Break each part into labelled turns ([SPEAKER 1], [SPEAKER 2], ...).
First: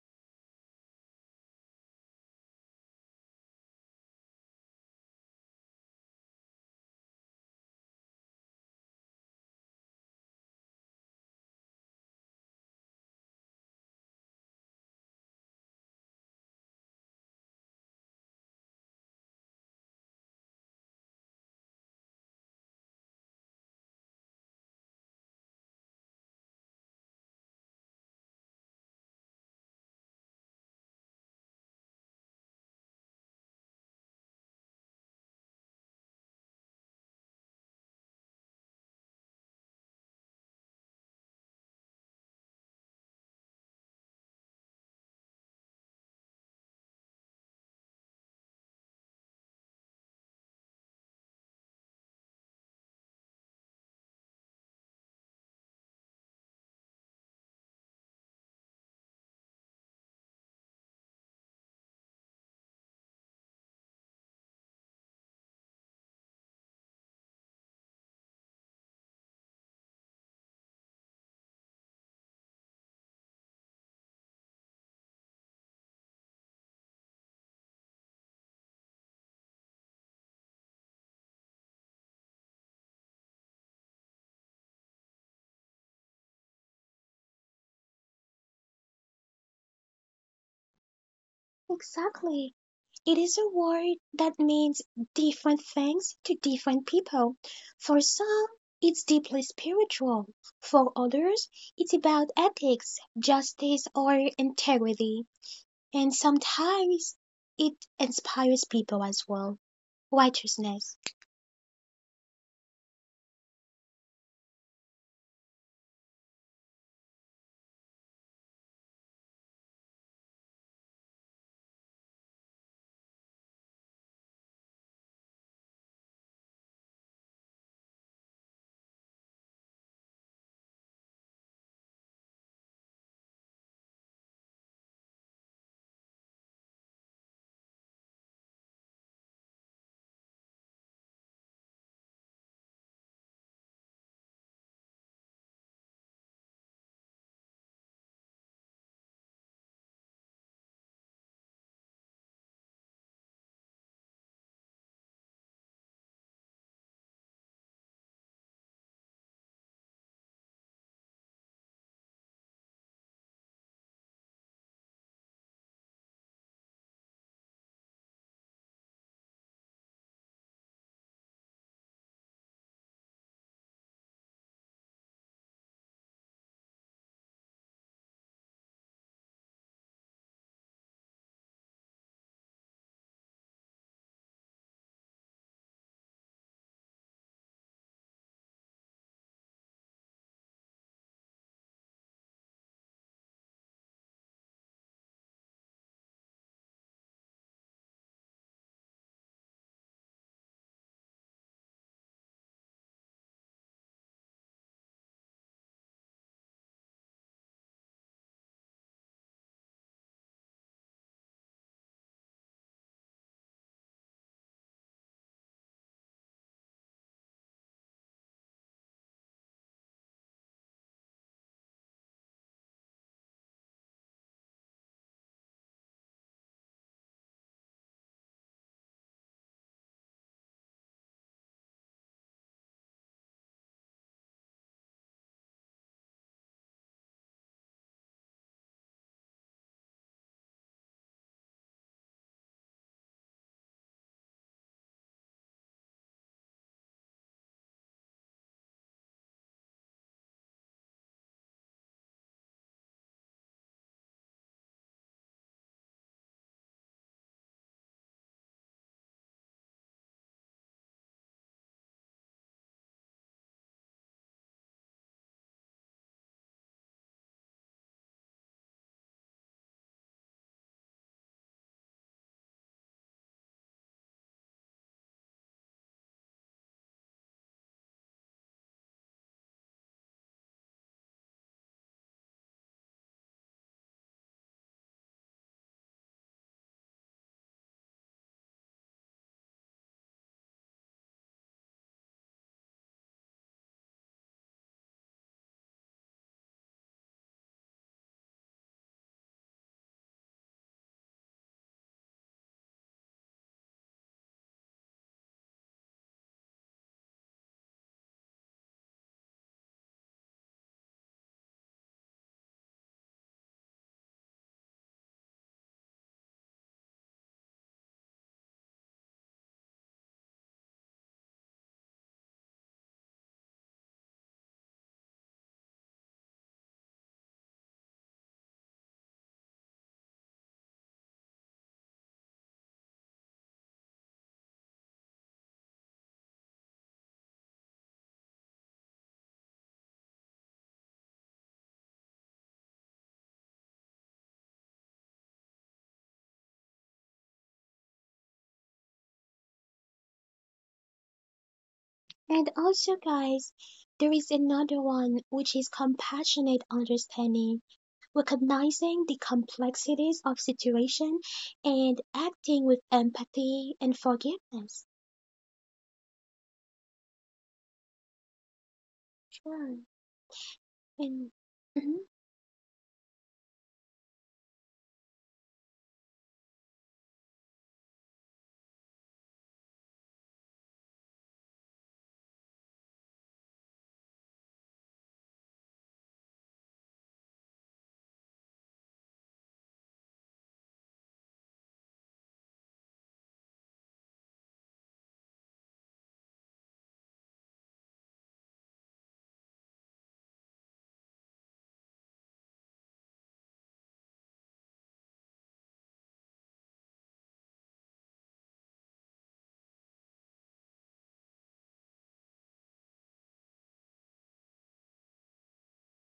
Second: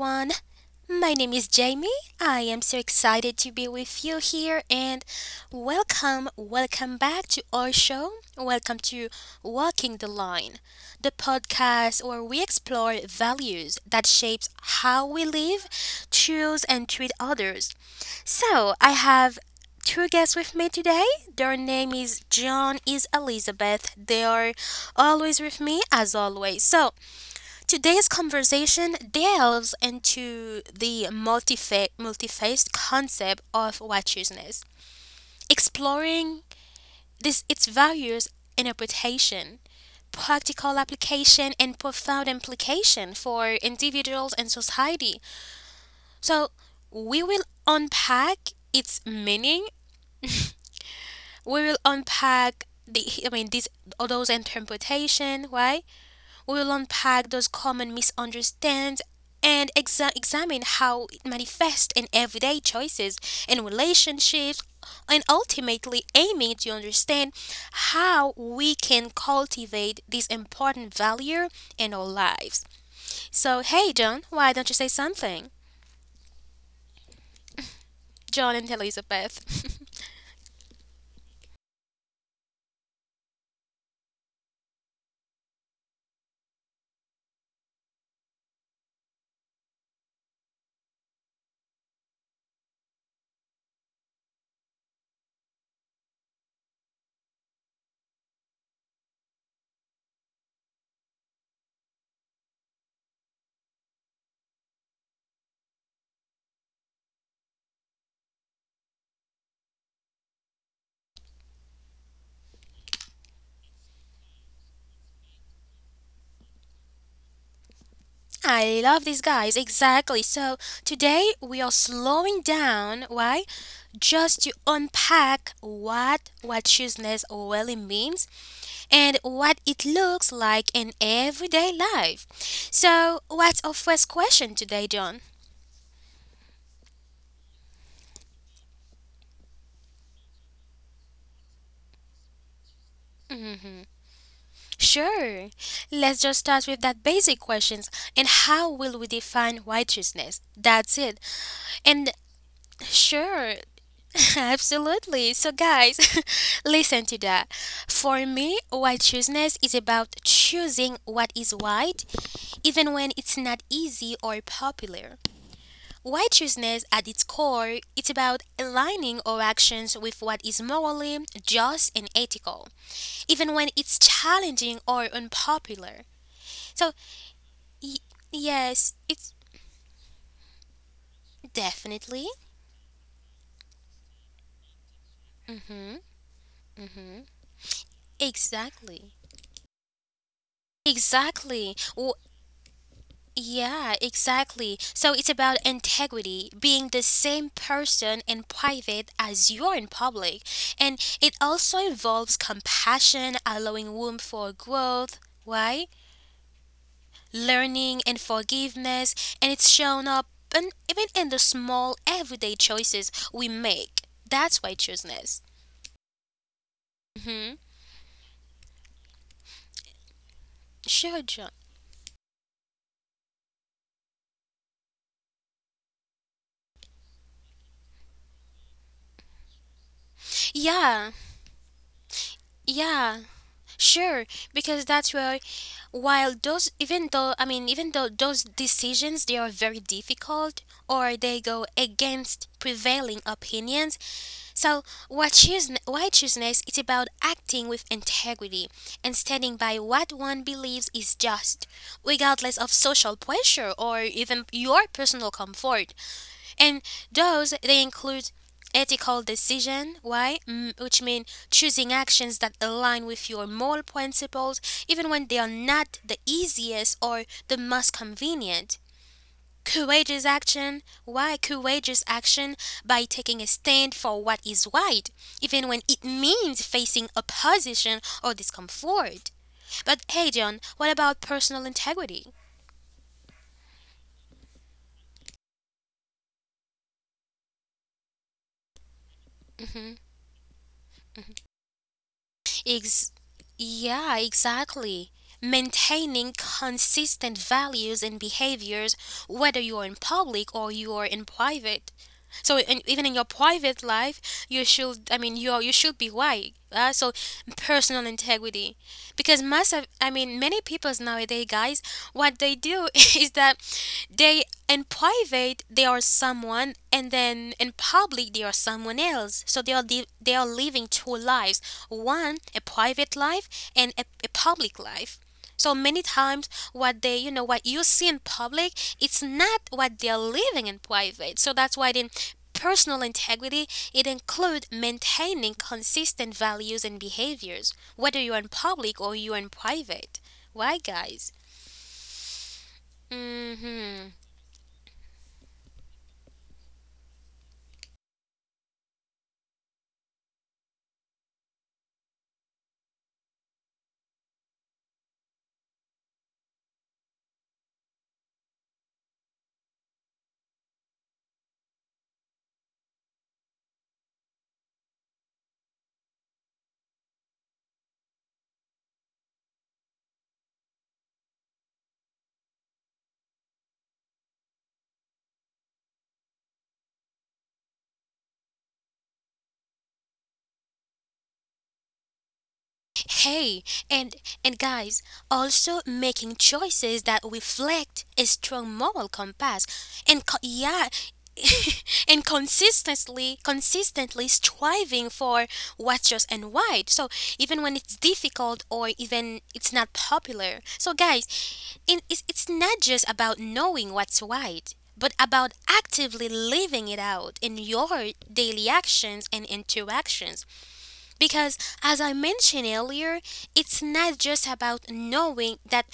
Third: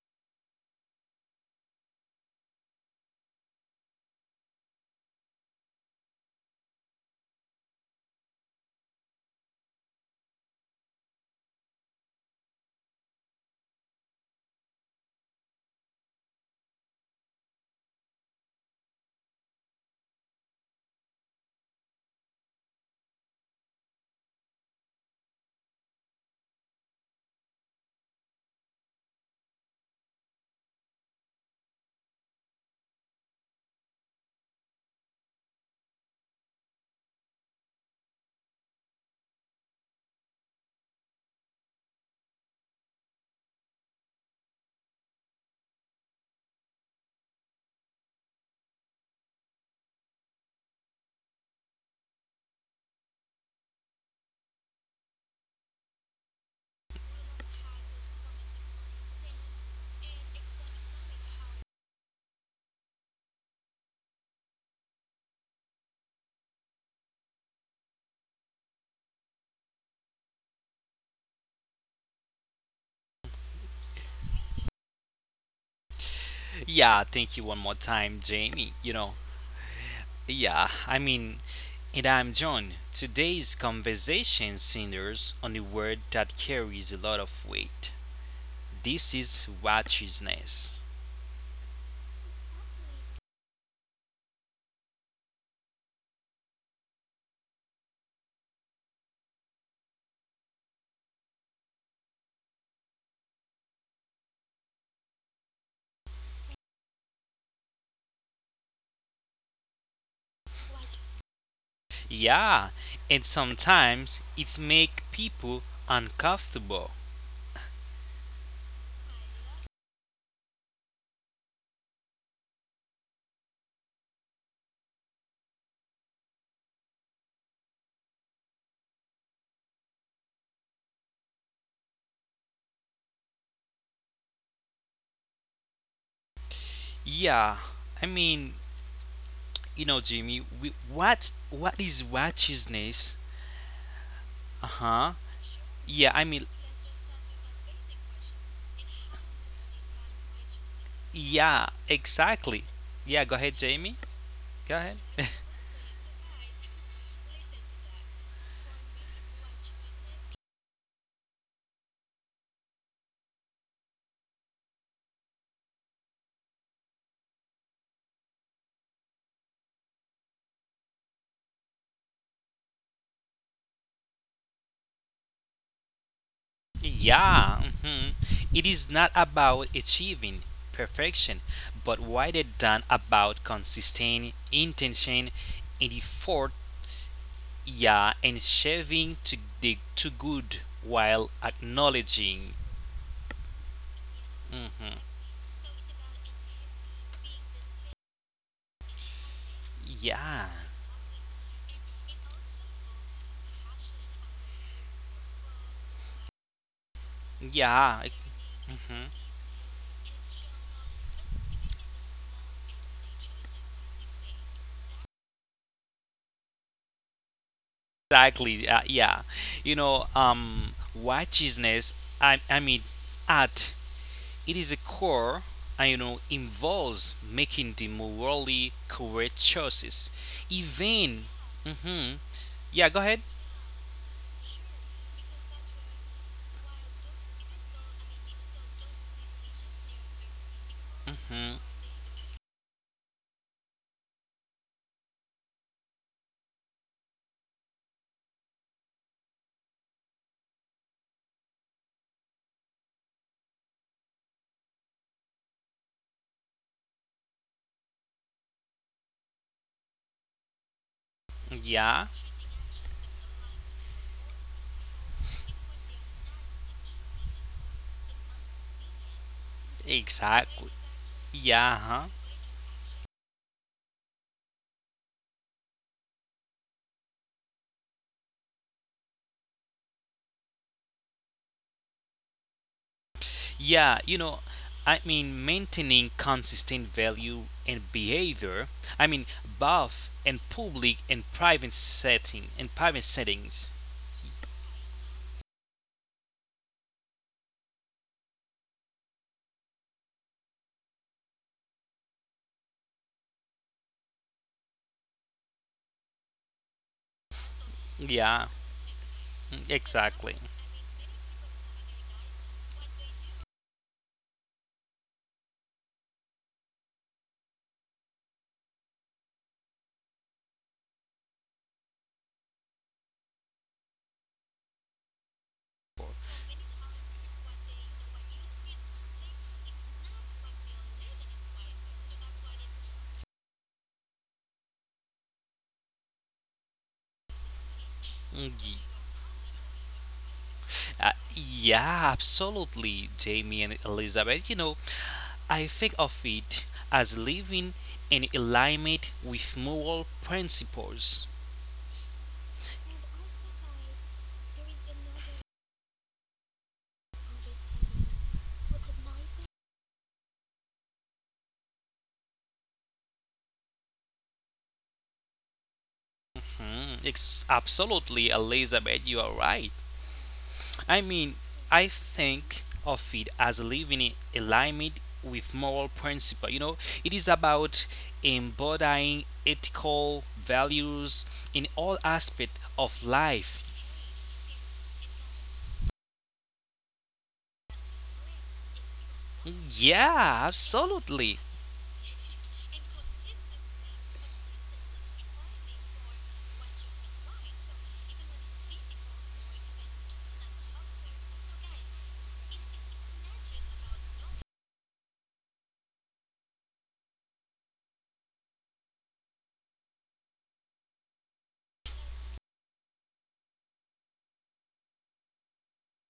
[SPEAKER 1] everyone! My name is Jamie. I am so excited to be with you here and welcome back to our show. Welcome to Walking the Line, the podcast where we explore values that shapes how we live, choose, and treat others. So, I have two guests with me today. Their name is John is Elizabeth. They are always with me as always. So, today's conversation delves into the multifaced concept of righteousness, exploring this its values, interpretation, practical application, and profound implication for individuals and society. So we will unpack its meaning. We will unpack the these all those interpretation. Why? We will unpack those common misunderstandings and examine how it manifests in everyday choices and relationships, and ultimately aiming to understand how we can cultivate this important value in our lives. So, hey, John, why don't you say something? John and Elizabeth.
[SPEAKER 2] Yeah, I mean, and I'm John. Today's conversation centers on a word that carries a lot of weight. This is righteousness.
[SPEAKER 3] Exactly. It is a word that means different things to different people. For some, it's deeply spiritual. For others, it's about ethics, justice, or integrity. And sometimes it inspires people as well, righteousness.
[SPEAKER 2] Yeah, and sometimes it make people uncomfortable.
[SPEAKER 1] I love these guys, exactly. So today we are slowing down, why? Just to unpack what righteousness really means and what it looks like in everyday life. So, what's our first question today, John?
[SPEAKER 2] Yeah, I mean, you know, Jimmy, what is righteousness? Uh huh.
[SPEAKER 1] Sure.
[SPEAKER 2] Yeah, I
[SPEAKER 1] Let's just
[SPEAKER 2] mean,
[SPEAKER 1] start with that basic questions and how will we define righteousness? That's it.
[SPEAKER 2] yeah,
[SPEAKER 1] And
[SPEAKER 2] exactly. Yeah, go ahead,
[SPEAKER 1] sure,
[SPEAKER 2] Jamie. Go ahead.
[SPEAKER 1] absolutely. So, guys, listen to that. For me, righteousness is about choosing what is right, even when it's not easy or popular. Righteousness, at its core, it's about aligning our actions with what is morally just and ethical, even when it's challenging or unpopular. So,
[SPEAKER 2] Yeah.
[SPEAKER 1] y-
[SPEAKER 2] Mhm. It is
[SPEAKER 1] yes,
[SPEAKER 2] not
[SPEAKER 1] it's
[SPEAKER 2] about achieving perfection, but
[SPEAKER 1] definitely,
[SPEAKER 2] rather than about consistent intention and effort. Yeah, and shaving
[SPEAKER 1] exactly.
[SPEAKER 2] to good while
[SPEAKER 1] Exactly.
[SPEAKER 2] acknowledging.
[SPEAKER 1] Yeah, exactly. So it's about integrity, being the same person in private as you are in
[SPEAKER 2] Yeah.
[SPEAKER 1] public. And it also involves compassion, allowing room for growth, right?
[SPEAKER 2] Yeah.
[SPEAKER 1] Learning and forgiveness. And it's shown up and even in the small everyday choices we make. That's why choosing is. hmm
[SPEAKER 2] Exactly. Yeah.
[SPEAKER 1] Sure, John.
[SPEAKER 2] Righteousness. I mean, at. It is a core, and you know, involves making the morally correct choices. Even.
[SPEAKER 1] Yeah,
[SPEAKER 2] Hmm, yeah, go ahead.
[SPEAKER 1] yeah. Sure, because that's where, while those, even though, even though those decisions, they are very difficult or they
[SPEAKER 2] Mhm.
[SPEAKER 1] go against prevailing opinions. So what choose, righteousness is about acting with integrity and standing by what one believes is just, regardless of social pressure or even your personal comfort, and those they include ethical decision. Why? Mm, which mean choosing
[SPEAKER 2] Yeah,
[SPEAKER 1] actions that align with your moral principles even when they are not the easiest or the most convenient. Courageous
[SPEAKER 2] exactly.
[SPEAKER 1] action. Why
[SPEAKER 2] Yeah, huh?
[SPEAKER 1] courageous action? By taking a stand for what is right even when it means facing opposition or discomfort. But hey, John, what about personal integrity?
[SPEAKER 2] Yeah, you know, I mean, maintaining consistent value and behavior. I mean, both in public and private
[SPEAKER 1] Ex-
[SPEAKER 2] settings.
[SPEAKER 1] yeah, exactly. Maintaining consistent values and behaviors, whether you're in public or you're in private. So in, even in your private life, you should. You should be right. So personal
[SPEAKER 2] Yeah,
[SPEAKER 1] integrity, because most of,
[SPEAKER 2] exactly.
[SPEAKER 1] many people nowadays, guys, what they do is that they in private they are someone and then in public they are someone else, so they are they are living two lives, one a private life and a public life. So many times, what they, what you see in public, it's not what they're living in private. So that's why then personal integrity, it includes maintaining consistent values and behaviors, whether you're
[SPEAKER 2] Mm,
[SPEAKER 1] in
[SPEAKER 2] y-
[SPEAKER 1] public or you're in private. Why, guys?
[SPEAKER 2] Yeah, absolutely, Jamie and
[SPEAKER 1] hmm
[SPEAKER 2] Elizabeth. You know, I think of it as living in alignment with moral principles.
[SPEAKER 3] And also, guys, there is another one which is compassionate understanding, recognizing the complexities of situation and acting with empathy and forgiveness.
[SPEAKER 2] Hmm, absolutely, Elizabeth, you are right.
[SPEAKER 3] Sure.
[SPEAKER 2] I mean,
[SPEAKER 3] And
[SPEAKER 2] I
[SPEAKER 3] mhm,
[SPEAKER 2] think of it as living in alignment with moral principle. You know, it is about embodying ethical values in all aspects of life.
[SPEAKER 1] Hey, and and guys, also making choices that reflect a strong moral compass and
[SPEAKER 2] Yeah,
[SPEAKER 1] yeah,
[SPEAKER 2] absolutely.
[SPEAKER 1] and consistently striving for what's just and right. So even when it's difficult or even it's not popular. So guys, it's not just about knowing what's right, but about actively living it out in your daily actions and interactions because, as I mentioned earlier, it's not just about knowing that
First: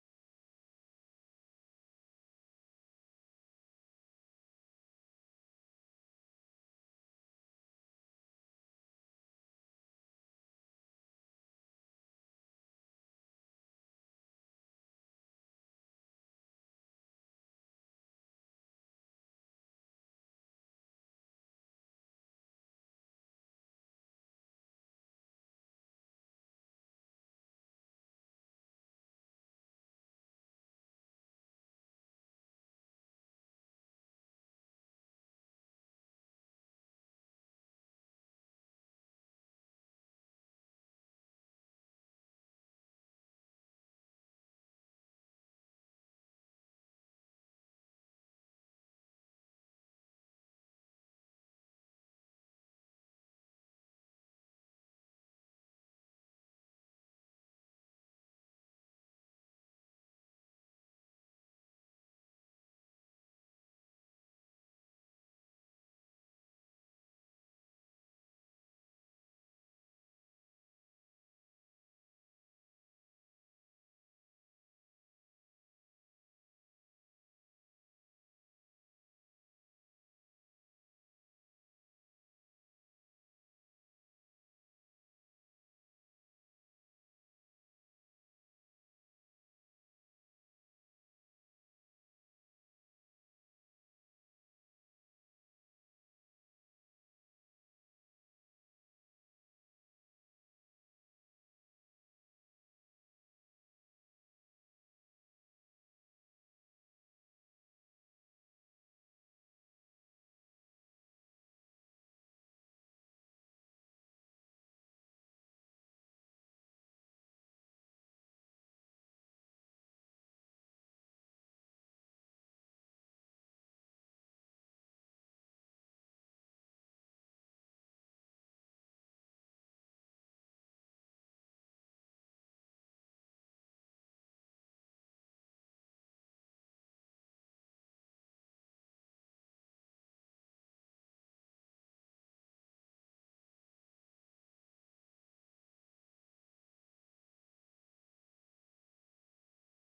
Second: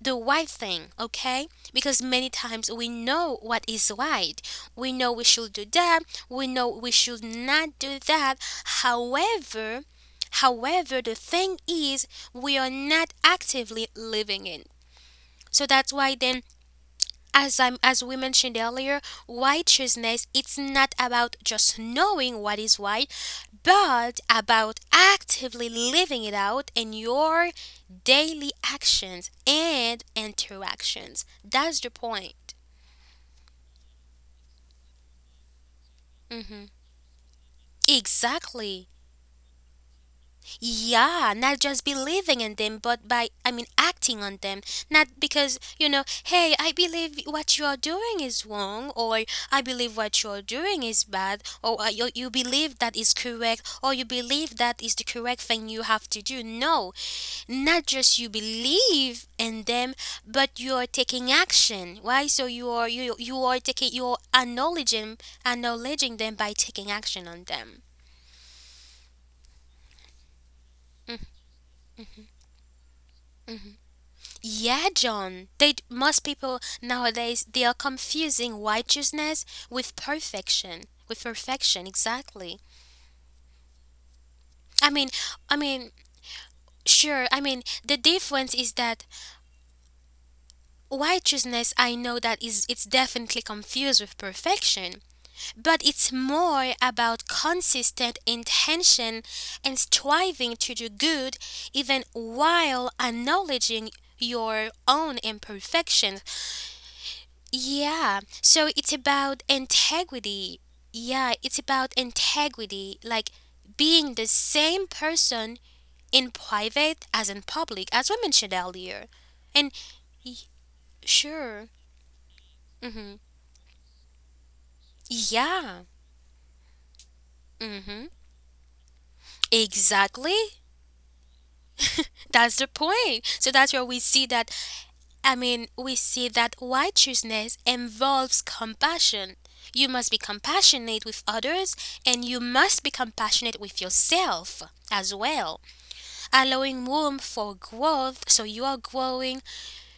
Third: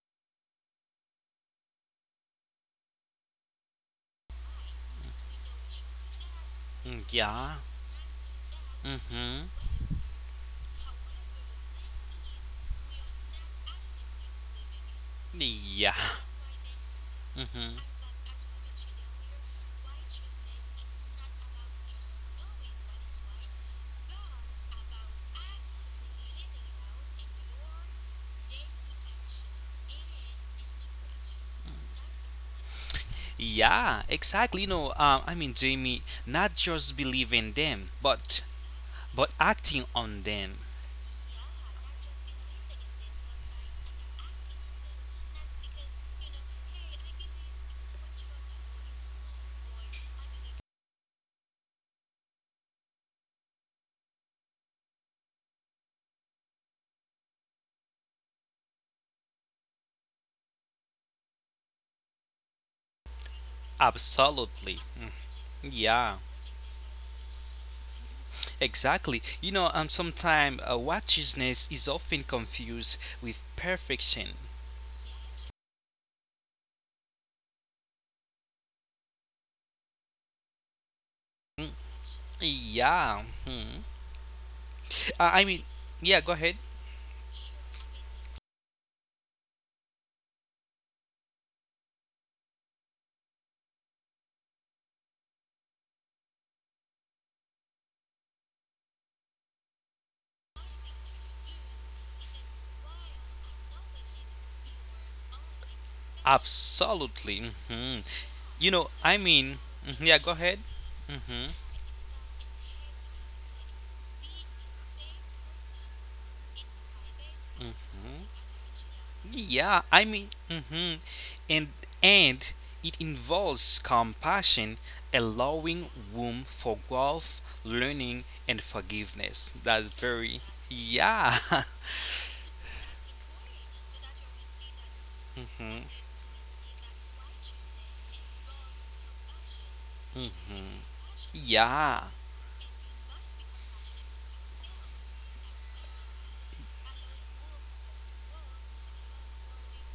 [SPEAKER 1] the right thing, okay? Because many times we know what is right. We know we should do that. We know we
[SPEAKER 2] Mm.
[SPEAKER 1] should
[SPEAKER 2] Yeah.
[SPEAKER 1] not do that.
[SPEAKER 2] Mm-hmm.
[SPEAKER 1] However, however, the thing is, we are not actively living it. So that's
[SPEAKER 2] Yeah.
[SPEAKER 1] why then as I'm
[SPEAKER 2] Mm-hmm.
[SPEAKER 1] as we mentioned earlier, righteousness, it's not about just knowing what is right, but about actively living it out in your daily actions and interactions. That's the point.
[SPEAKER 2] Yeah, exactly. You know, I mean, Jamie, not
[SPEAKER 1] hmm
[SPEAKER 2] just believing them, but
[SPEAKER 1] Exactly.
[SPEAKER 2] but acting on them.
[SPEAKER 1] Yeah, not just believing in them, but by, acting on them. Not because, hey, I believe what you're doing is wrong, or I believe what you're doing is bad, or you believe that is correct, or you believe that is the correct thing you have to do. No, not just you believe in them, but you're taking action. Why? So you are you are taking you're
[SPEAKER 2] Absolutely. Mm.
[SPEAKER 1] acknowledging
[SPEAKER 2] Yeah,
[SPEAKER 1] acknowledging them by taking action on them.
[SPEAKER 2] exactly. Sometimes righteousness is often confused with perfection.
[SPEAKER 1] Yeah, John. They most people nowadays they are confusing righteousness with perfection. With perfection, exactly.
[SPEAKER 2] Yeah.
[SPEAKER 1] I mean,
[SPEAKER 2] I
[SPEAKER 1] I
[SPEAKER 2] mean,
[SPEAKER 1] mean,
[SPEAKER 2] yeah, go ahead.
[SPEAKER 1] sure. I mean, the difference is that righteousness. I know that is it's definitely confused with perfection, but it's more about consistent intention and striving to do good, even while acknowledging your own imperfections.
[SPEAKER 2] Absolutely. Hmm.
[SPEAKER 1] Yeah, so
[SPEAKER 2] You
[SPEAKER 1] it's
[SPEAKER 2] know, I
[SPEAKER 1] about
[SPEAKER 2] mean, mhm, yeah, go
[SPEAKER 1] integrity.
[SPEAKER 2] ahead.
[SPEAKER 1] Yeah, it's about integrity, like being the same person in private as in public, as we mentioned earlier. And
[SPEAKER 2] Yeah, I
[SPEAKER 1] y-
[SPEAKER 2] mean, mhm.
[SPEAKER 1] sure,
[SPEAKER 2] and and it
[SPEAKER 1] mm-hmm.
[SPEAKER 2] involves compassion,
[SPEAKER 1] Yeah,
[SPEAKER 2] allowing room for growth,
[SPEAKER 1] mm-hmm.
[SPEAKER 2] learning, and forgiveness. That's
[SPEAKER 1] Exactly.
[SPEAKER 2] very. Yeah.
[SPEAKER 1] That's the point. So that's where we see that,
[SPEAKER 2] Mhm.
[SPEAKER 1] we see that righteousness involves compassion. You must be compassionate with others
[SPEAKER 2] Yeah,
[SPEAKER 1] and you must be compassionate with yourself as well, allowing room for growth, so you are growing,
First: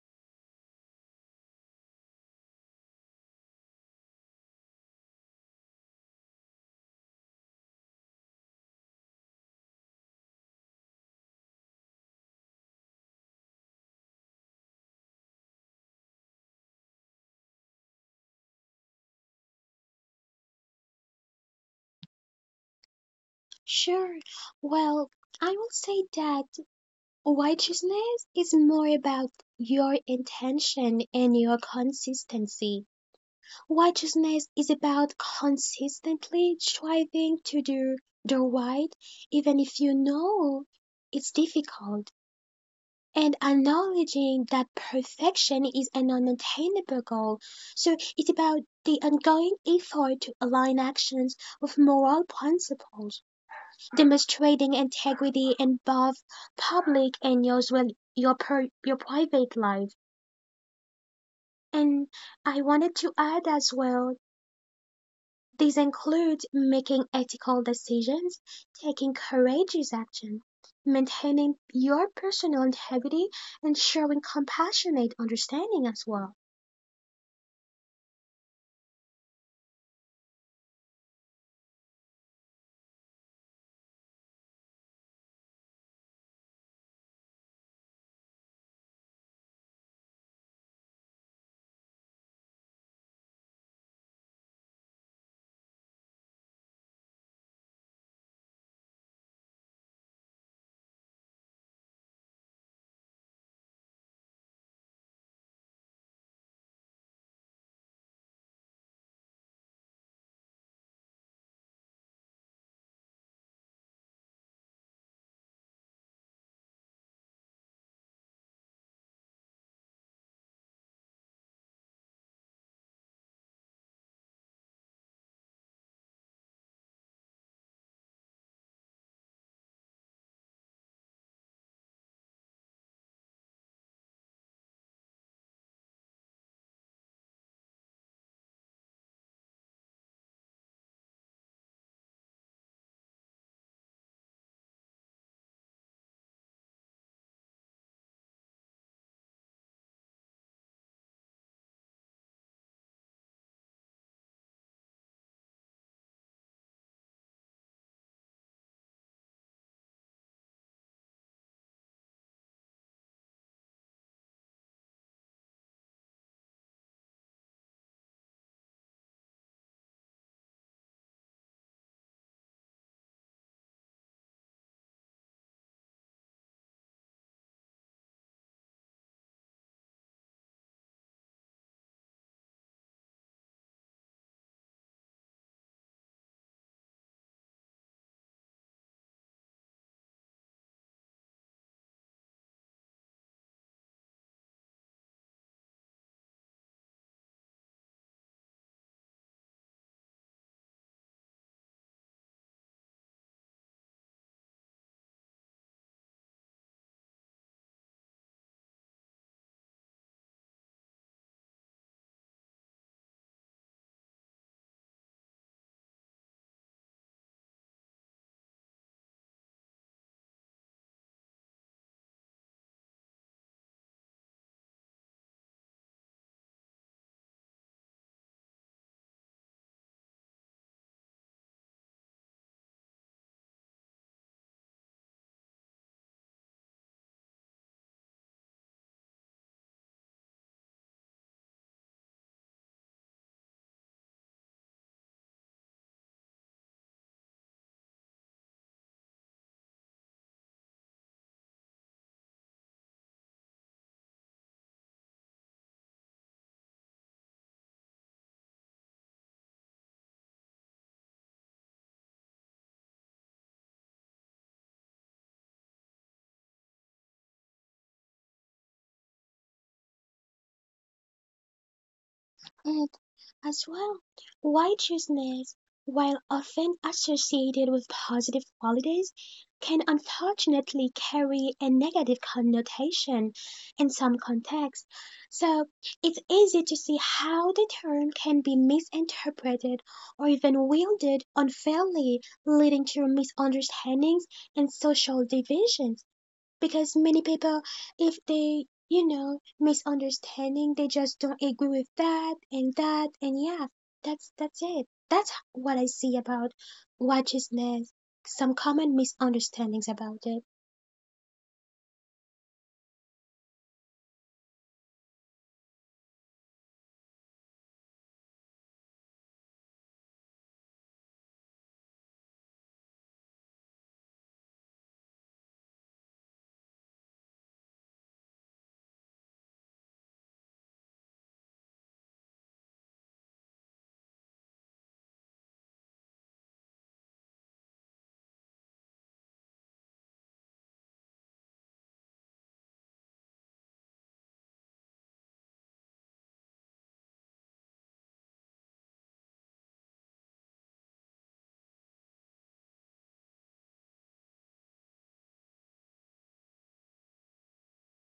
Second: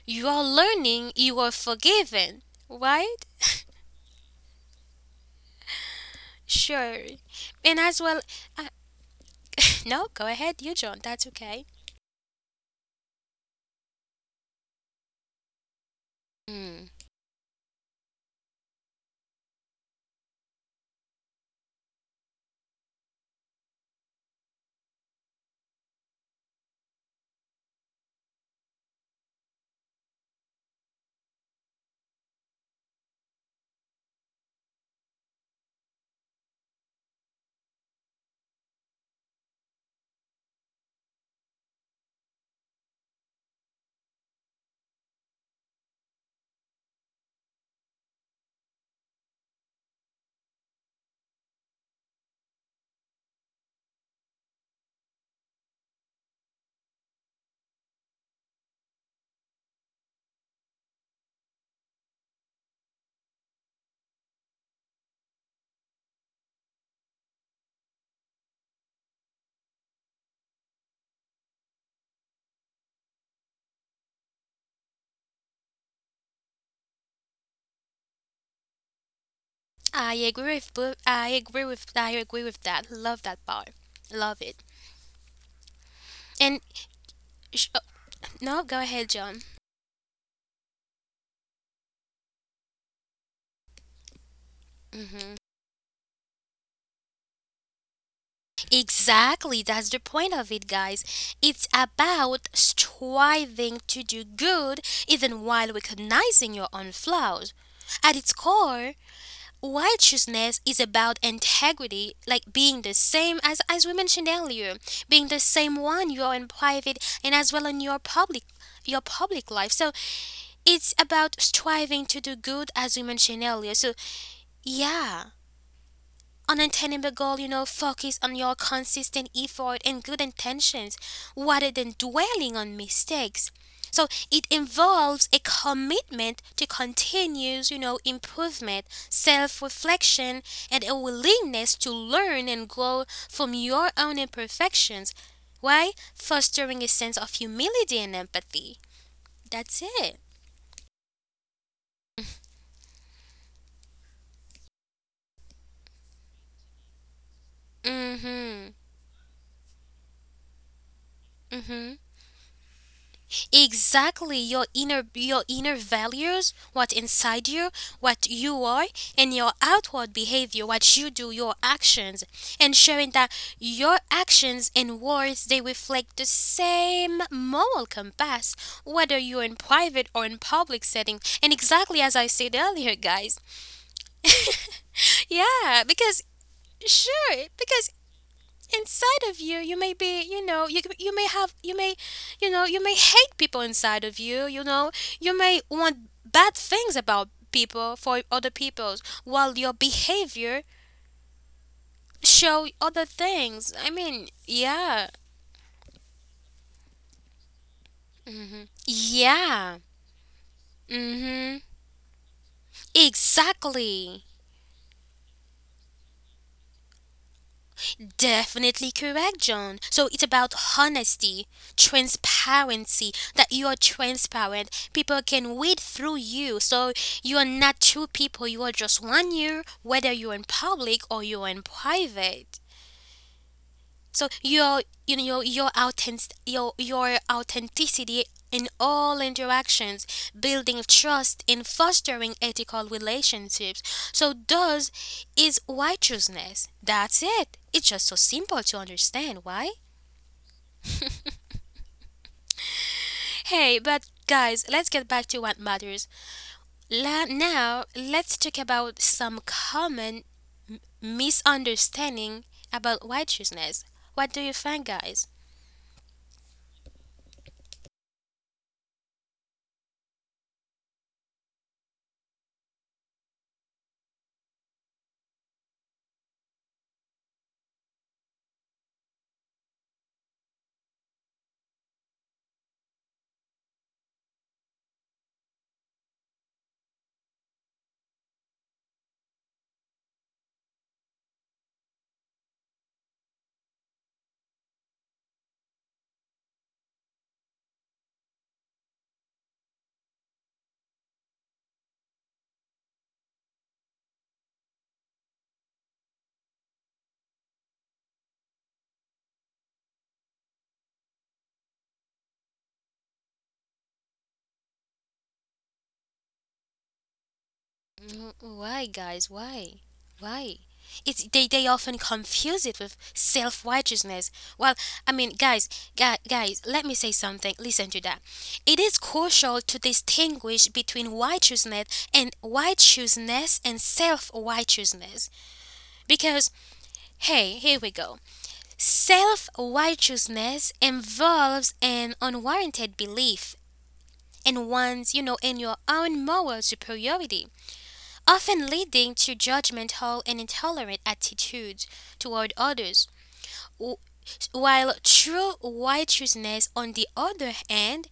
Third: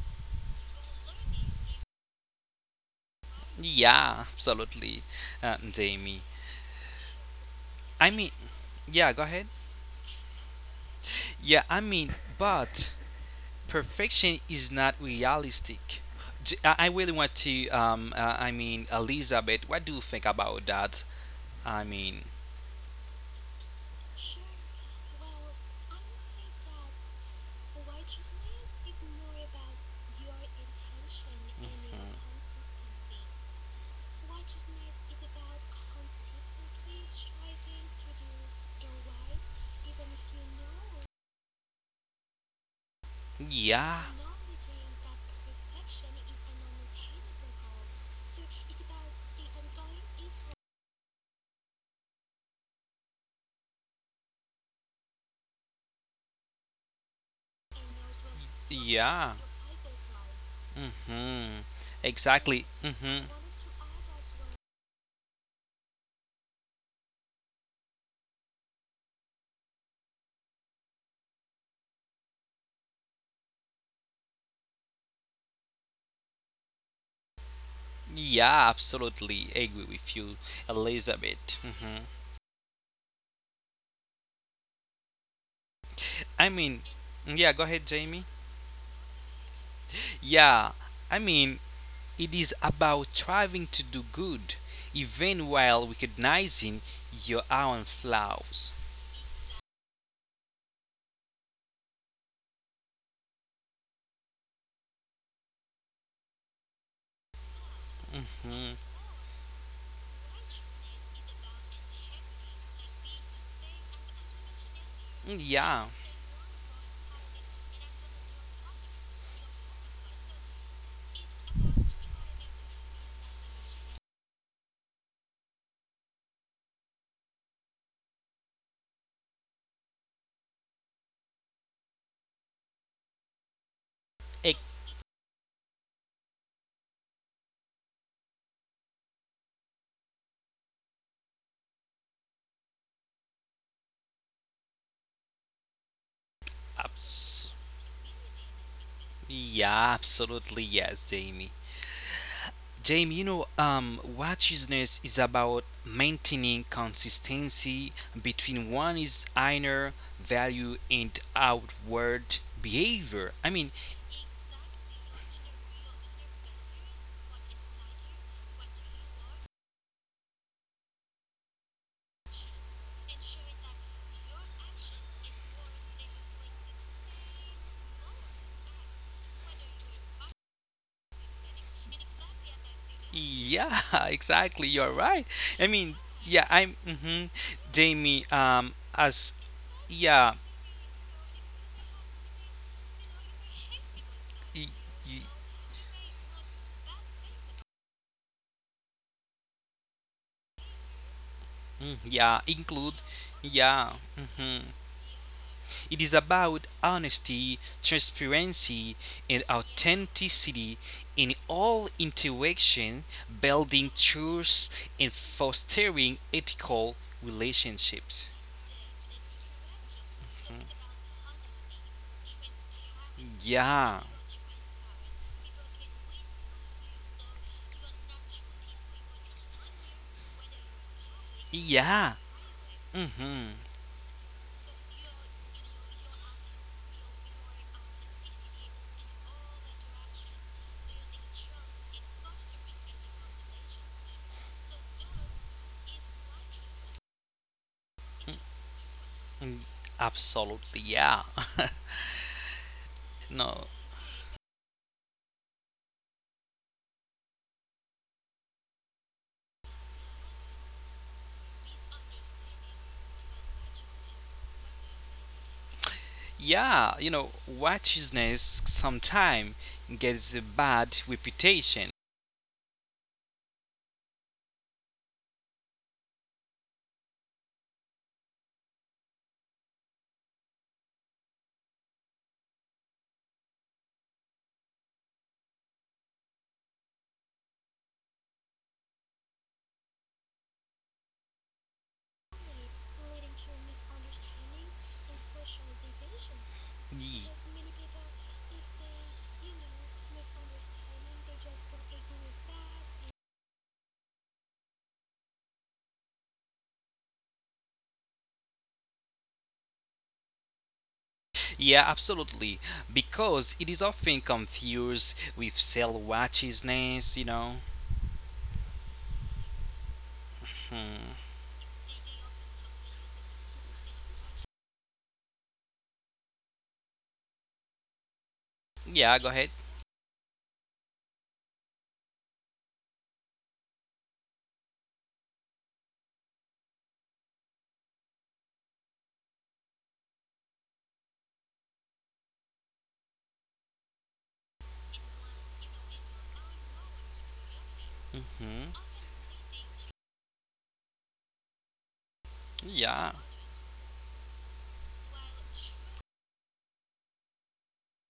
[SPEAKER 1] you are learning, you are forgiven, right?
[SPEAKER 2] yeah, absolutely, Jamie.
[SPEAKER 1] Sure. And as
[SPEAKER 2] I
[SPEAKER 1] well,
[SPEAKER 2] mean,
[SPEAKER 1] uh,
[SPEAKER 2] yeah, go ahead.
[SPEAKER 1] no, go ahead, you John, that's okay.
[SPEAKER 2] Yeah, I mean, but perfection is not realistic. J- I
[SPEAKER 1] Mm.
[SPEAKER 2] I really want to. I mean, Elizabeth, what do you think about that? I mean.
[SPEAKER 3] sure. Well, I will say that righteousness is more about your intention and your consistency. Righteousness is about consistently striving to do the right, even if you know it's difficult, and
[SPEAKER 2] Yeah.
[SPEAKER 3] acknowledging that perfection is an unattainable goal. So it's about the ongoing effort to align actions with moral principles, demonstrating integrity in both public and your
[SPEAKER 2] Yeah.
[SPEAKER 3] private life.
[SPEAKER 2] Mm-hmm.
[SPEAKER 3] And I
[SPEAKER 2] Exactly.
[SPEAKER 3] wanted to
[SPEAKER 2] Mm-hmm.
[SPEAKER 3] add as well, these include making ethical decisions, taking courageous action, maintaining your personal integrity, and showing compassionate understanding as well.
[SPEAKER 2] Yeah, absolutely agree
[SPEAKER 1] I
[SPEAKER 2] with you,
[SPEAKER 1] agree with
[SPEAKER 2] Elizabeth.
[SPEAKER 1] I
[SPEAKER 2] Mm-hmm.
[SPEAKER 1] agree with that. Love that part. Love it.
[SPEAKER 2] I
[SPEAKER 1] And
[SPEAKER 2] mean, yeah, go
[SPEAKER 1] oh,
[SPEAKER 2] ahead, Jamie.
[SPEAKER 1] no, go ahead, John.
[SPEAKER 2] Yeah, I mean, it is about striving to do good,
[SPEAKER 1] Mhm.
[SPEAKER 2] even while recognizing your own flaws.
[SPEAKER 1] Exactly, that's the point of it, guys. It's about striving to do good even while recognizing your own flaws. At its
[SPEAKER 2] Mhm.
[SPEAKER 1] core, righteousness is about integrity, like being the same as we mentioned earlier, being the same
[SPEAKER 2] Yeah.
[SPEAKER 1] one you are in private and as well in your public, your public life. So it's about striving to do good as we mentioned earlier. So yeah. Unattainable goal, you know, focus on your consistent effort and good intentions rather than dwelling on mistakes. So it
[SPEAKER 2] Ex-
[SPEAKER 1] involves a commitment to continuous, improvement, self-reflection, and a willingness to learn and grow from your own imperfections. Why? Fostering a sense of
[SPEAKER 2] abs-
[SPEAKER 1] humility and empathy. That's
[SPEAKER 2] yeah,
[SPEAKER 1] it.
[SPEAKER 2] absolutely yes, Jamie. Jamie, righteousness is about maintaining consistency
[SPEAKER 1] Mm-hmm.
[SPEAKER 2] between one is inner value and
[SPEAKER 1] Mm-hmm.
[SPEAKER 2] outward behavior. I mean,
[SPEAKER 1] Exactly, your inner, your inner values, what inside you, what you are, and your outward behavior, what you do, your actions, ensuring that your actions and words they reflect the same moral compass whether you're in private or in public setting, and exactly as I said earlier, guys.
[SPEAKER 2] yeah, exactly. You're right. I
[SPEAKER 1] Yeah,
[SPEAKER 2] mean,
[SPEAKER 1] because
[SPEAKER 2] yeah, I'm. Hmm.
[SPEAKER 1] sure because
[SPEAKER 2] Jamie,
[SPEAKER 1] inside
[SPEAKER 2] as
[SPEAKER 1] of you you may be,
[SPEAKER 2] yeah,
[SPEAKER 1] you may have you may, you may hate people inside of you, you
[SPEAKER 2] y-
[SPEAKER 1] know
[SPEAKER 2] y-
[SPEAKER 1] you may want bad things about people for other people's while your behavior
[SPEAKER 2] mm, yeah,
[SPEAKER 1] show
[SPEAKER 2] include,
[SPEAKER 1] other things.
[SPEAKER 2] yeah. Hmm.
[SPEAKER 1] Yeah.
[SPEAKER 2] It is about honesty,
[SPEAKER 1] Hmm,
[SPEAKER 2] transparency, and
[SPEAKER 1] yeah.
[SPEAKER 2] authenticity in
[SPEAKER 1] Hmm,
[SPEAKER 2] all interaction, building
[SPEAKER 1] exactly.
[SPEAKER 2] trust, and fostering ethical relationships.
[SPEAKER 1] Definitely correct, John. So it's about honesty, transparency, that you are
[SPEAKER 2] Yeah.
[SPEAKER 1] transparent. People can read through you. So you are not two people, you are just one you, whether you're in public or you're in
[SPEAKER 2] Yeah.
[SPEAKER 1] private.
[SPEAKER 2] Mm-hmm.
[SPEAKER 1] So your, your authentic, your authenticity in all interactions, building trust and fostering ethical relationships. So those is righteousness. That's it. It's just so simple to understand why.
[SPEAKER 2] Absolutely. Yeah. No.
[SPEAKER 1] Hey, but guys, let's get back to what matters. Now let's talk about some common misunderstanding about righteousness. What do you think, guys?
[SPEAKER 2] Yeah. Righteousness sometimes gets a bad reputation.
[SPEAKER 3] And as well, righteousness, while often associated with positive qualities, can unfortunately carry a negative connotation in some contexts. So it's easy to see how the term can be misinterpreted or even wielded unfairly, leading to misunderstandings and social divisions, because many
[SPEAKER 2] Ye-
[SPEAKER 3] people, if they misunderstanding, they just don't agree with that and that. And yeah, that's it, that's what I see about righteousness, some common misunderstandings about it.
[SPEAKER 2] Yeah, absolutely. Because it is often confused with cell watchiness.
[SPEAKER 1] Mm, why, guys? Why? Why? It's they often confuse it with self righteousness. Well, guys, let me say something. Listen to that. It is
[SPEAKER 2] Yeah, go ahead.
[SPEAKER 1] crucial to distinguish between righteousness and self righteousness because hey, here we go. Self righteousness involves an unwarranted belief in one's, in your own moral superiority often
[SPEAKER 2] Hmm.
[SPEAKER 1] leading to judgmental and intolerant attitudes toward others.
[SPEAKER 2] Yeah.
[SPEAKER 1] Wh- While true righteousness, on the other hand,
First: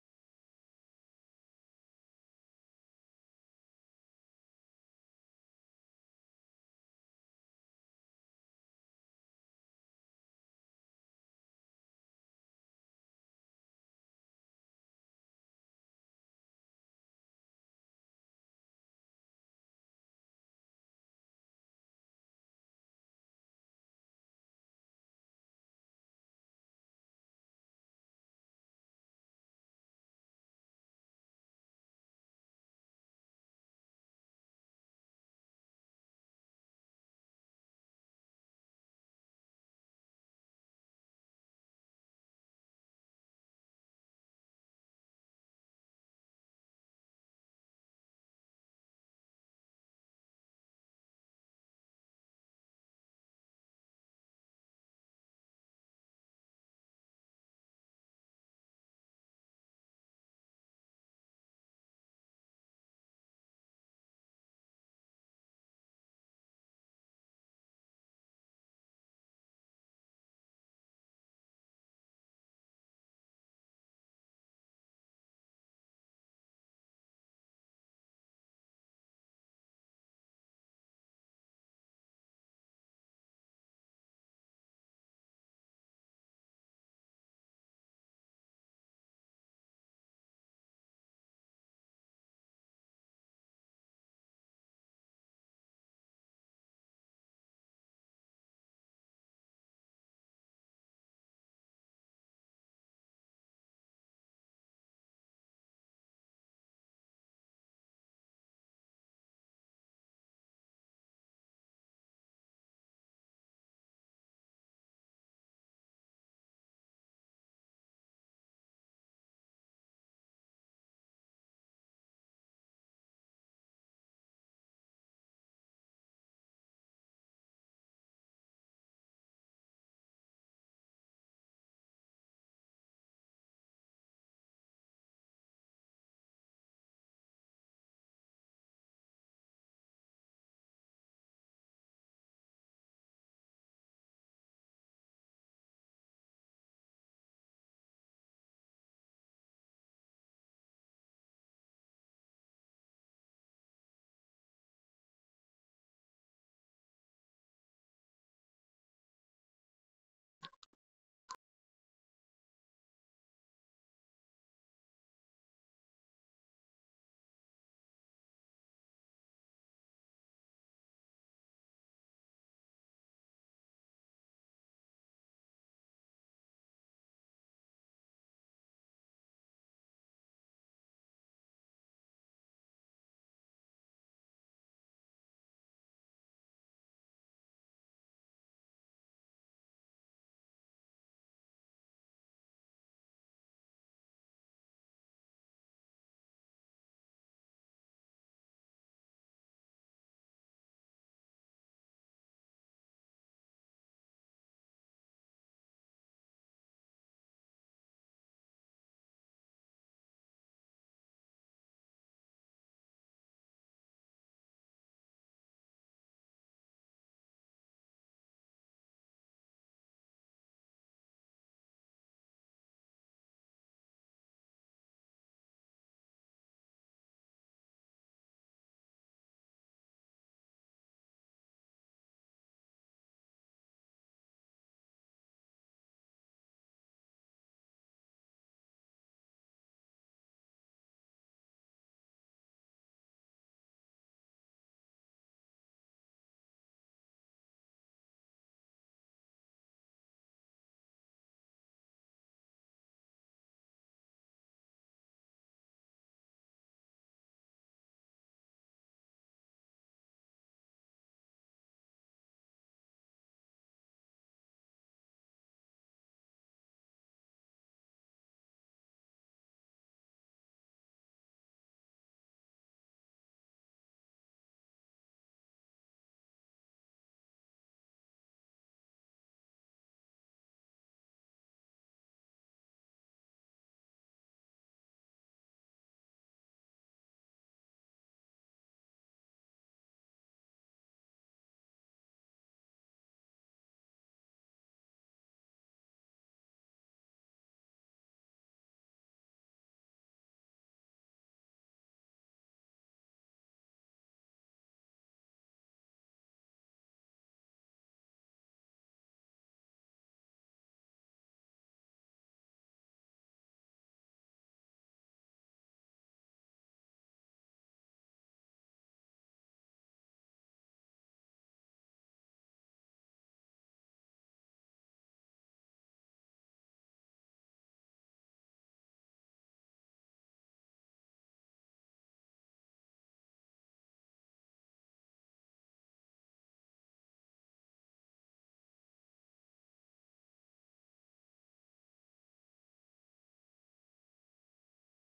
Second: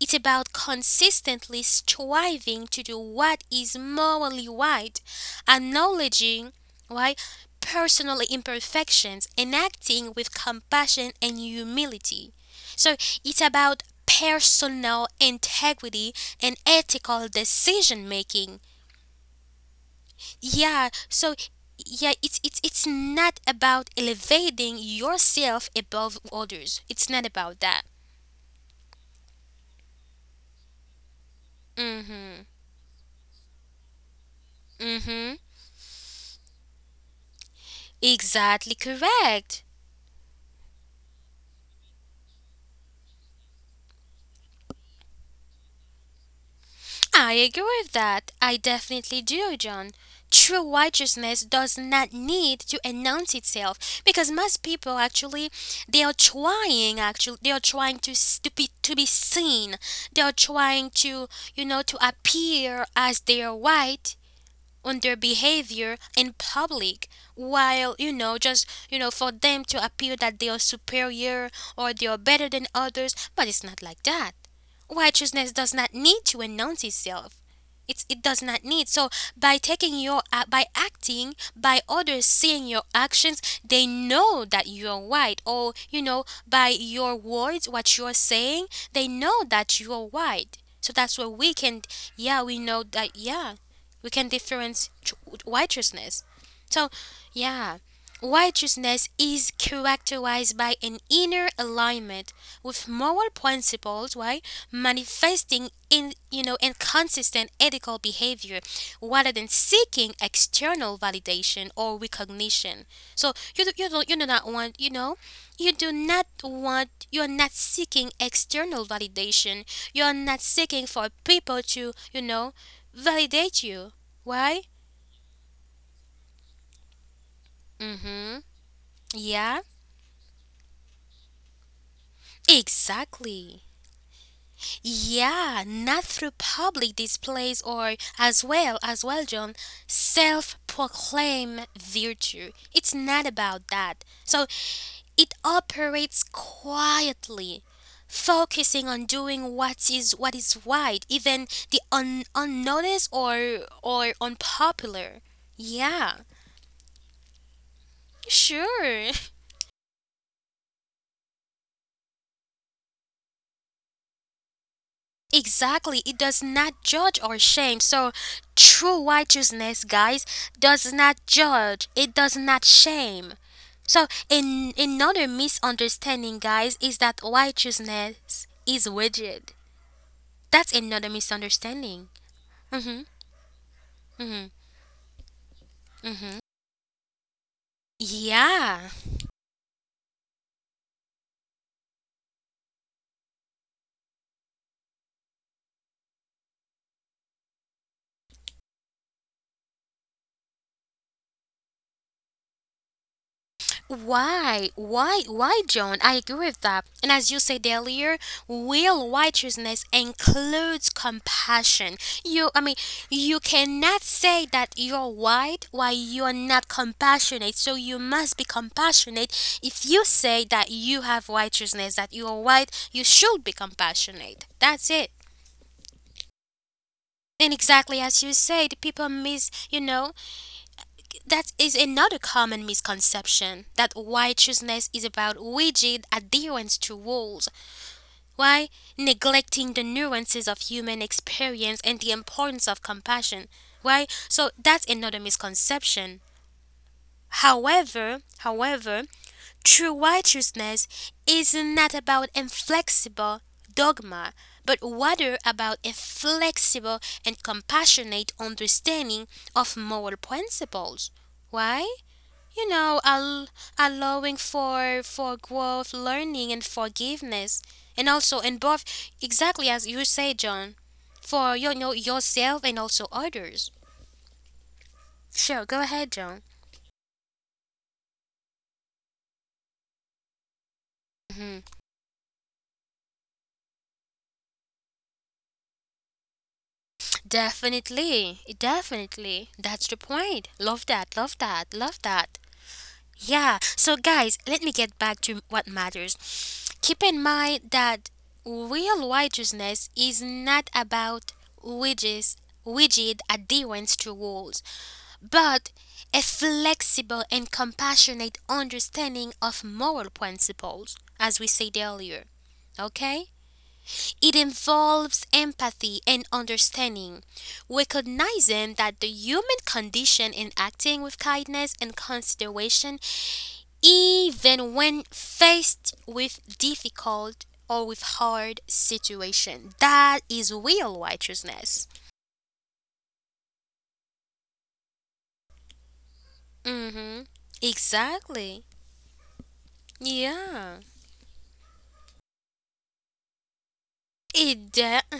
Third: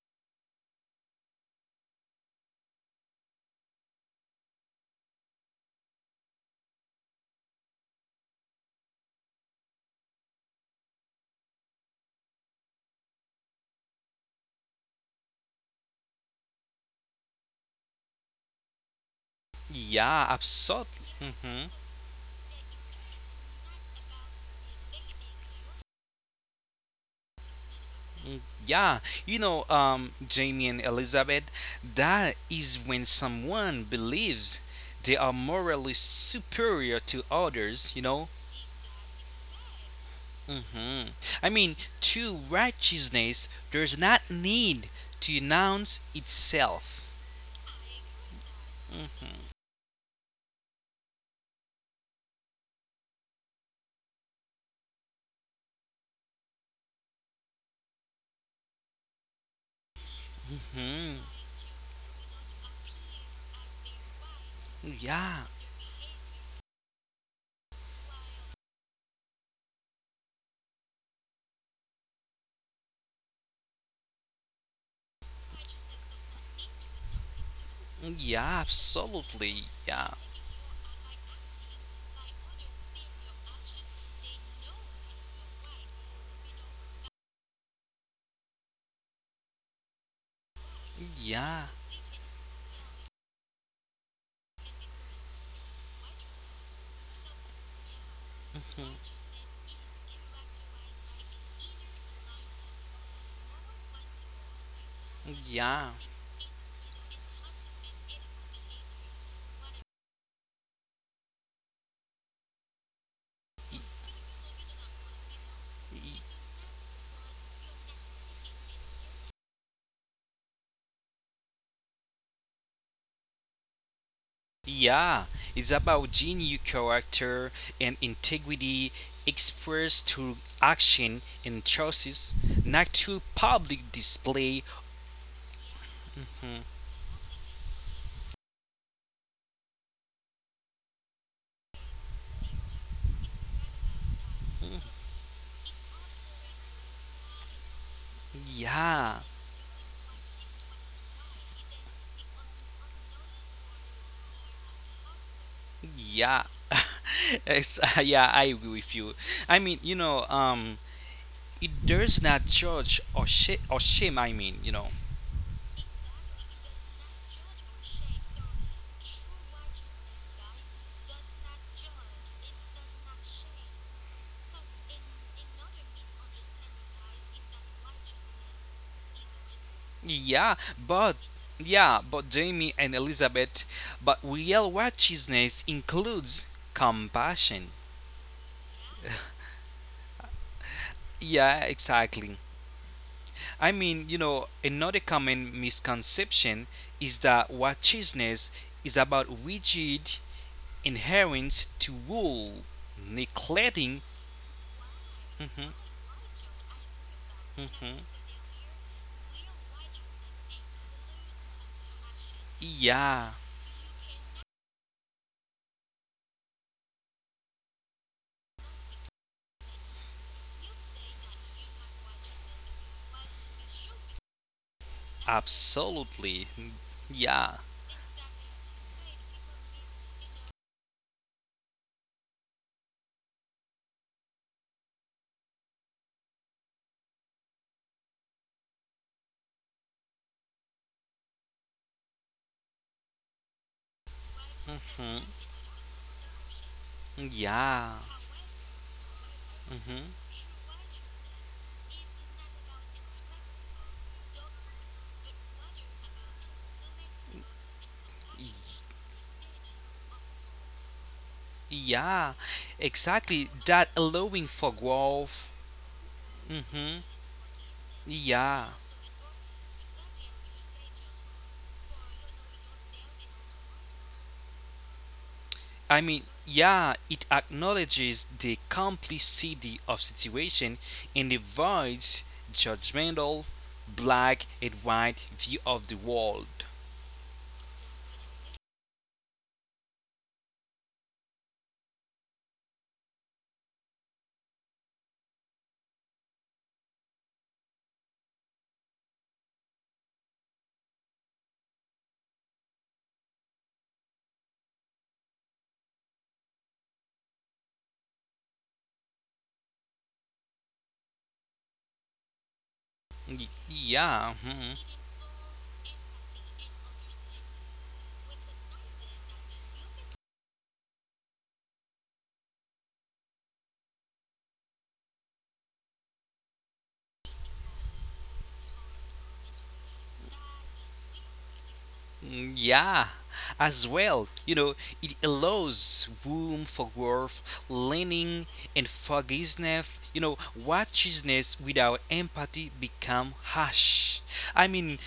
[SPEAKER 1] is about consistently striving to do what is morally right, acknowledging why personal imperfections and acting with compassion and humility. So it's about personal integrity and ethical decision making.
[SPEAKER 2] Yeah,
[SPEAKER 1] Yeah,
[SPEAKER 2] absolutely.
[SPEAKER 1] so
[SPEAKER 2] Hmm.
[SPEAKER 1] yeah, it's it's not about elevating yourself above others. It's not about that.
[SPEAKER 2] Yeah, you know, Jamie and Elizabeth, that
[SPEAKER 1] Mhm.
[SPEAKER 2] is when someone believes they are
[SPEAKER 1] Mhm.
[SPEAKER 2] morally superior to others.
[SPEAKER 1] Exactly correct.
[SPEAKER 2] Hmm. I mean, true righteousness does not need to announce itself.
[SPEAKER 1] I agree with that. I definitely
[SPEAKER 2] Hmm.
[SPEAKER 1] do, John. True righteousness does not need to announce itself because most people actually they are trying actually they are trying to to be seen. They are trying to to appear as they are white on their
[SPEAKER 2] Yeah,
[SPEAKER 1] behavior in public while you know just you know for them to appear that they are superior or they are better than others, but it's not like that. Righteousness does not need to announce itself. It does not
[SPEAKER 2] yeah,
[SPEAKER 1] need. So by
[SPEAKER 2] absolutely.
[SPEAKER 1] taking your
[SPEAKER 2] Yeah.
[SPEAKER 1] by acting, by others seeing your actions, they know that you're white, or by your words, what you're saying, they know that you're white. So that's where we
[SPEAKER 2] Yeah,
[SPEAKER 1] can, yeah, we know that, yeah, we can difference righteousness. So, yeah, righteousness is characterized by an inner alignment with moral principles, right? Manifesting
[SPEAKER 2] yeah,
[SPEAKER 1] in consistent ethical behavior rather than seeking external validation or recognition. So, you do not want, you do not want, you're not seeking external validation. You're not seeking for people to, validate you. Why?
[SPEAKER 2] yeah, it's about genuine character and
[SPEAKER 1] Mm-hmm.
[SPEAKER 2] integrity
[SPEAKER 1] Yeah.
[SPEAKER 2] expressed through action and choices, not through
[SPEAKER 1] Exactly.
[SPEAKER 2] public display.
[SPEAKER 1] Yeah, not through public displays or as well, John, self-proclaim virtue. It's not about that. So it operates quietly, focusing on
[SPEAKER 2] Yeah,
[SPEAKER 1] doing what is right, even the unnoticed or unpopular. Yeah.
[SPEAKER 2] yeah, yeah. I agree with
[SPEAKER 1] Sure.
[SPEAKER 2] you. I mean, it does not judge or shame. I mean, you know,
[SPEAKER 1] Exactly, it does not judge or shame. So, true righteousness, guys, does not judge, it does not shame. So, an another misunderstanding, guys, is that righteousness is rigid. That's
[SPEAKER 2] yeah,
[SPEAKER 1] another
[SPEAKER 2] but.
[SPEAKER 1] misunderstanding.
[SPEAKER 2] Yeah, but
[SPEAKER 1] Mm hmm,
[SPEAKER 2] Jamie and Elizabeth,
[SPEAKER 1] mm hmm,
[SPEAKER 2] but real righteousness
[SPEAKER 1] mm hmm.
[SPEAKER 2] includes compassion.
[SPEAKER 1] Yeah.
[SPEAKER 2] Yeah, exactly. I mean, another common misconception is that watchfulness is about rigid adherence to rule, neglecting.
[SPEAKER 1] Why? Why? Why,
[SPEAKER 2] Mhm,
[SPEAKER 1] John? I agree with that. And as you said earlier,
[SPEAKER 2] mhm.
[SPEAKER 1] real righteousness includes compassion. You, I mean, you
[SPEAKER 2] Yeah,
[SPEAKER 1] cannot say that you're white while you're not compassionate. So you must be compassionate. If you say that you have righteousness, that you're white, you should be compassionate. That's it.
[SPEAKER 2] absolutely.
[SPEAKER 1] And
[SPEAKER 2] Yeah.
[SPEAKER 1] exactly as you said, people miss, that is another common misconception, that righteousness is about rigid adherence to rules, why, neglecting the nuances of human experience and the importance of compassion, right? So that's another
[SPEAKER 2] Mhm.
[SPEAKER 1] misconception.
[SPEAKER 2] Yeah.
[SPEAKER 1] However, however, true
[SPEAKER 2] Hmm.
[SPEAKER 1] righteousness is not about inflexible dogma, but rather about a flexible and compassionate understanding of moral principles. Why?
[SPEAKER 2] Yeah.
[SPEAKER 1] you know al-
[SPEAKER 2] Exactly. That
[SPEAKER 1] Allowing
[SPEAKER 2] allowing for
[SPEAKER 1] for
[SPEAKER 2] growth.
[SPEAKER 1] growth, learning, and
[SPEAKER 2] Hmm.
[SPEAKER 1] forgiveness, and also in
[SPEAKER 2] Yeah.
[SPEAKER 1] both, exactly as you say, John, for yourself and also others. Sure, go
[SPEAKER 2] I
[SPEAKER 1] ahead,
[SPEAKER 2] mean,
[SPEAKER 1] John.
[SPEAKER 2] yeah, it acknowledges the complexity of situation and
[SPEAKER 1] Hmm.
[SPEAKER 2] avoids judgmental black and white view of the world.
[SPEAKER 1] Definitely, definitely, that's the point. Love that, love that, love that. Yeah, so guys, let me get back to what matters. Keep in mind that real righteousness is not about wages, rigid adherence to rules, but a flexible and compassionate understanding of moral principles, as we said earlier. Okay?
[SPEAKER 2] Yeah,
[SPEAKER 1] It
[SPEAKER 2] mhm,
[SPEAKER 1] involves empathy and understanding, recognizing that the human condition in acting with kindness and consideration, even when faced with difficult or with hard situation. That is real righteousness.
[SPEAKER 2] mm, yeah. As well, it allows room for
[SPEAKER 1] Mm-hmm.
[SPEAKER 2] growth, learning,
[SPEAKER 1] Exactly.
[SPEAKER 2] and forgiveness. You know,
[SPEAKER 1] Yeah.
[SPEAKER 2] righteousness without empathy become harsh.
[SPEAKER 1] It
[SPEAKER 2] I
[SPEAKER 1] de-
[SPEAKER 2] mean,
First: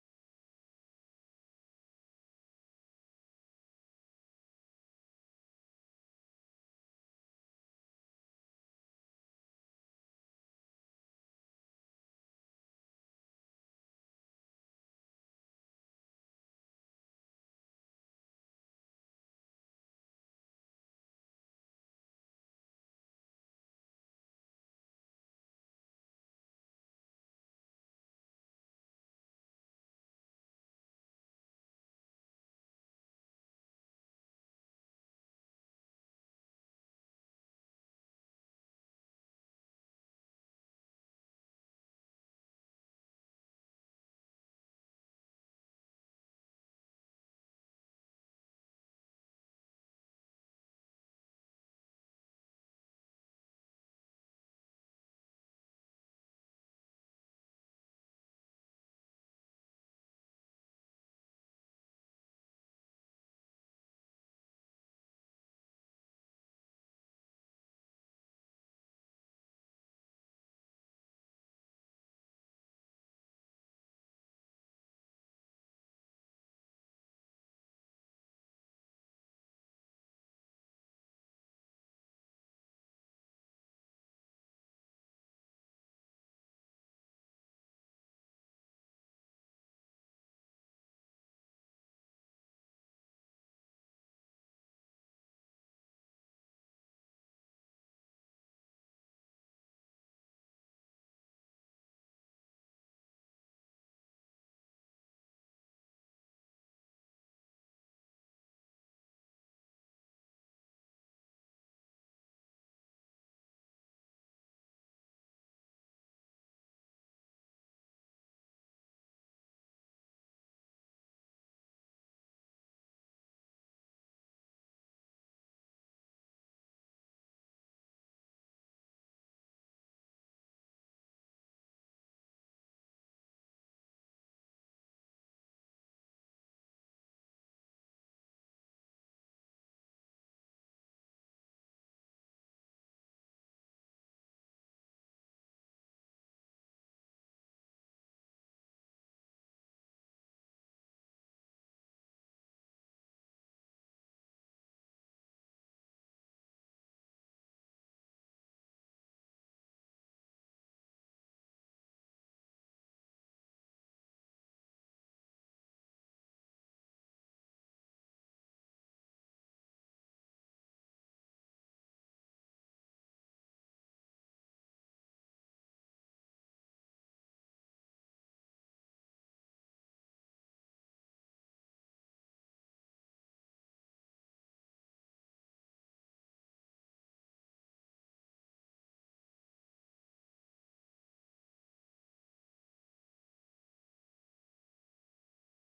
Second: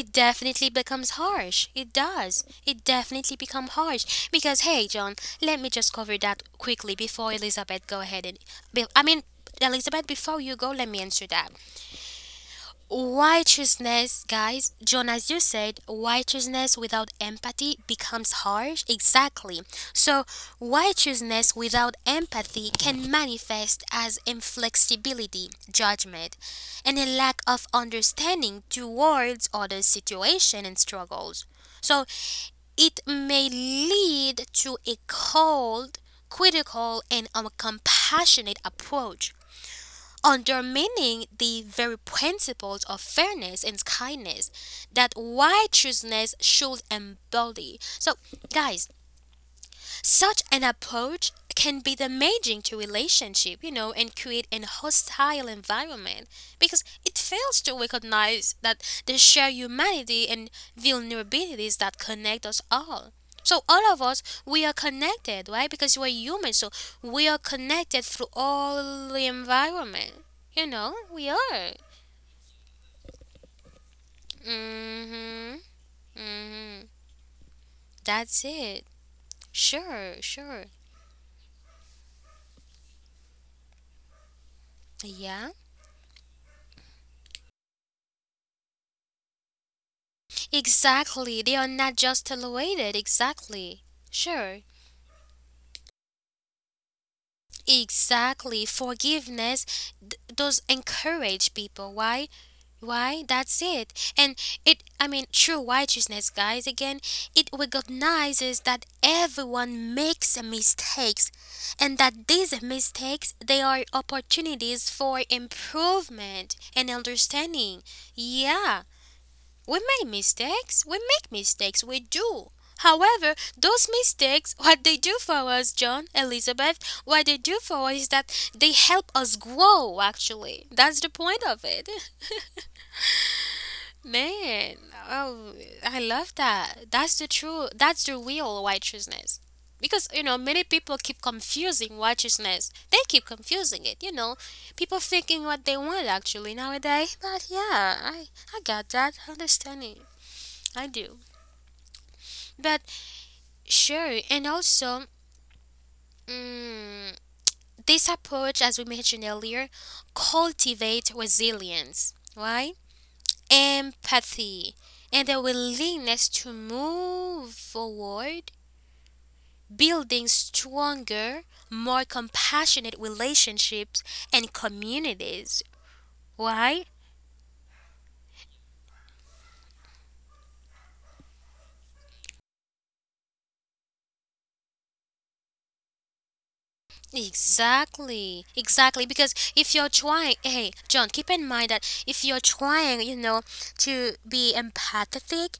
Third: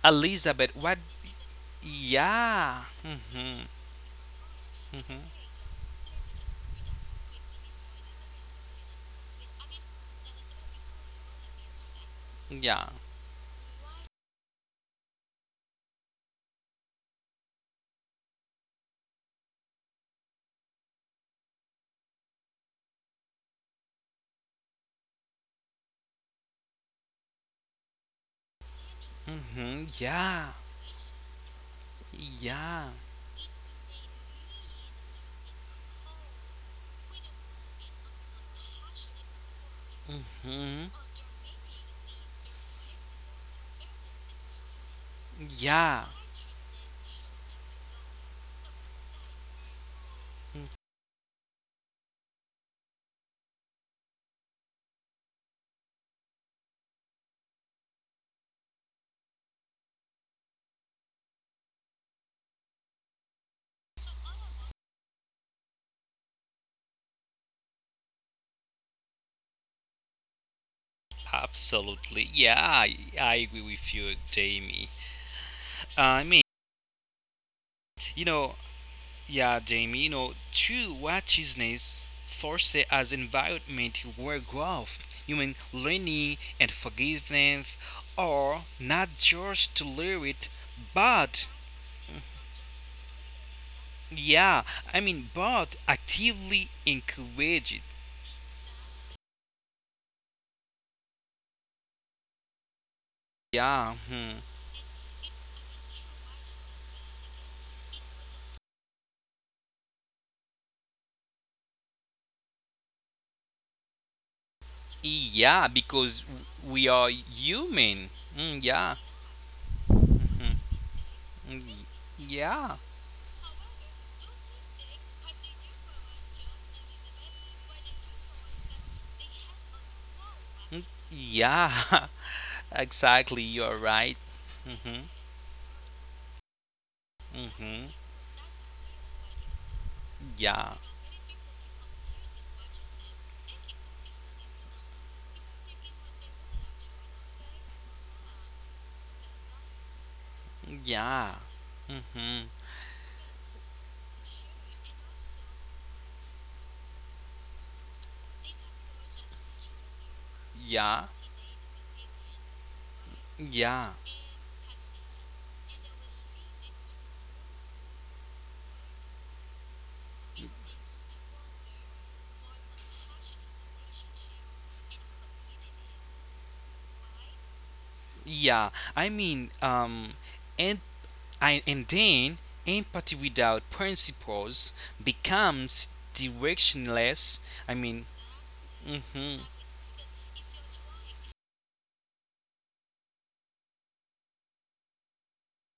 [SPEAKER 1] it definitely
[SPEAKER 2] Elizabeth, what?
[SPEAKER 1] becomes harsh. It does. It
[SPEAKER 2] Yeah.
[SPEAKER 1] definitely
[SPEAKER 2] Mhm,
[SPEAKER 1] become harsh because hey,
[SPEAKER 2] mhm.
[SPEAKER 1] John, let me just cover that quickly before Elizabeth go ahead, and I mean, Elizabeth, before you go, let me answer that.
[SPEAKER 2] Yeah.
[SPEAKER 1] Righteousness, guys, John, as you said, righteousness without empathy becomes harsh. Exactly. So, righteousness without empathy can manifest as inflexibility, judgment, and a lack of understanding towards
[SPEAKER 2] Hmm.
[SPEAKER 1] other
[SPEAKER 2] Yeah.
[SPEAKER 1] situation and struggles. So,
[SPEAKER 2] Yeah.
[SPEAKER 1] it may lead to a cold, critical, and uncompassionate approach,
[SPEAKER 2] Hmm.
[SPEAKER 1] undermining the very principles of fairness and kindness that
[SPEAKER 2] Yeah.
[SPEAKER 1] righteousness should embody. So, guys, such an approach can be damaging to relationship, and create an hostile environment because it fails to recognize that the shared humanity and vulnerabilities that connect us all. So all of us, we are connected, right? Because we're human, so we are connected through all the environment. You know, we are.
[SPEAKER 2] Absolutely. Yeah, I agree with you, Jamie.
[SPEAKER 1] Mhm.
[SPEAKER 2] I mean,
[SPEAKER 1] Mhm.
[SPEAKER 2] you know,
[SPEAKER 1] That's it.
[SPEAKER 2] yeah, Jamie,
[SPEAKER 1] Sure, sure.
[SPEAKER 2] true righteousness fostered as environment where growth, human
[SPEAKER 1] Yeah.
[SPEAKER 2] learning, and forgiveness are not just tolerated, but,
[SPEAKER 1] Exactly. They are not just tolerated. Exactly.
[SPEAKER 2] yeah,
[SPEAKER 1] Sure.
[SPEAKER 2] I mean, but actively encouraged.
[SPEAKER 1] Exactly. Forgiveness does encourage people. Why? Why? That's
[SPEAKER 2] Yeah.
[SPEAKER 1] it.
[SPEAKER 2] Hmm.
[SPEAKER 1] And it, I mean, true righteousness, guys, again, it recognizes that everyone makes mistakes, and that these mistakes, they are opportunities for
[SPEAKER 2] Yeah, because
[SPEAKER 1] improvement
[SPEAKER 2] we
[SPEAKER 1] and
[SPEAKER 2] are
[SPEAKER 1] understanding.
[SPEAKER 2] human. Mm,
[SPEAKER 1] Yeah.
[SPEAKER 2] yeah.
[SPEAKER 1] We make
[SPEAKER 2] Mm,
[SPEAKER 1] mistakes. We make
[SPEAKER 2] mm,
[SPEAKER 1] mistakes. We do.
[SPEAKER 2] yeah.
[SPEAKER 1] However, those mistakes, what they do for us, John, Elizabeth, what they do for us is that they help us grow, actually. That's the point
[SPEAKER 2] Yeah.
[SPEAKER 1] of it.
[SPEAKER 2] Exactly. You're right.
[SPEAKER 1] Man,
[SPEAKER 2] Mhm.
[SPEAKER 1] oh, I love that. That's the true,
[SPEAKER 2] Mhm.
[SPEAKER 1] that's the real righteousness. Because, you know,
[SPEAKER 2] Yeah.
[SPEAKER 1] many people keep confusing righteousness. They keep confusing it, you know. People thinking what they want, actually, nowadays. But yeah, I got that understanding. I do.
[SPEAKER 2] Yeah. Mhm.
[SPEAKER 1] But sure, and also, mm, this approach, as we mentioned earlier,
[SPEAKER 2] Yeah.
[SPEAKER 1] cultivate resilience, right?
[SPEAKER 2] Yeah.
[SPEAKER 1] Empathy, and a willingness to move forward, building stronger, more compassionate relationships and communities, right?
[SPEAKER 2] Yeah. I mean, and and then empathy without principles becomes directionless. I mean,
[SPEAKER 1] Exactly, exactly.
[SPEAKER 2] mhm.
[SPEAKER 1] Because if you're trying, hey, John, keep in mind that if you're trying, to be empathetic,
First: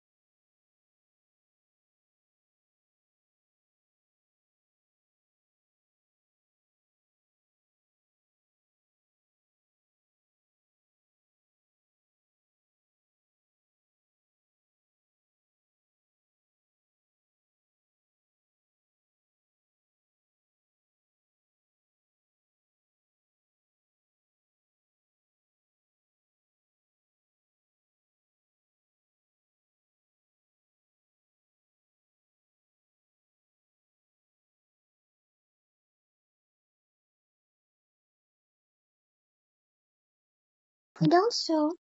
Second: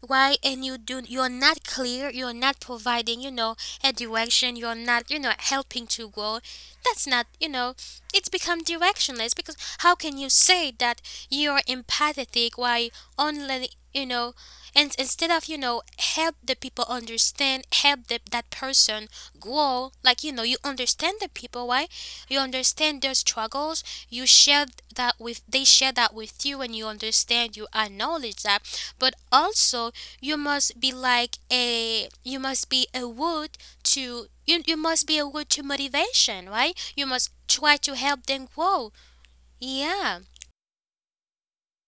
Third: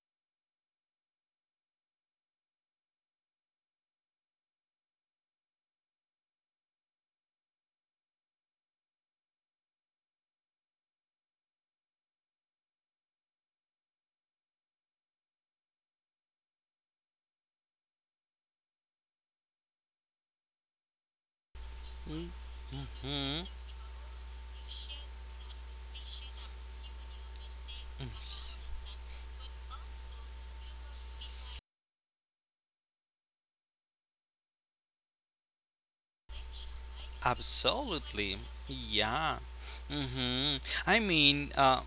[SPEAKER 1] why, and you do, you're not clear, you're not providing, a direction, you're not, helping to grow, that's not, it's become directionless. Because how can you say that you're empathetic while only, and instead of, help the people understand, help that person grow, like, you understand the people, why, you understand their
[SPEAKER 2] Hmm.
[SPEAKER 1] struggles. You share that with, they share that with you, and you understand, you acknowledge that. But also, you must be a wood to you, you must be a wood to motivation, right? You must try to help
[SPEAKER 2] Absolutely.
[SPEAKER 1] them grow.
[SPEAKER 2] Yeah.
[SPEAKER 1] Yeah,
[SPEAKER 2] Mm-hmm. I
[SPEAKER 3] And
[SPEAKER 2] mean,
[SPEAKER 3] also,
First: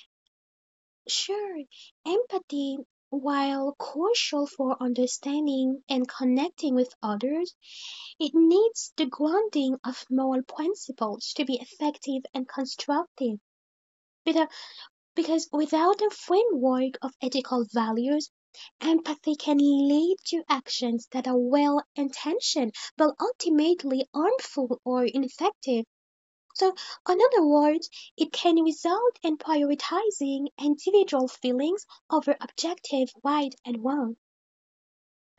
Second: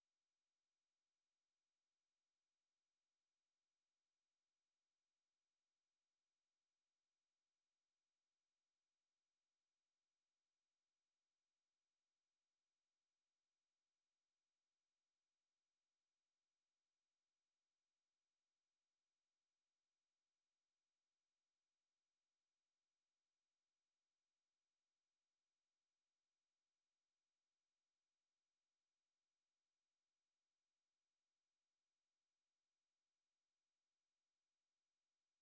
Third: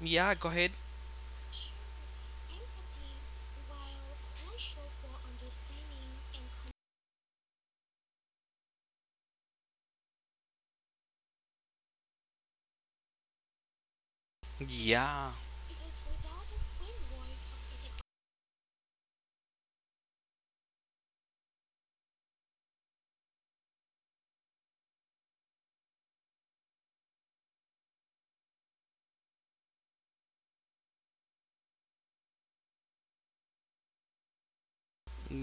[SPEAKER 2] yeah, go ahead.
[SPEAKER 3] sure, empathy, while crucial for understanding and connecting with others, it needs the grounding of moral principles to be effective and constructive. Without—
[SPEAKER 2] Yeah.
[SPEAKER 3] because without a framework of ethical values, empathy can lead to actions that are well intentioned but ultimately harmful or ineffective. So, in other words, it can result in prioritizing individual feelings over objective right and wrong,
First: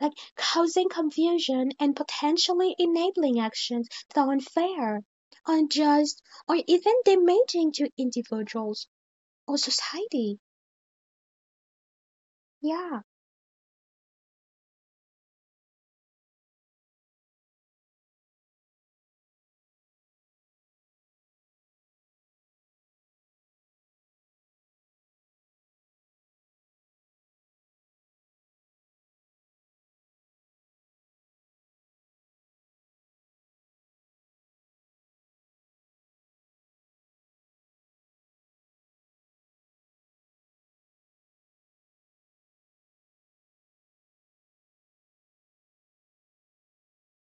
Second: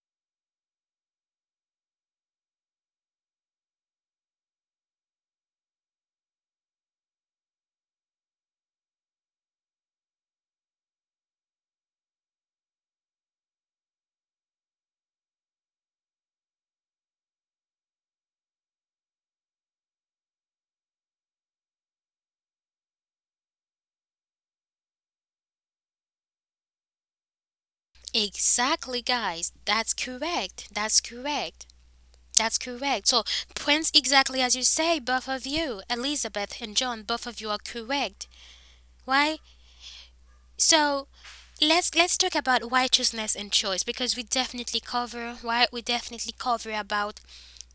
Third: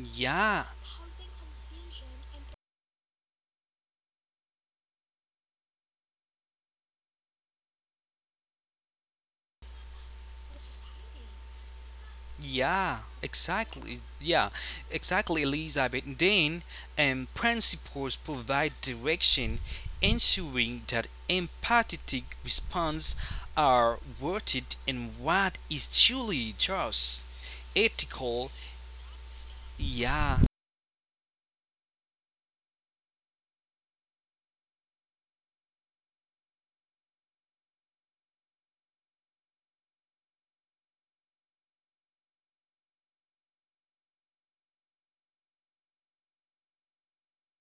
[SPEAKER 3] like causing confusion and potentially enabling actions that are unfair, unjust, or even damaging to individuals or society.
[SPEAKER 2] Yeah,
[SPEAKER 3] Yeah.
[SPEAKER 2] exactly. Yeah, exactly, Elizabeth. Then, principles provide direction, ensuring that empathetic responses are rooted in what is truly just, ethical.
[SPEAKER 1] exactly, guys, that's
[SPEAKER 2] Yeah,
[SPEAKER 1] correct, that's correct, that's correct. So, Prince, exactly as you say, both of you, Elizabeth and John, both of you are correct. Why? So, let's talk about righteousness and choice, because we definitely cover, why, we definitely cover about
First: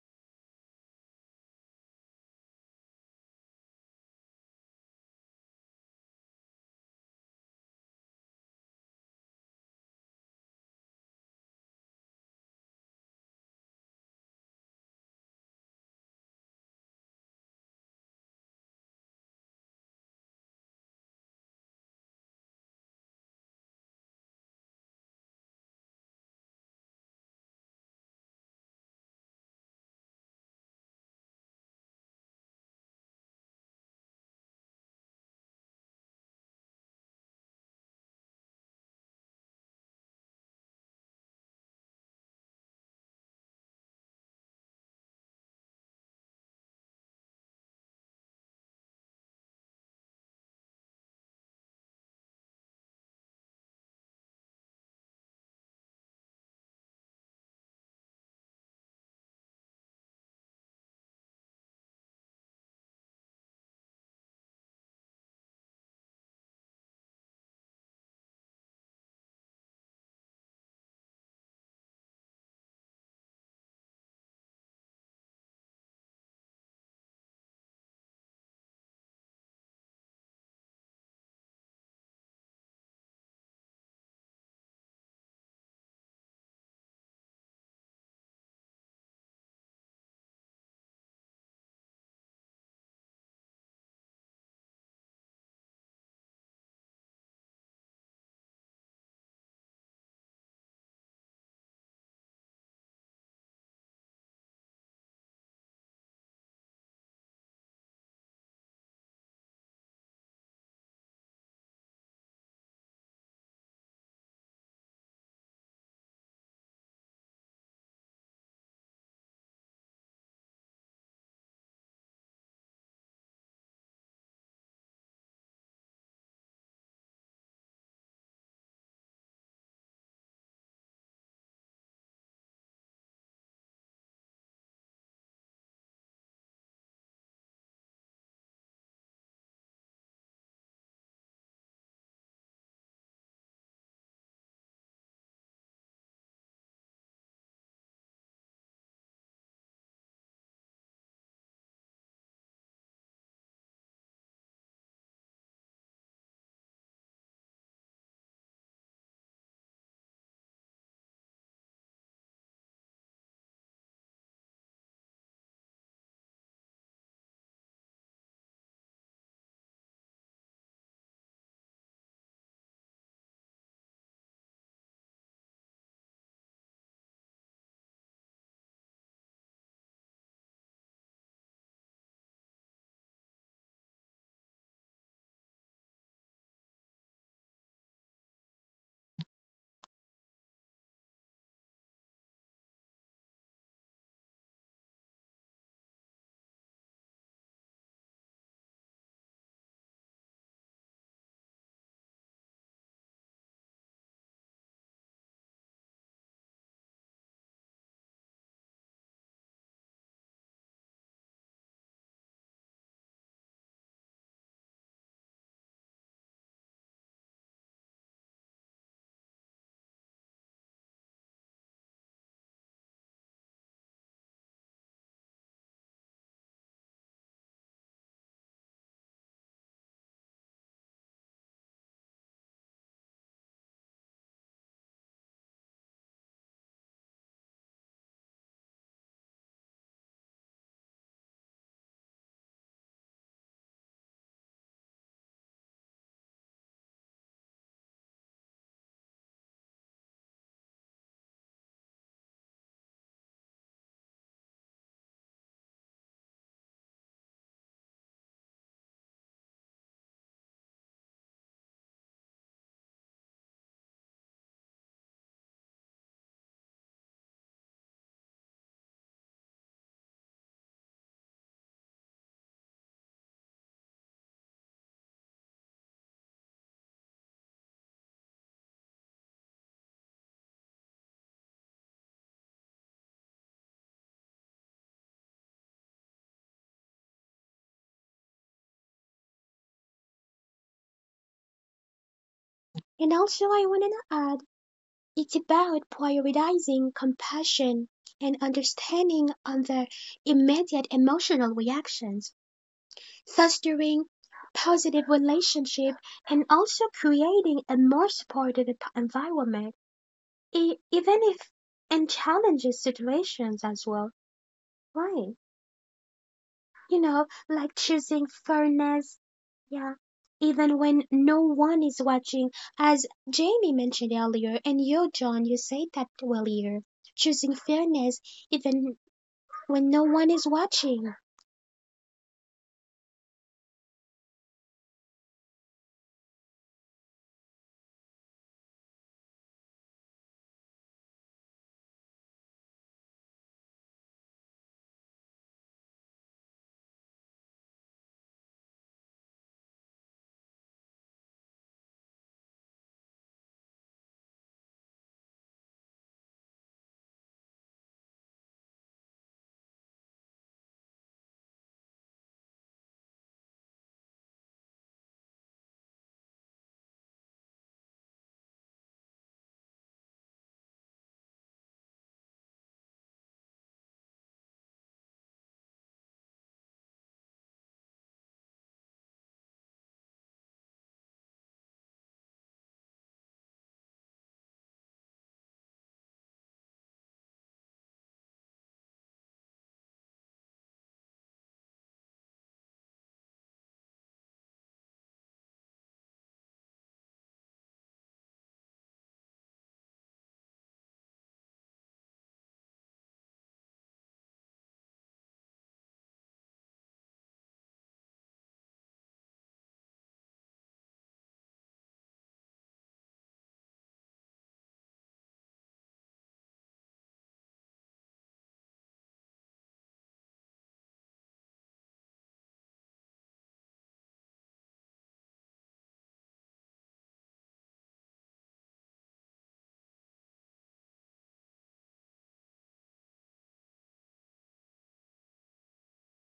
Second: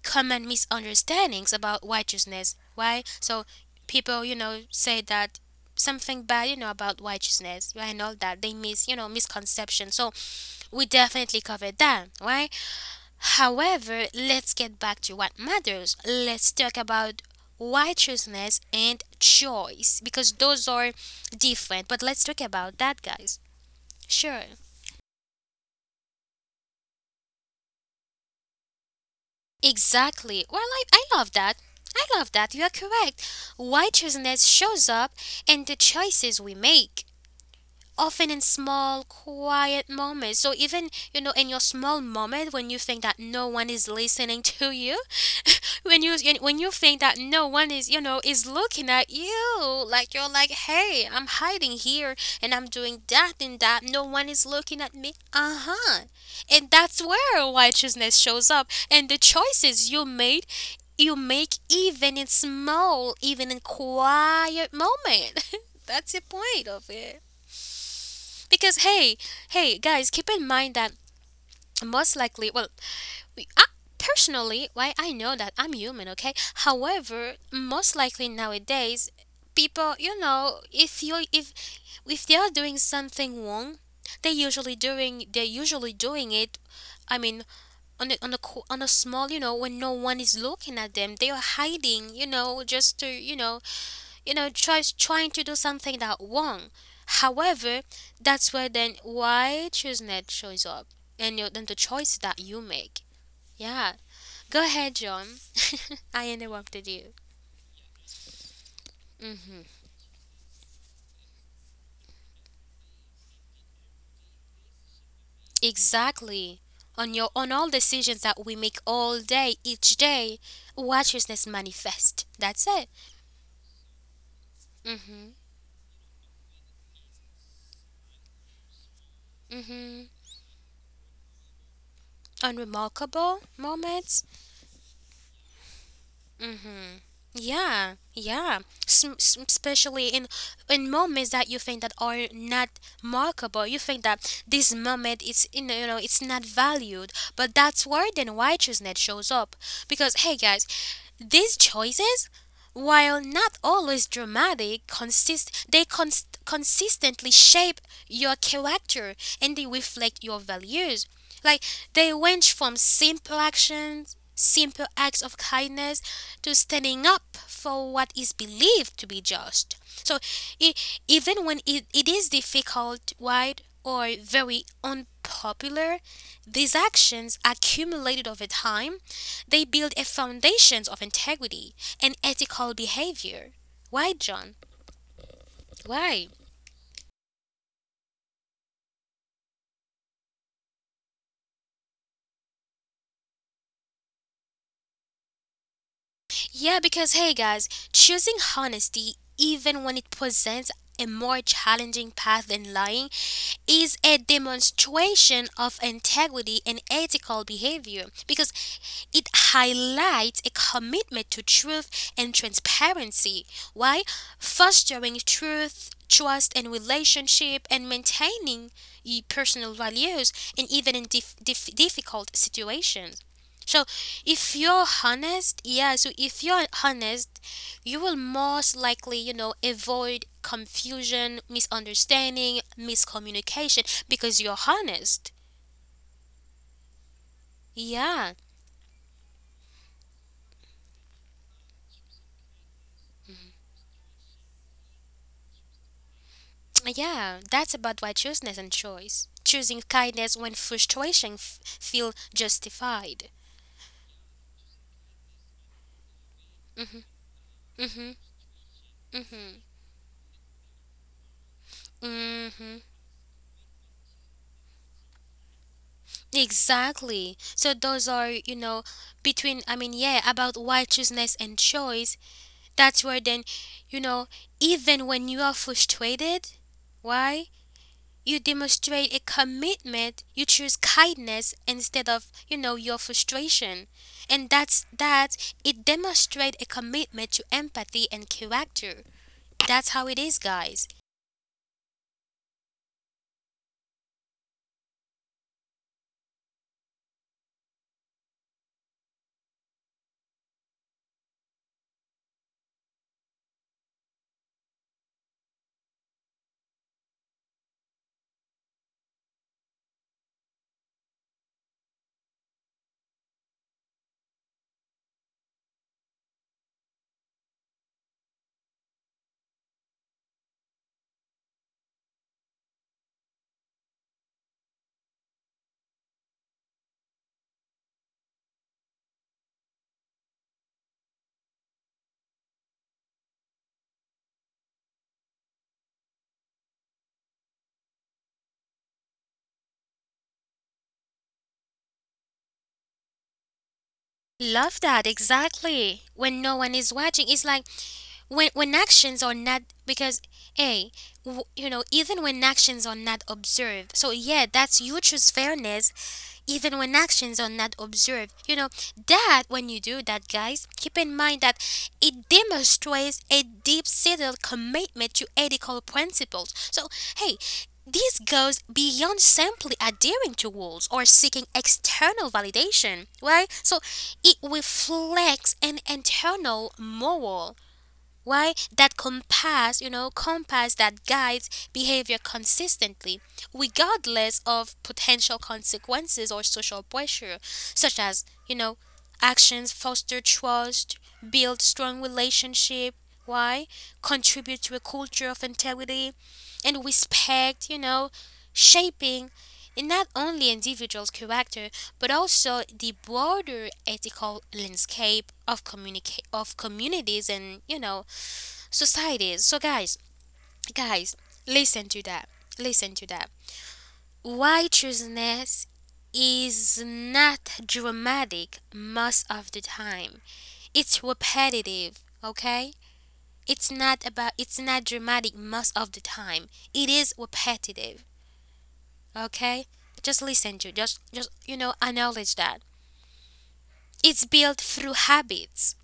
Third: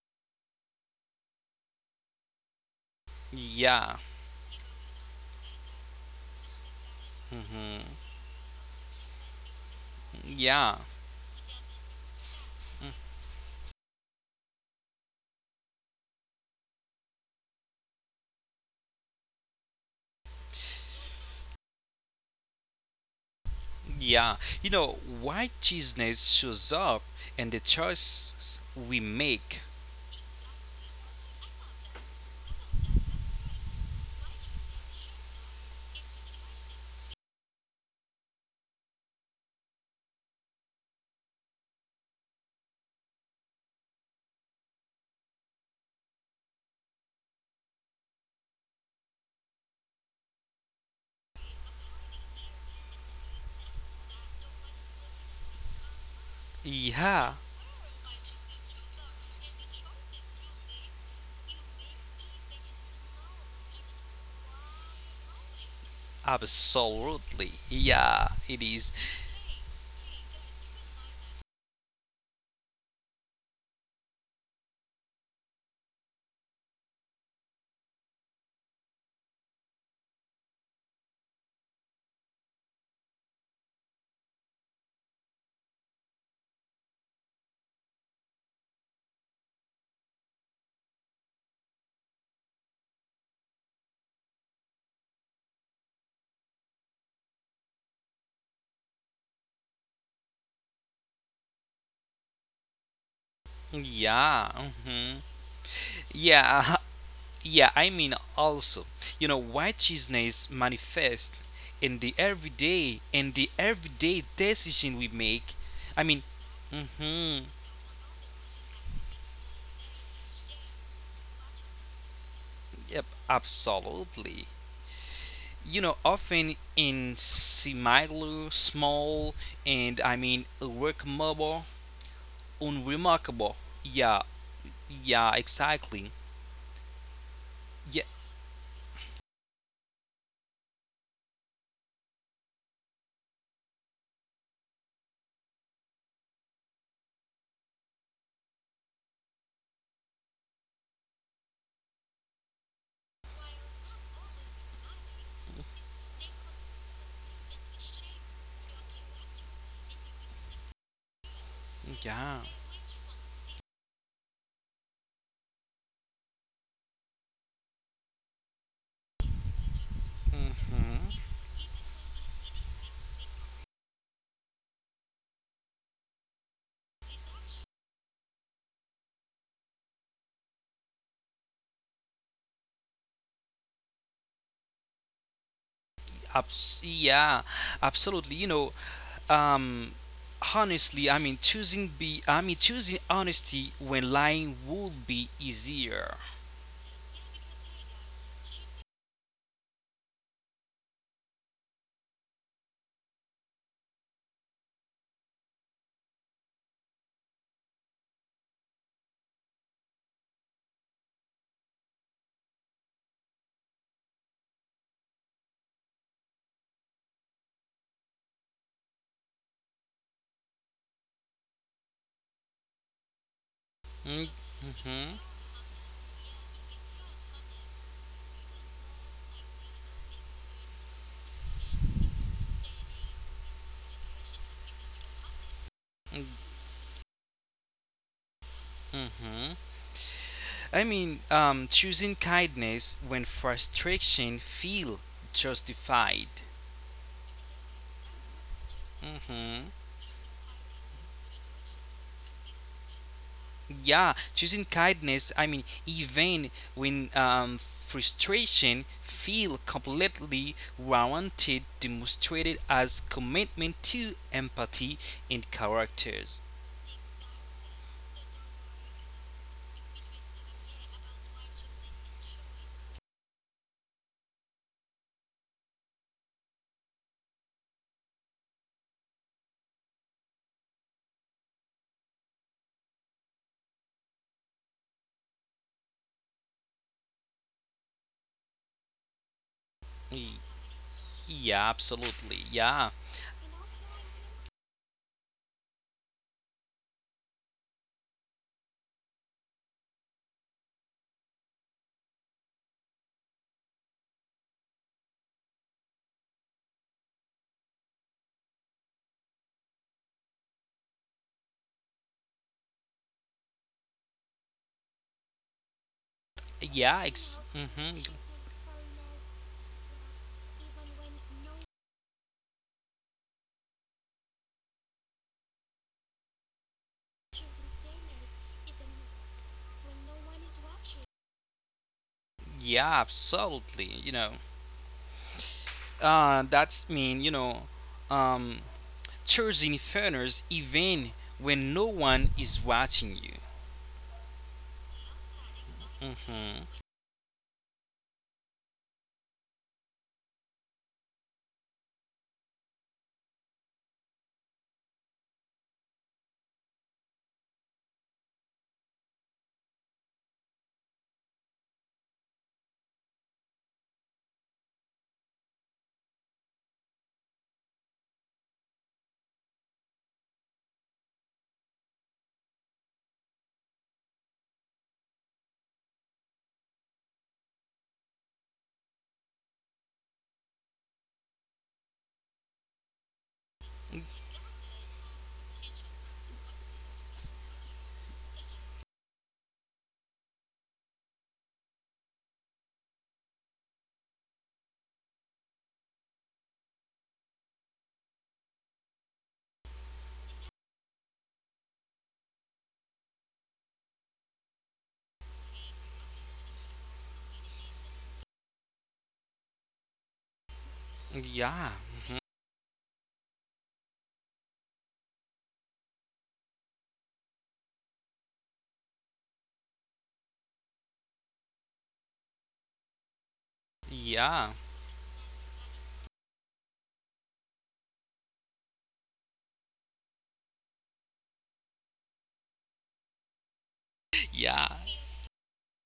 [SPEAKER 1] common misunderstandings about righteousness, why. So
[SPEAKER 2] yeah,
[SPEAKER 1] people, say that something bad, about righteousness,
[SPEAKER 2] mhm,
[SPEAKER 1] right, and all that they miss, misconception. So
[SPEAKER 2] yeah,
[SPEAKER 1] we definitely covered that, right? However, let's get back to what matters. Let's talk about righteousness and choice, because those are different, but let's talk about that, guys.
[SPEAKER 2] yeah.
[SPEAKER 1] Sure.
[SPEAKER 2] Righteousness shows up in the choices we make.
[SPEAKER 1] Exactly. Well, I love that. I love that. You are correct. Why choosing, choisiness shows up in the choices we make, often in small, quiet moments. So even, in your small moment, when you think that no one is listening to you, when you, when you think that no one is, is looking at you, like you're like, hey, I'm hiding here and I'm doing that and that no one is looking at me, uh-huh, and that's
[SPEAKER 2] Yeah,
[SPEAKER 1] where righteousness shows up, and the choices you made, you make, even in small, even in quiet moment. That's the point of it.
[SPEAKER 2] absolutely. Yeah, it
[SPEAKER 1] Because
[SPEAKER 2] is.
[SPEAKER 1] hey, hey guys, keep in mind that, most likely, well, I, personally, why, I know that I'm human, okay? However, most likely nowadays, people, if you if they are doing something wrong, they're usually doing it. I mean, on a small, when no one is looking at them, they are hiding, just to, tries trying to do something that wrong. However, that's where then, why, ChooseNet shows up, and you, then the choice that you make. Yeah.
[SPEAKER 2] Yeah,
[SPEAKER 1] Go ahead,
[SPEAKER 2] mhm.
[SPEAKER 1] John. I
[SPEAKER 2] Yeah,
[SPEAKER 1] interrupted you.
[SPEAKER 2] yeah. I mean, also,
[SPEAKER 1] Hmm.
[SPEAKER 2] righteousness manifest in the everyday, decision we make. I mean,
[SPEAKER 1] Exactly. On your,
[SPEAKER 2] hmm,
[SPEAKER 1] on all decisions that we make all day, each day, righteousness manifest. That's it.
[SPEAKER 2] yep, absolutely.
[SPEAKER 1] Mm-hmm.
[SPEAKER 2] Often in semi small and
[SPEAKER 1] Mm-hmm.
[SPEAKER 2] I mean remarkable,
[SPEAKER 1] Unremarkable
[SPEAKER 2] unremarkable. Yeah,
[SPEAKER 1] moments.
[SPEAKER 2] yeah, exactly.
[SPEAKER 1] Mm-hmm. Yeah,
[SPEAKER 2] Yeah,
[SPEAKER 1] yeah. Especially in moments that you think that are not markable, you think that this moment, it's, it's not valued, but that's where then righteousness shows up. Because hey guys, these choices, while not always dramatic, consist they consistently shape your character, and they reflect your values. Like, they
[SPEAKER 2] yeah.
[SPEAKER 1] range from simple actions, simple acts of kindness, to standing up for what is believed to be just. So e-
[SPEAKER 2] Hmm.
[SPEAKER 1] even when it is difficult, wide or very unpopular, these actions accumulated over time, they build a foundations of integrity and ethical behavior. Why, John? Why?
[SPEAKER 2] Yeah, absolutely. Um, Honestly, I mean, I mean, choosing honesty when lying would be easier.
[SPEAKER 1] Yeah, because hey guys, choosing honesty, even when it presents a more challenging path than lying, is a demonstration of integrity and ethical behavior, because it highlights a commitment to truth and transparency. Why? Fostering truth, trust, and relationship, and maintaining your personal values, and even in difficult situations. So, if you're
[SPEAKER 2] Hmm?
[SPEAKER 1] honest, yeah, so if you're honest, you will most likely, avoid confusion, misunderstanding, miscommunication because you're honest. Yeah.
[SPEAKER 2] Hmm. I mean, choosing kindness when frustration feel justified.
[SPEAKER 1] Yeah, that's about why choosness and choice.
[SPEAKER 2] Hmm.
[SPEAKER 1] Choosing kindness when frustration feel justified.
[SPEAKER 2] Yeah, choosing kindness. I mean, even
[SPEAKER 1] Mhm.
[SPEAKER 2] when
[SPEAKER 1] Mhm.
[SPEAKER 2] frustration feel
[SPEAKER 1] Mhm.
[SPEAKER 2] completely warranted, demonstrated
[SPEAKER 1] Mhm.
[SPEAKER 2] as commitment to empathy and characters.
[SPEAKER 1] Exactly. So those are, you know, between, I mean, yeah, about why choosness and choice. That's where then, you know, even when you are frustrated, why, you demonstrate a commitment, you choose kindness instead of, your frustration, and that's that. It demonstrates a commitment to empathy and character. That's how it
[SPEAKER 2] Y-
[SPEAKER 1] is, guys.
[SPEAKER 2] Yeah, absolutely. Yeah.
[SPEAKER 3] And also, I want to add, it's about prioritizing compassion and understanding on the immediate emotional reactions, fostering positive relationship, and also creating a more supportive environment, even if in challenging situations as well. Right. You know,
[SPEAKER 2] Yeah,
[SPEAKER 3] like choosing
[SPEAKER 2] hmm,
[SPEAKER 3] fairness. Yeah. Even when no one is watching, as Jamie mentioned earlier, and you, John, you said that earlier, choosing fairness even when no one is watching,
[SPEAKER 2] yeah, absolutely. That's mean. Um, choosing fairness even when no one is watching you.
[SPEAKER 1] Love that, exactly. When no
[SPEAKER 2] Hmm.
[SPEAKER 1] one is watching, it's like when, actions are not, because hey, you know, even when actions are not observed. So yeah, that's, you choose fairness, even when actions are not observed. You know that when you do that, guys, keep in mind that it demonstrates a deep-seated commitment to ethical principles. So hey. This goes beyond simply adhering to rules or seeking external validation, right? So it reflects an internal moral, why, that compass, you know, compass that guides behavior consistently, regardless of potential consequences or social pressure. Such as, you know, actions foster trust, build strong relationship. Why? Contribute to a culture of integrity and respect, shaping in not only individual's character but also the broader ethical landscape of communities and societies. So guys,
[SPEAKER 2] Yeah,
[SPEAKER 1] listen to that. Listen to that. Righteousness is not dramatic most of the time. It's repetitive, okay? It's not about
[SPEAKER 2] yeah,
[SPEAKER 1] it's not dramatic most of the time. It is repetitive, okay? Just listen to just you know acknowledge that. It's built
[SPEAKER 2] yeah,
[SPEAKER 1] through habits.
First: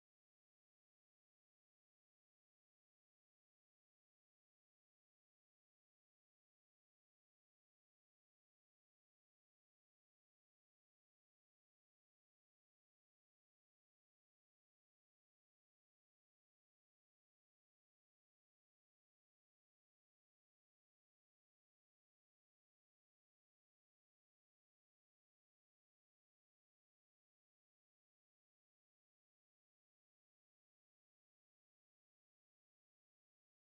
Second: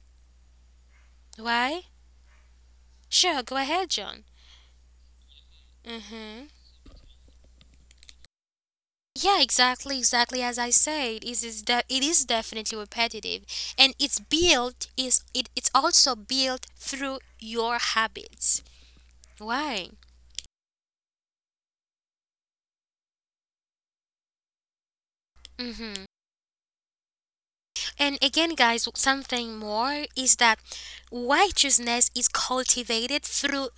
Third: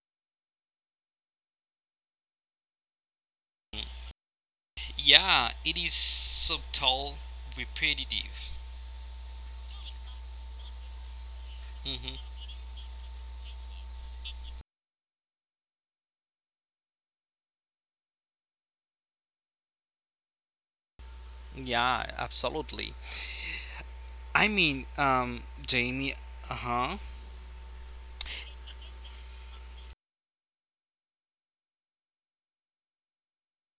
[SPEAKER 1] Why? Sure, go ahead, John.
[SPEAKER 2] yeah. It is
[SPEAKER 1] Mhm.
[SPEAKER 2] subtle, repetitive.
[SPEAKER 1] Yeah, exactly, exactly as I said, it is it
[SPEAKER 2] Hmm.
[SPEAKER 1] is definitely repetitive, and it's built, it's also built through your habits. Why?
[SPEAKER 2] Yeah, absolutely. I mean,
[SPEAKER 1] Mm-hmm.
[SPEAKER 2] Jamie. Uh huh.
[SPEAKER 1] And again, guys, something more is that righteousness is cultivated through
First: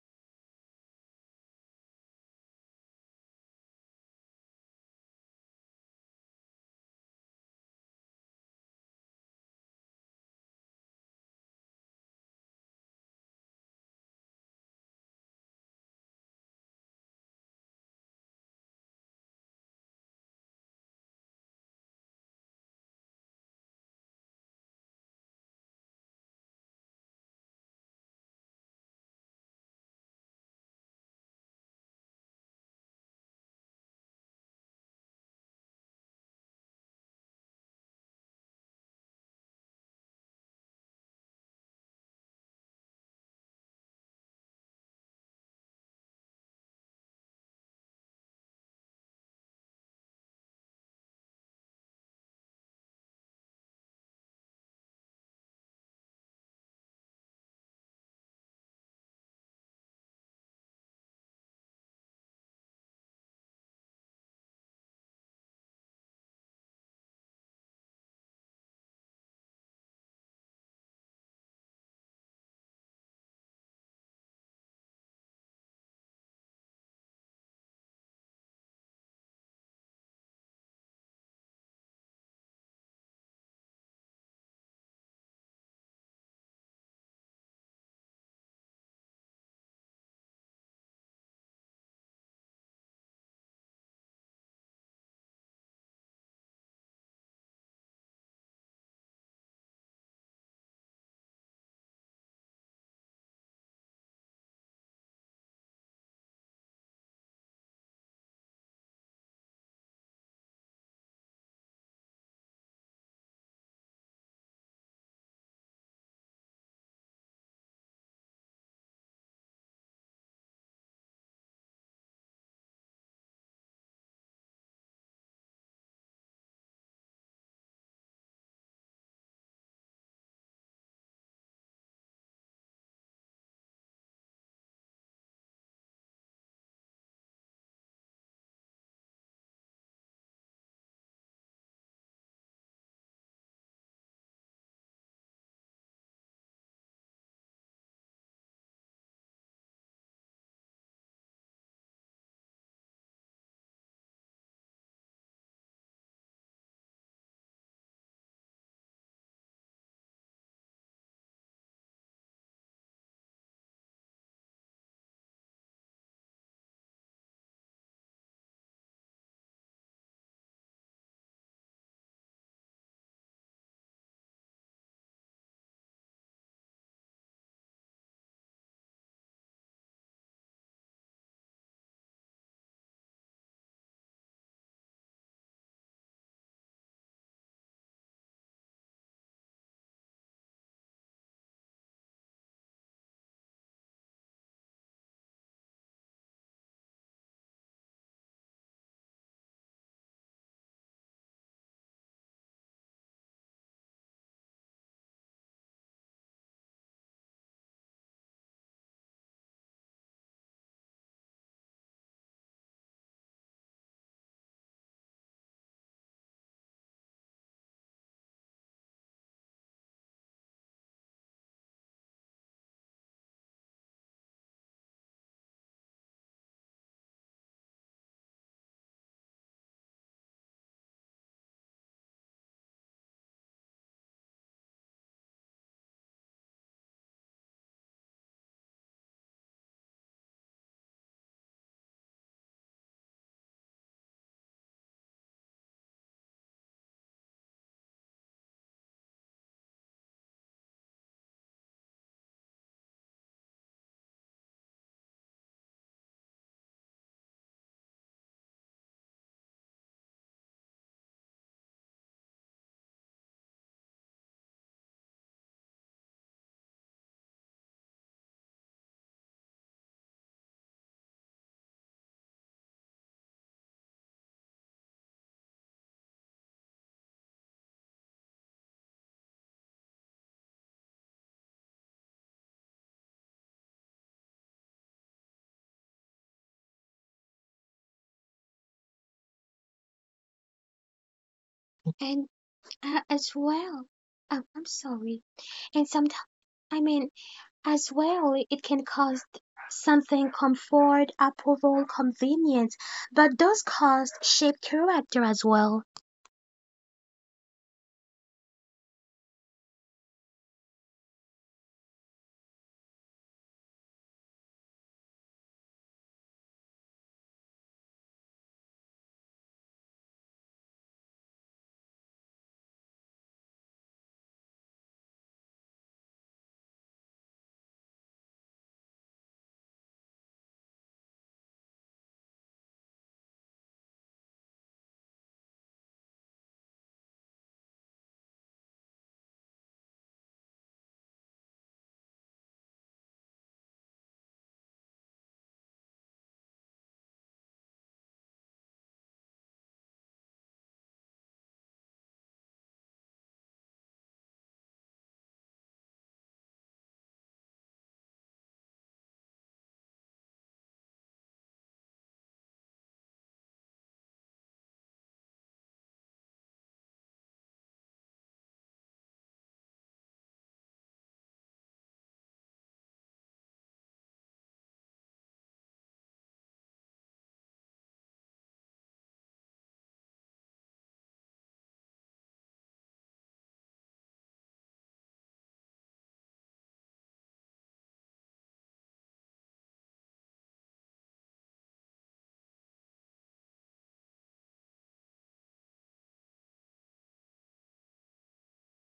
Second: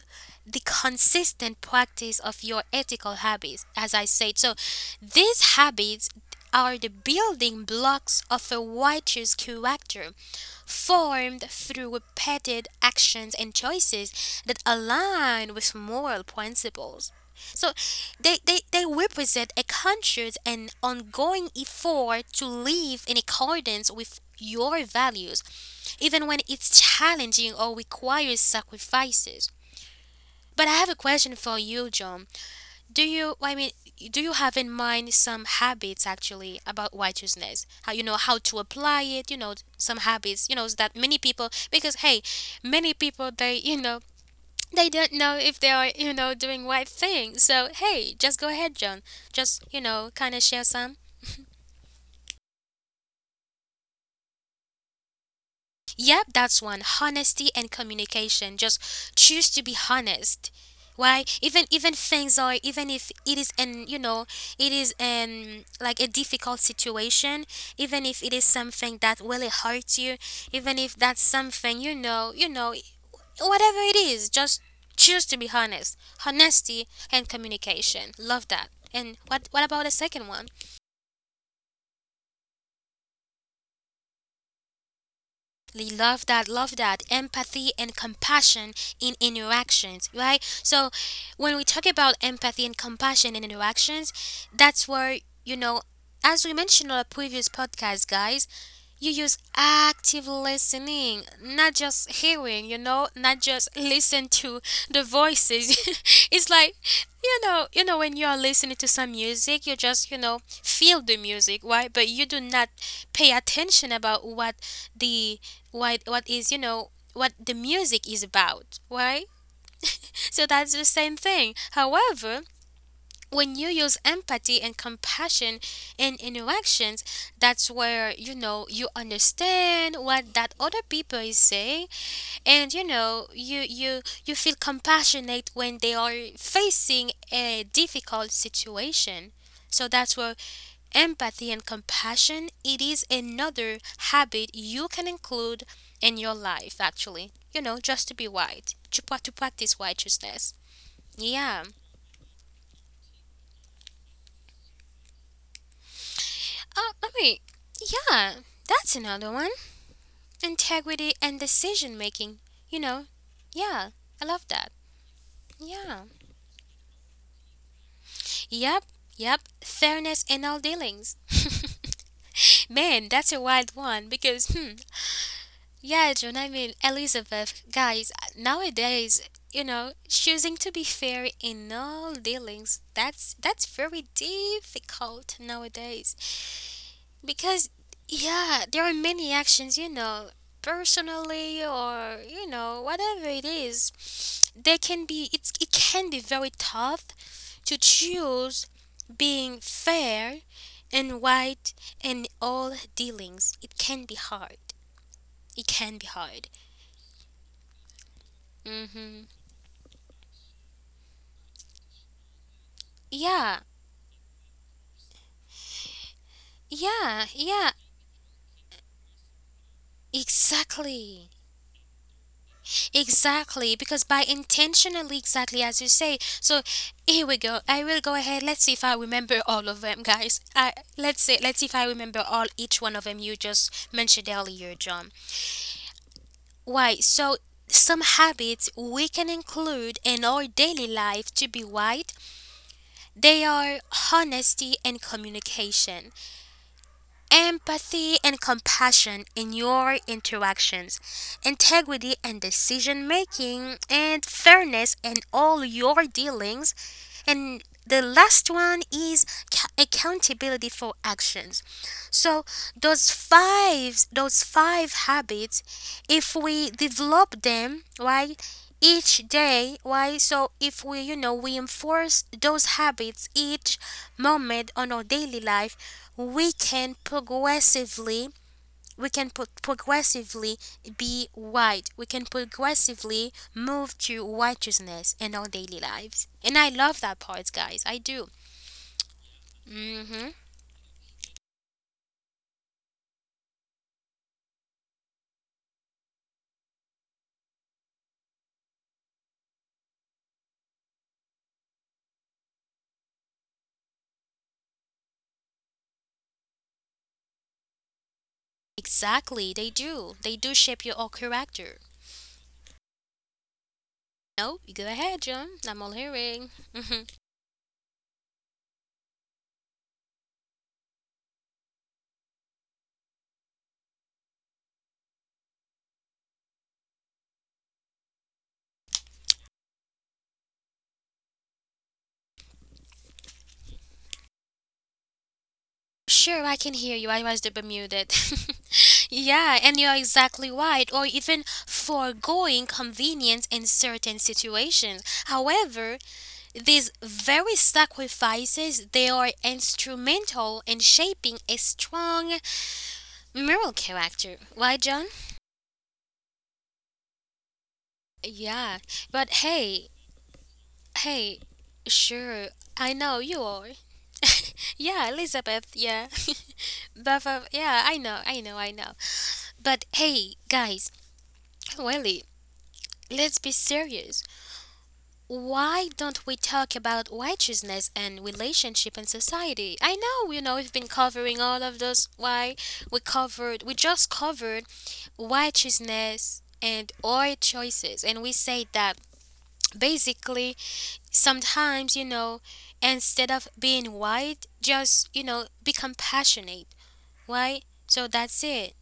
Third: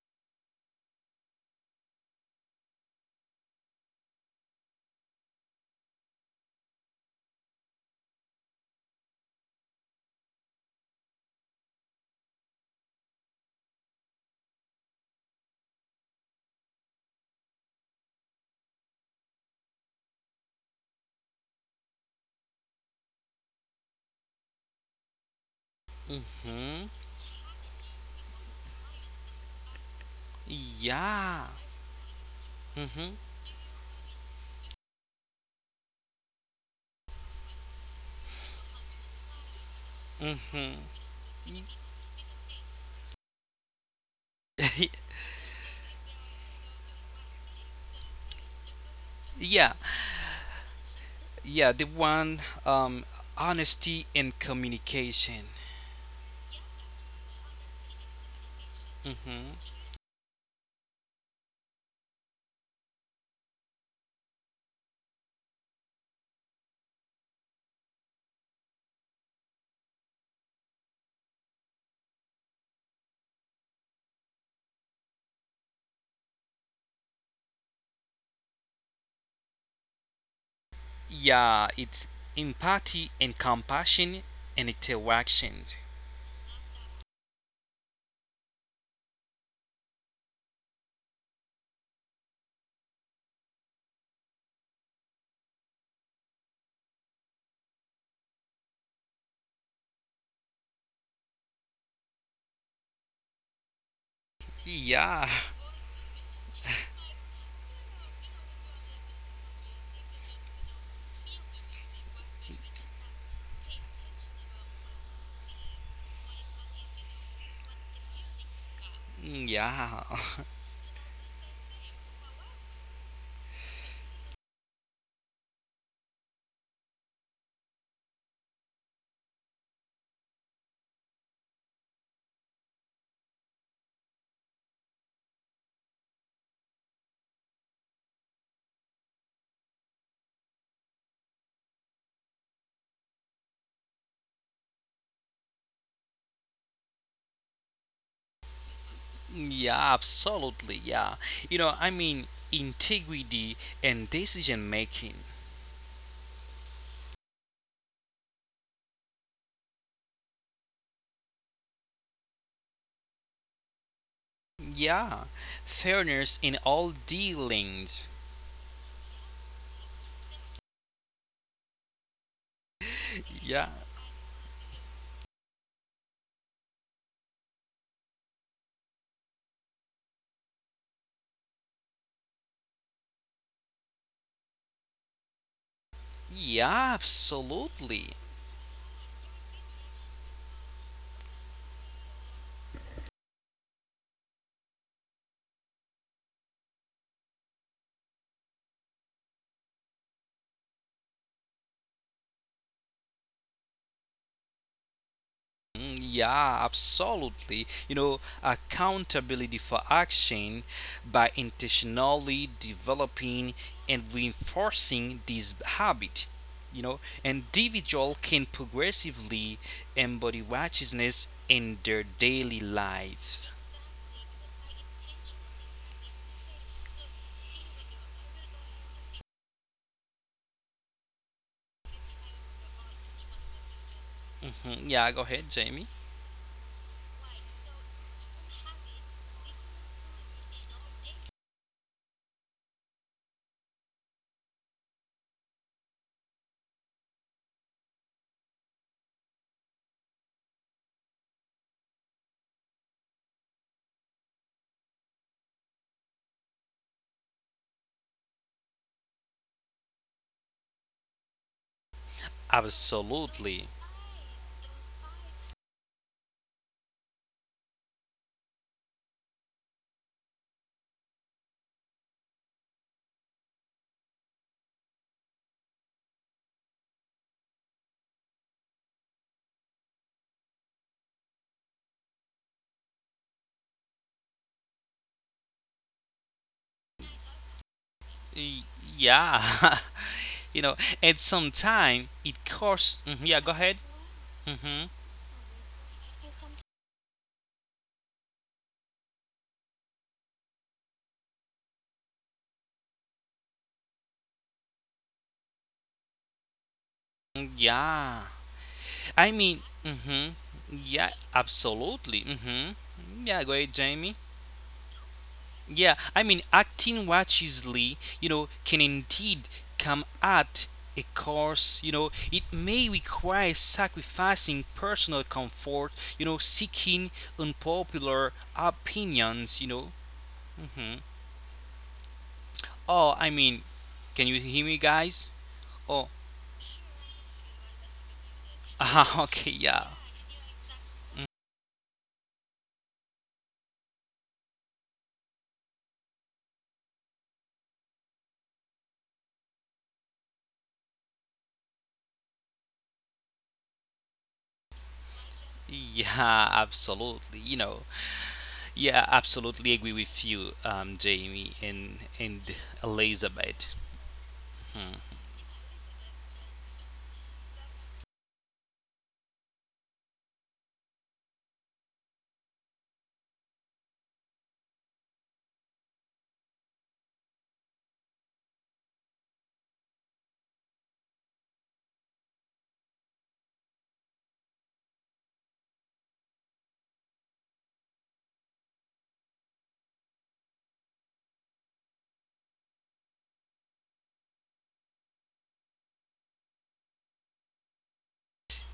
[SPEAKER 1] the consistent practice of your ethical habits, as I said. So these habits are the building blocks of a righteous character, formed through repeated actions and choices that align with moral principles. So they represent a conscious and ongoing effort to live in accordance with your values, even when it's
[SPEAKER 2] Mhm.
[SPEAKER 1] challenging or requires sacrifices. But I have a question
[SPEAKER 2] Yeah.
[SPEAKER 1] for you, John.
[SPEAKER 2] Mhm.
[SPEAKER 1] I mean, do you have in mind some habits actually about righteousness? How to apply it? Some habits,
[SPEAKER 2] Mhm.
[SPEAKER 1] that many people, because hey, many people, they don't know if they are, doing right thing. So, hey, just go ahead, John. Just,
[SPEAKER 2] Yeah.
[SPEAKER 1] you know, kind of share some.
[SPEAKER 2] Yeah. The one. Um. Honesty and communication.
[SPEAKER 1] Yep, that's one. Honesty and communication. Just choose
[SPEAKER 2] Mhm.
[SPEAKER 1] to be honest. Why? Even things are even if it is like a difficult situation. Even if it is something that really hurts you. Even if that's something, whatever it is. Just choose to be honest. Honesty and communication. Love that. And what about the second one?
[SPEAKER 2] Yeah. It's empathy and compassion and interaction.
[SPEAKER 1] Love that, love that. Empathy and compassion in interactions, right? So when we talk about empathy and compassion in interactions, that's where, you know as we mentioned on a previous podcast, guys, you use active listening, not just hearing, not just listen to the
[SPEAKER 2] Yeah.
[SPEAKER 1] voices. It's like, when you are listening to some music, you just, feel the music, right? But you do not pay attention about what the what is you know what the music is about, right?
[SPEAKER 2] Yeah.
[SPEAKER 1] So that's the same thing. However, when you use empathy and compassion in interactions, that's where, you understand what that other people is saying, and, you feel compassionate when they are facing a difficult situation. So that's where empathy and compassion, it is another habit you can include in your life, actually. Just to be white, to
[SPEAKER 2] Yeah.
[SPEAKER 1] practice righteousness.
[SPEAKER 2] Absolutely. Yeah.
[SPEAKER 1] Yeah.
[SPEAKER 2] I mean, integrity and decision making.
[SPEAKER 1] I mean, yeah, that's another one. Integrity and decision making, you know. Yeah, I love that.
[SPEAKER 2] Yeah.
[SPEAKER 1] Yeah.
[SPEAKER 2] Fairness in all dealings.
[SPEAKER 1] Yep, yep. Fairness in all dealings. Man, that's a
[SPEAKER 2] Yeah,
[SPEAKER 1] wild one because, yeah, John, I mean, Elizabeth, guys, nowadays, choosing to be fair in all dealings, that's very difficult nowadays.
[SPEAKER 2] yeah,
[SPEAKER 1] Because
[SPEAKER 2] absolutely.
[SPEAKER 1] yeah, there are many actions, personally or, whatever it is, they can be it's it can be very tough to choose being fair and white in all dealings. It can be hard. It can
[SPEAKER 2] Mm,
[SPEAKER 1] be hard.
[SPEAKER 2] yeah, absolutely. You know,
[SPEAKER 1] Mm-hmm.
[SPEAKER 2] accountability for action by intentionally developing
[SPEAKER 1] Yeah,
[SPEAKER 2] and reinforcing this habit. You know,
[SPEAKER 1] yeah, yeah.
[SPEAKER 2] individual can progressively embody
[SPEAKER 1] Exactly.
[SPEAKER 2] righteousness in their daily lives.
[SPEAKER 1] Exactly. Because by intentionally, exactly as you say. So here we go. I will go ahead. Let's see if I remember all of them, guys. I let's see. Let's see if I remember all each one of them you just mentioned earlier,
[SPEAKER 2] Mhm.
[SPEAKER 1] John.
[SPEAKER 2] Yeah, go ahead, Jamie.
[SPEAKER 1] Why? So some habits we can include in our daily life to be white. They are honesty and communication, empathy and compassion in your interactions, integrity and decision making, and fairness in all your dealings, and the last one is accountability for actions. So those
[SPEAKER 2] Absolutely.
[SPEAKER 1] five those five habits, if we develop them, right, each day, right? So if we you know we enforce those habits each moment on our daily life, we can progressively we can pro- progressively, be white. We can progressively move to righteousness in our daily lives. And I love that part, guys. I do.
[SPEAKER 2] Y- Yeah.
[SPEAKER 1] hmm
[SPEAKER 2] you know, and sometimes
[SPEAKER 3] and
[SPEAKER 2] it costs. Mhm,
[SPEAKER 3] as
[SPEAKER 2] yeah, go ahead.
[SPEAKER 3] well, oh, I'm
[SPEAKER 2] Hmm.
[SPEAKER 3] sorry, and sometimes, I mean, as well, it can cost something: comfort, approval, convenience, but those costs shape character as well.
[SPEAKER 2] Yeah. I
[SPEAKER 1] Exactly,
[SPEAKER 2] mean,
[SPEAKER 1] they do.
[SPEAKER 2] hmm,
[SPEAKER 1] They do shape your whole
[SPEAKER 2] yeah,
[SPEAKER 1] character.
[SPEAKER 2] absolutely. Hmm. Yeah, go ahead, Jamie.
[SPEAKER 1] No, you go ahead, John. I'm all
[SPEAKER 2] Yeah, I mean,
[SPEAKER 1] hearing.
[SPEAKER 2] acting righteously, can indeed come at a cost. It may require sacrificing personal comfort, seeking unpopular opinions. Hmm. Oh, I mean, can you hear me, guys? Oh,
[SPEAKER 1] Sure, I can hear you. I was the Bermudan.
[SPEAKER 2] okay,
[SPEAKER 1] Yeah, and
[SPEAKER 2] yeah.
[SPEAKER 1] you're exactly right. Or even foregoing convenience in certain situations. However, these very sacrifices, they are instrumental in shaping a strong moral character. Why, John?
[SPEAKER 2] Yeah, absolutely.
[SPEAKER 1] Yeah,
[SPEAKER 2] Yeah,
[SPEAKER 1] but
[SPEAKER 2] absolutely
[SPEAKER 1] hey,
[SPEAKER 2] agree with you,
[SPEAKER 1] hey,
[SPEAKER 2] Jamie and
[SPEAKER 1] sure, I know you are.
[SPEAKER 2] Elizabeth.
[SPEAKER 1] Yeah, Elizabeth, yeah. But, yeah, I know, I know, I know. But hey, guys, really, let's be serious. Why don't we talk about righteousness and relationship in society? I know, we've been covering all of those. Why, we just covered righteousness and our choices, and we say that basically sometimes, instead of being white, just become passionate. Why? So that's it.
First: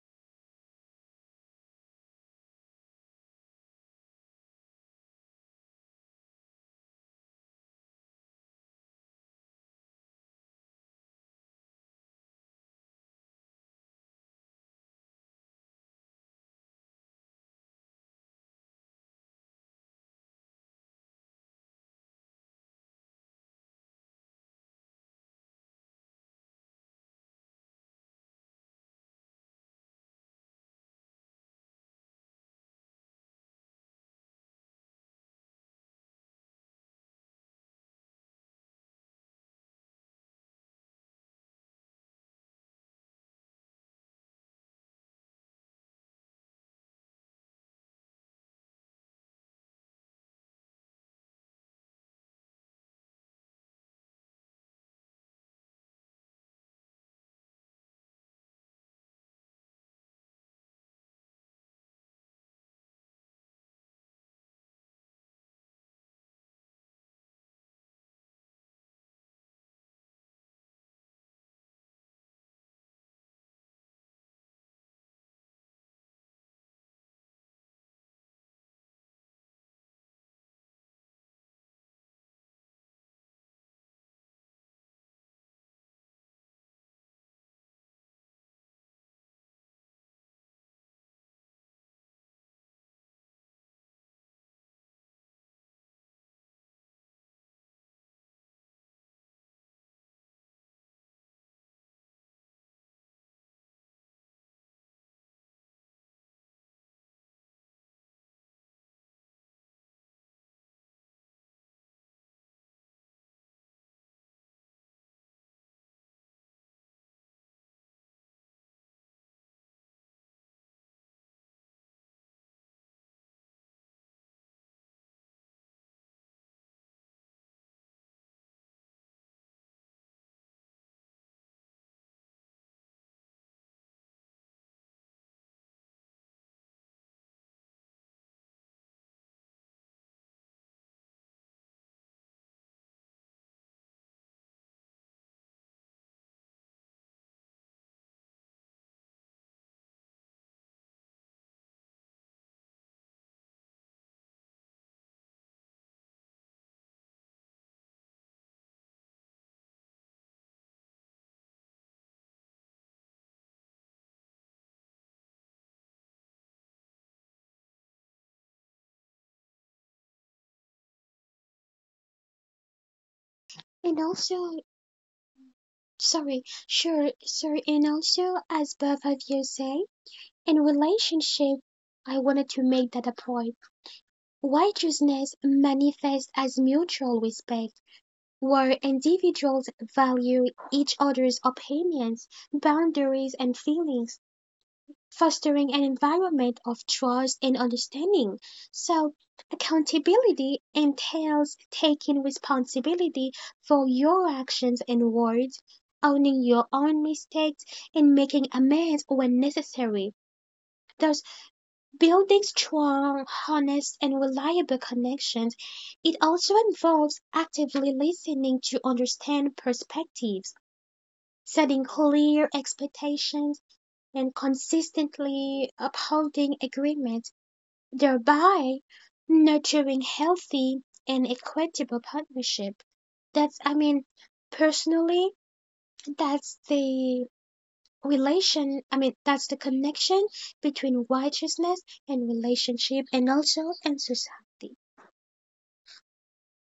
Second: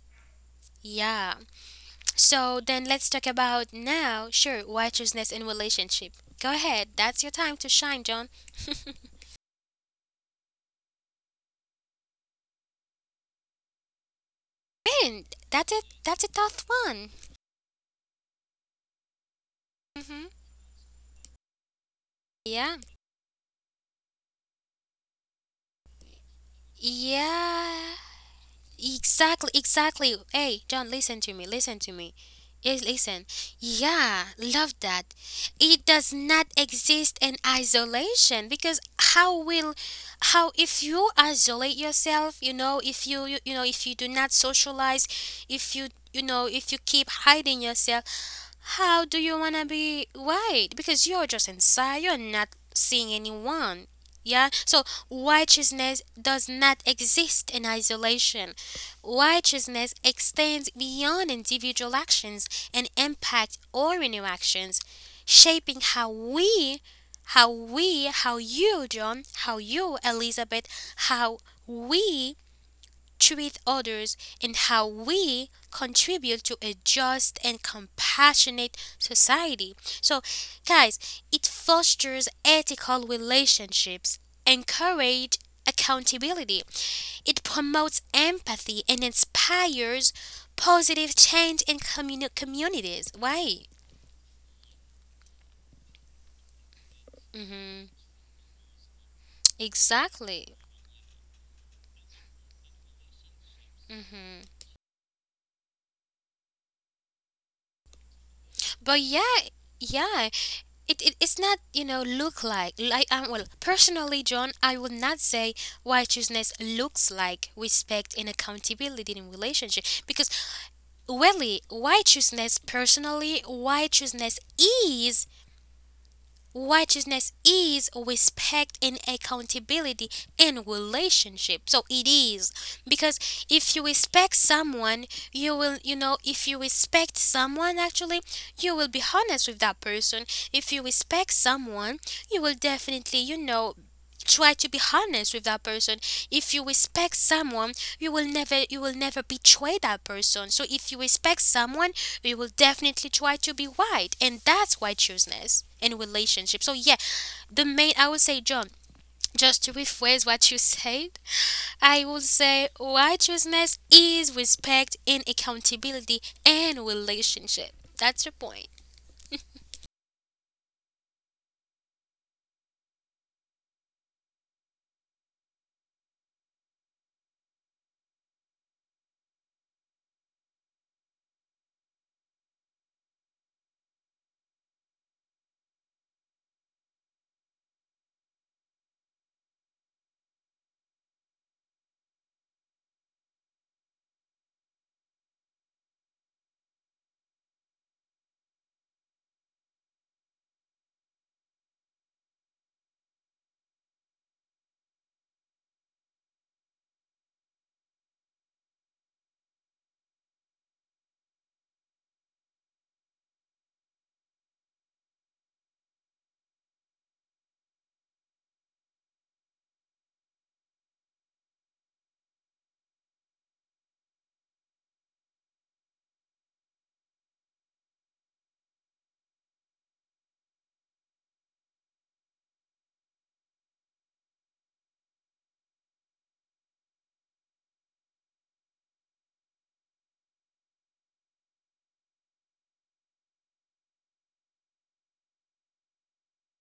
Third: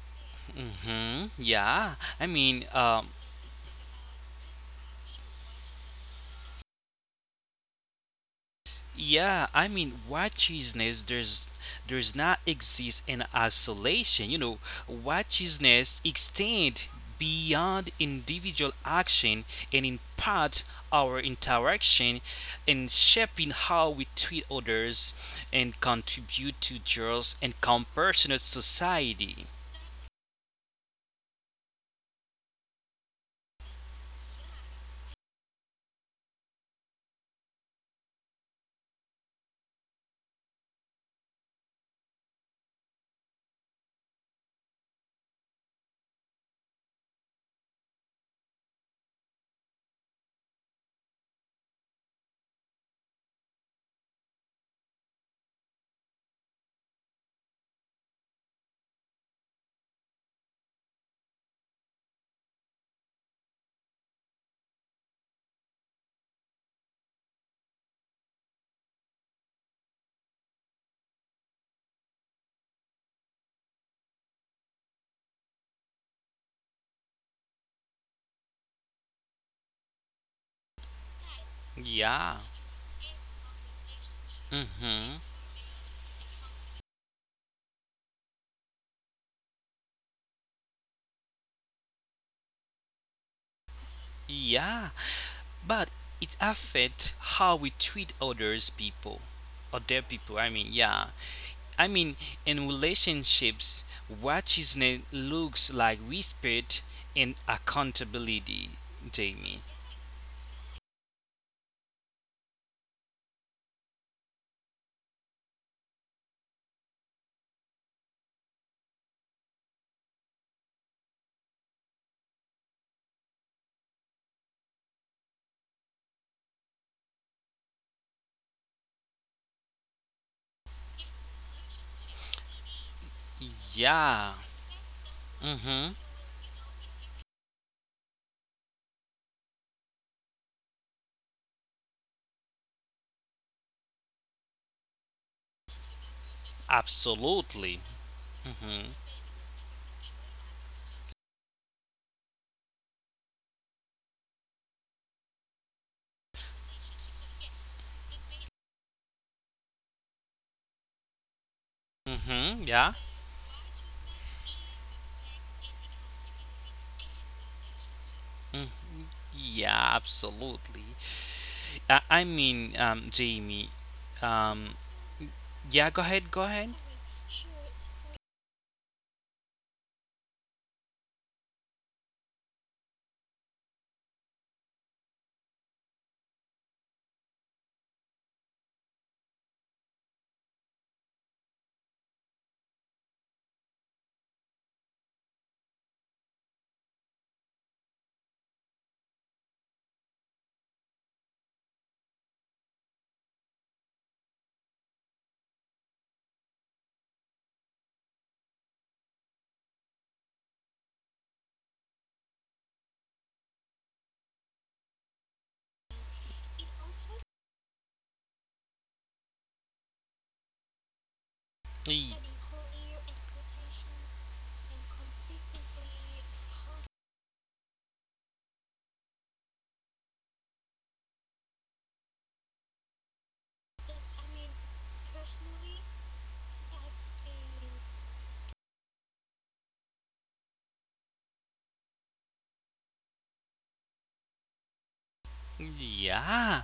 [SPEAKER 2] Hmm.
[SPEAKER 1] Yeah. So then let's talk about now, sure, righteousness in relationship. Go ahead, that's your time to shine, John.
[SPEAKER 2] Yeah, I mean, righteousness there's not exist in isolation. You know,
[SPEAKER 1] Man, that's a
[SPEAKER 2] righteousness
[SPEAKER 1] tough
[SPEAKER 2] extend
[SPEAKER 1] one.
[SPEAKER 2] beyond individual action and
[SPEAKER 1] hmm
[SPEAKER 2] impart our interaction
[SPEAKER 1] Yeah,
[SPEAKER 2] and shaping how we treat others and contribute to just and
[SPEAKER 1] yeah.
[SPEAKER 2] compassionate society.
[SPEAKER 1] Exactly, exactly. Hey, John, listen to me, listen to me. Yes, listen. Yeah, love that. It does not exist in isolation because how, if you isolate yourself, if you you, you know, if you do not socialize, if you if you keep hiding yourself, how do you wanna be white? Because you're just inside, you're not seeing anyone. Yeah? So righteousness does not exist in isolation. Righteousness extends beyond individual actions and impact all interactions, shaping how you, John, how you, Elizabeth, how we treat others, and how we contribute to a just and compassionate society. So, guys, it fosters
[SPEAKER 2] Yeah.
[SPEAKER 1] ethical relationships,
[SPEAKER 2] Mhm.
[SPEAKER 1] encourage accountability, it promotes empathy, and inspires positive change in communities. Why?
[SPEAKER 2] Yeah, but it affects how we
[SPEAKER 1] hmm
[SPEAKER 2] treat others people. Other people, I mean,
[SPEAKER 1] Exactly.
[SPEAKER 2] yeah. I mean, in relationships, righteousness looks like respect and accountability,
[SPEAKER 1] But yeah,
[SPEAKER 2] Jamie.
[SPEAKER 1] yeah. It's not, look, well, personally, John, I would not say righteousness looks like respect and accountability in relationship, because, really, righteousness is respect and accountability and relationship. So it is, because if you
[SPEAKER 2] Yeah.
[SPEAKER 1] respect someone, you will,
[SPEAKER 2] Mhm.
[SPEAKER 1] you know, if you respect someone, actually, you will be honest with that person. If you respect someone, you will definitely, try to be honest with that person. If you respect
[SPEAKER 2] Absolutely.
[SPEAKER 1] someone, you will never you
[SPEAKER 2] Mhm.
[SPEAKER 1] will never betray that person. So if you respect someone, you will definitely try to be right, and that's righteousness in relationship. So yeah, the main, I would say, John, just to rephrase what you said, I would
[SPEAKER 2] Mhm.
[SPEAKER 1] say
[SPEAKER 2] Yeah.
[SPEAKER 1] righteousness is respect and accountability and relationship. That's the
[SPEAKER 2] Mhm.
[SPEAKER 1] point.
[SPEAKER 2] Yeah, absolutely. I mean, Jamie.
[SPEAKER 3] And also,
[SPEAKER 2] Um, yeah, go ahead, go
[SPEAKER 3] sorry,
[SPEAKER 2] ahead.
[SPEAKER 3] sure, sir. And also, as both of you say, in relationship, I wanted to make that a point. Righteousness manifests as mutual respect, where individuals value each other's opinions, boundaries, and feelings, fostering an environment of trust and understanding. So, accountability entails taking responsibility for your actions and words, owning your own mistakes, and making amends when necessary, thus building strong, honest, and reliable connections. It also involves actively listening to understand perspectives, setting
[SPEAKER 2] Y-
[SPEAKER 3] clear expectations, and consistently upholding agreements, thereby nurturing healthy and equitable partnership. That's, I mean, personally, that's the relation, I mean, that's the connection between righteousness and relationship and also in society.
[SPEAKER 2] Yeah,